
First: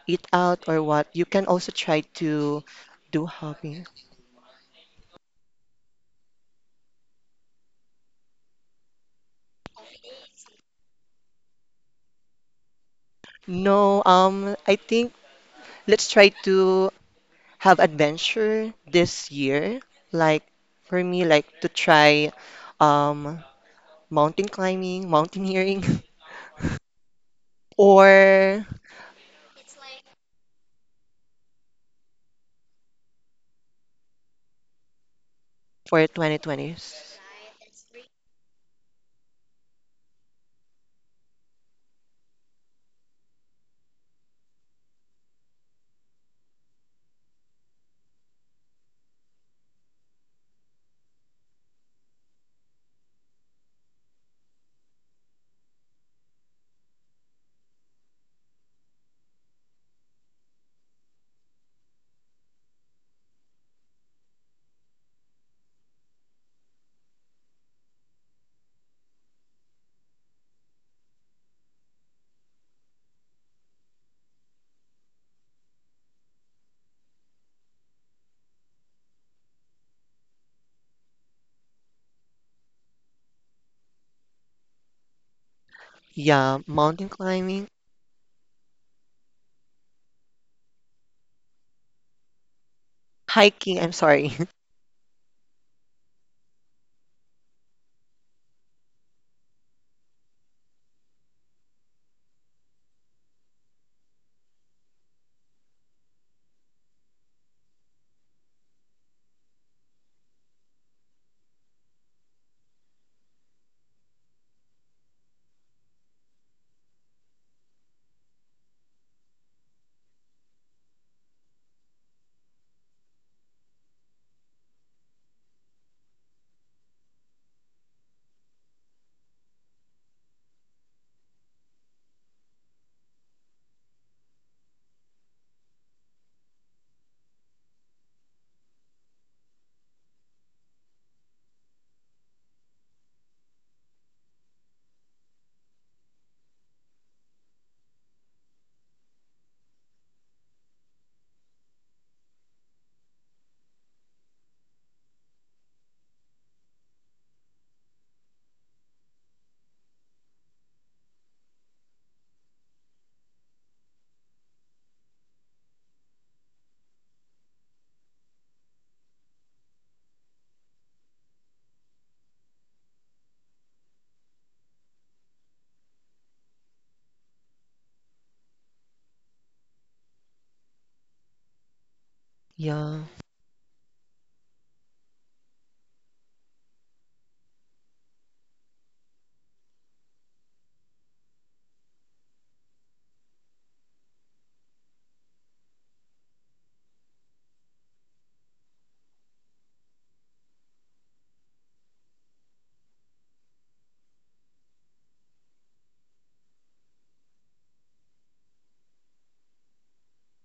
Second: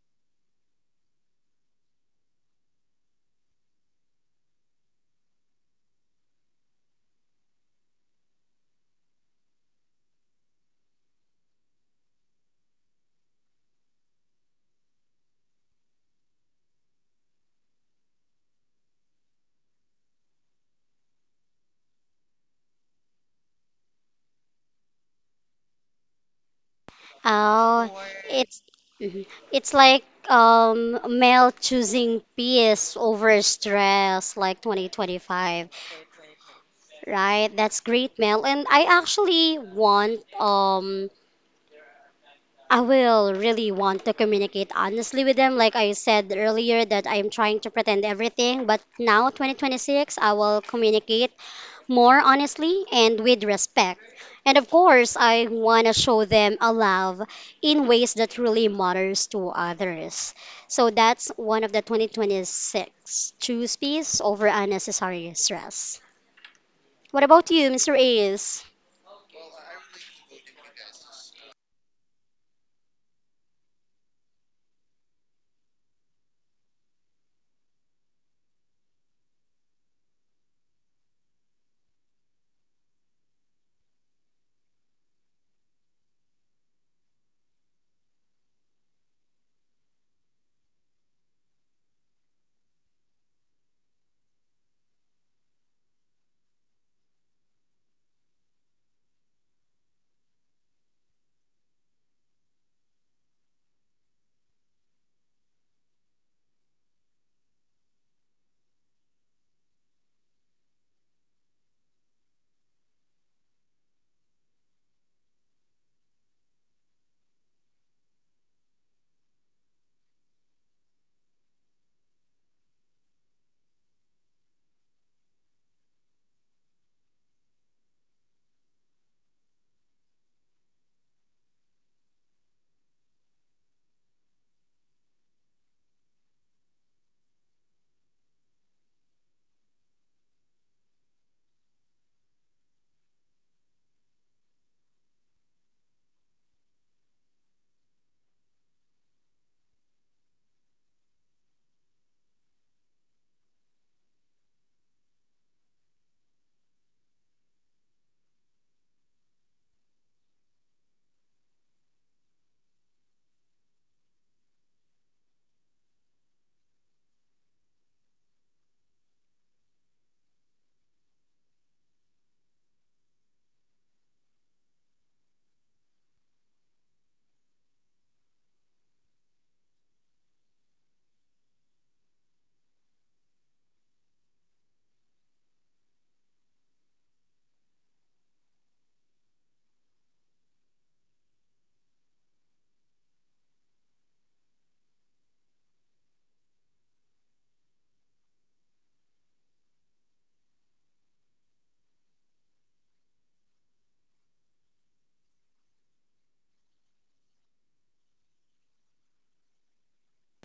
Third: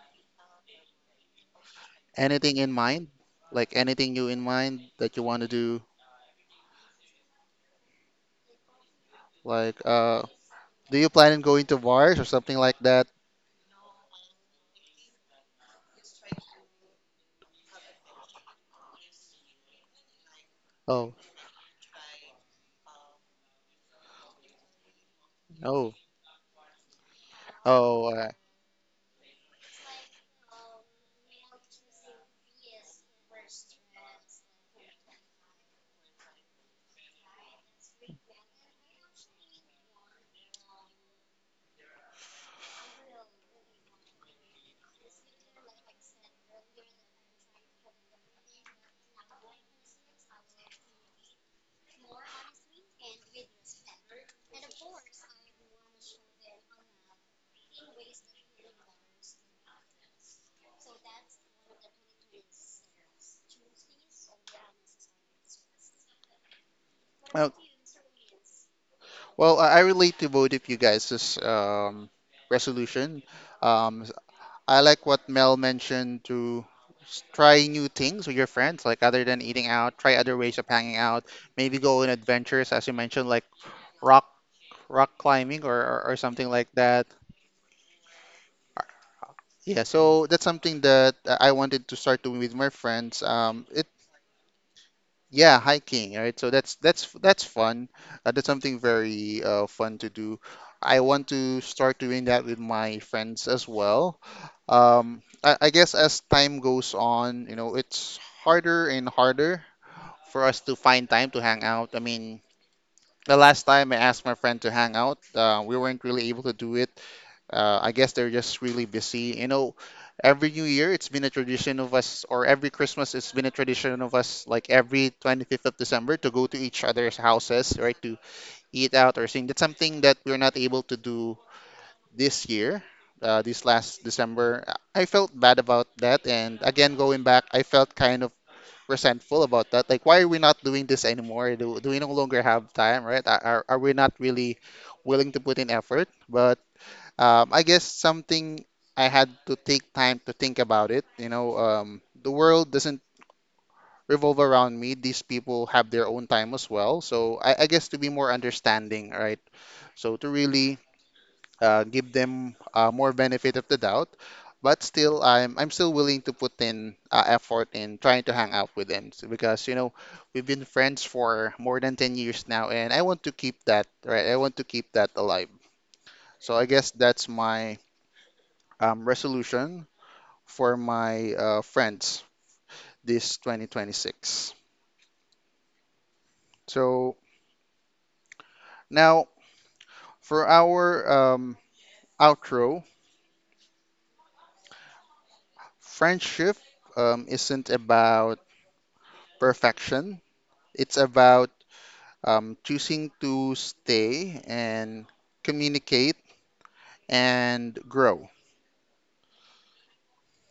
C: eat out or what. You can also try
A: Anything
C: to
A: in mind?
C: do
A: Like
C: hobby.
A: anything you in mind that you want to do? Like, uh, do you plan on going to bars or something like that?
C: No, um, I think let's try to have adventure this year. Like for
A: Oh,
C: me, like to try um mountain climbing, mountaineering,
A: no.
C: [LAUGHS]
B: Oh,
A: Oh, uh,
B: it's
C: or
B: mhm. It's like um male choosing peace over stress, like twenty twenty-five,
C: for twenty twenties.
B: right? That's great, Mel. And I actually want um I will really want to communicate honestly with them. Like I said earlier, that I'm trying to pretend everything, but now twenty twenty-six, I will communicate more honestly and with respect. And of course, I want to show them a love in ways that really matters to others. So that's one of the twenty twenty-six choose peace over unnecessary stress. What
A: oh,
B: about you, Mister Ace?
A: well, I I relate to both of you guys' this um, resolution. Um, s- I like what Mel mentioned to s- try new things with your friends, like other than eating out, try other ways of hanging out, maybe go on adventures, as you mentioned, like rock rock climbing, or, or, or something
C: Yeah,
A: like that.
C: mountain climbing,
A: Yeah, so that's something that uh, I wanted to start doing with my friends. Um,
C: hiking,
A: it
C: I'm sorry. [LAUGHS]
A: yeah, hiking, right? So that's that's that's fun. Uh, that's something very uh, fun to do. I want to start doing that with my friends as well. Um, I, I guess as time goes on, you know, it's harder and harder for us to find time to hang out. I mean, the last time I asked my friend to hang out, uh, we weren't really able to do it, uh, I guess they're just really busy. You know, every New Year, it's been a tradition of us, or every Christmas, it's been a tradition of us, like every twenty-fifth of December, to go to each other's houses, right, to eat out or sing. That's something that we're not able to do this year, uh, this last December. I felt bad about that. And again, going back, I felt kind of resentful about that. Like, why are we not doing this anymore? Do, do we no longer have time, right? Are, are are we not really willing to put in effort? But um, I guess something I had to take time to think about it. You know, um, the world doesn't revolve around me. These people have their own time as well. So I, I guess to be more understanding, right? So to really uh, give them uh, more benefit of the doubt, but still, I'm I'm still willing to put in uh, effort in trying to hang out with them. So because you know we've been friends for more than ten years now, and I want to keep that, right? I want to keep that alive. So I guess that's my um, resolution for my uh, friends
C: Yeah.
A: this twenty twenty-six. So now for our um, outro, friendship um, isn't about perfection. It's about um, choosing to stay and communicate and grow.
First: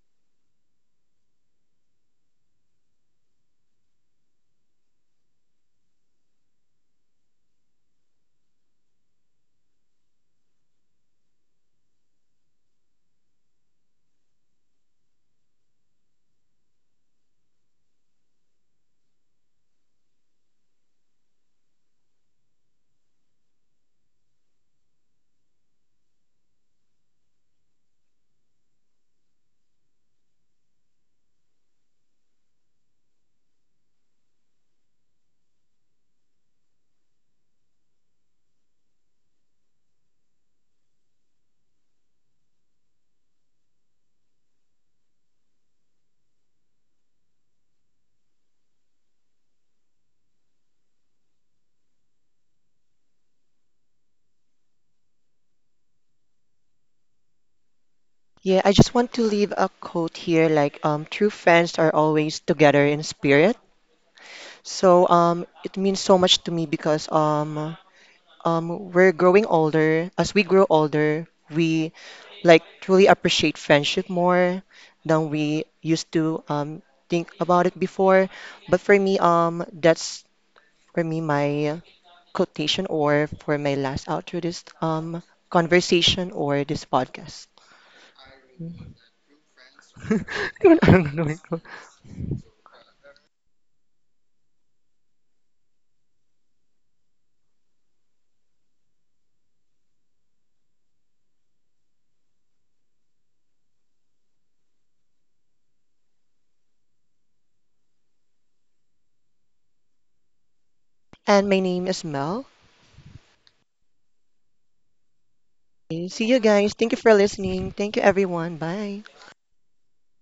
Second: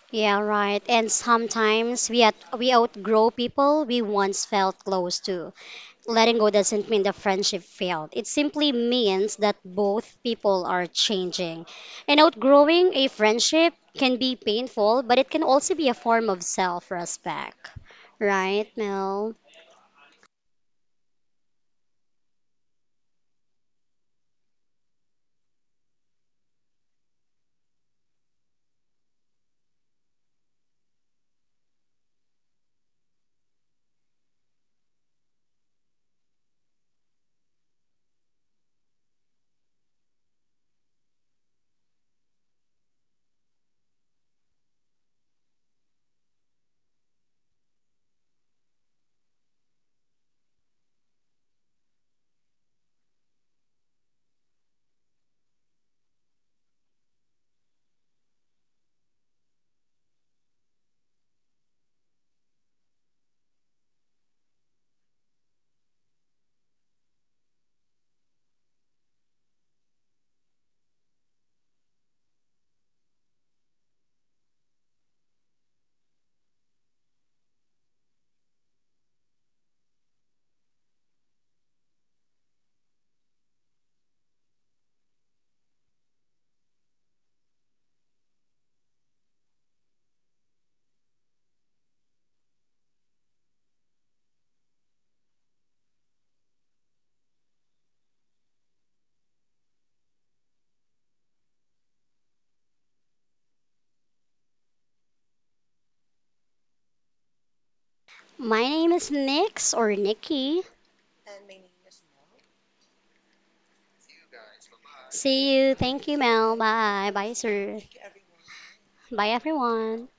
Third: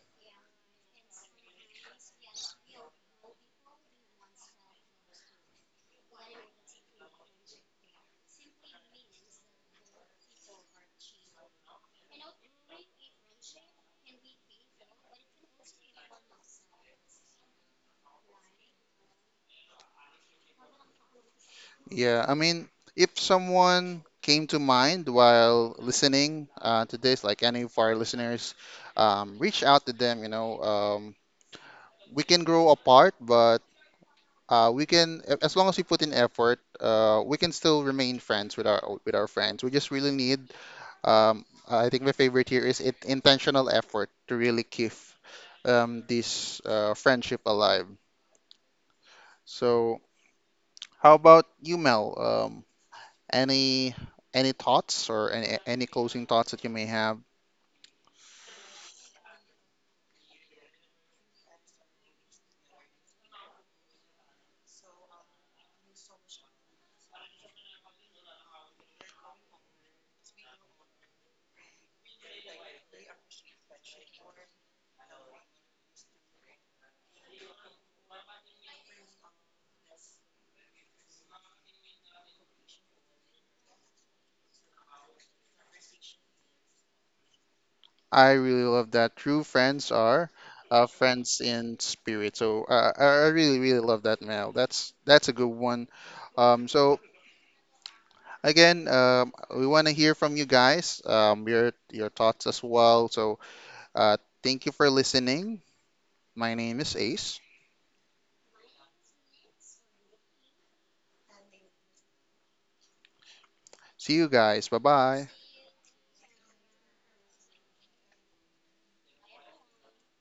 B: Yeah, right. And sometimes we at, we outgrow people we once felt close to. Letting go doesn't mean the friendship failed. It simply means that both people are changing. And outgrowing a friendship can be painful, but it can also be a form of self respect. Right, Mel?
A: Yeah, I mean, if someone came to mind while listening uh, to this, like any of our listeners, um, reach out to them. You know, um, we can grow apart, but Uh, we can, a- as long as we put in effort, uh, we can still remain friends with our with our friends. We just really need, um, I think my favorite here is it, intentional effort to really keep um, this uh, friendship alive. So, how about you, Mel? Um, any any thoughts or any any closing thoughts that you may have?
C: Yeah, I just want to leave a quote here, like um true friends are always together in spirit. So um it means so much to me because um um we're growing older. As we grow older, we like truly appreciate friendship more than we used to um think about it before. But for me, um that's for me, my quotation or for my last outro this um conversation or this podcast.
A: I really love that. True friends are
C: [LAUGHS]
A: uh,
C: I don't
A: friends
C: know.
A: in spirit. So, uh, I I really really love that, Mel. That's that's a good one. Um, so Again, um, we want to hear from you guys, um, your your thoughts as well. So, uh, thank you for listening. My name is Ace.
B: My name is Nix or Nikki.
C: And my name is Mel.
A: See you guys. Bye bye.
B: See you. Thank you,
C: See you
B: Mel.
C: guys. Thank you
B: Bye.
C: for
B: Bye,
C: listening.
B: sir.
C: Thank you, everyone. Bye.
B: Bye, everyone.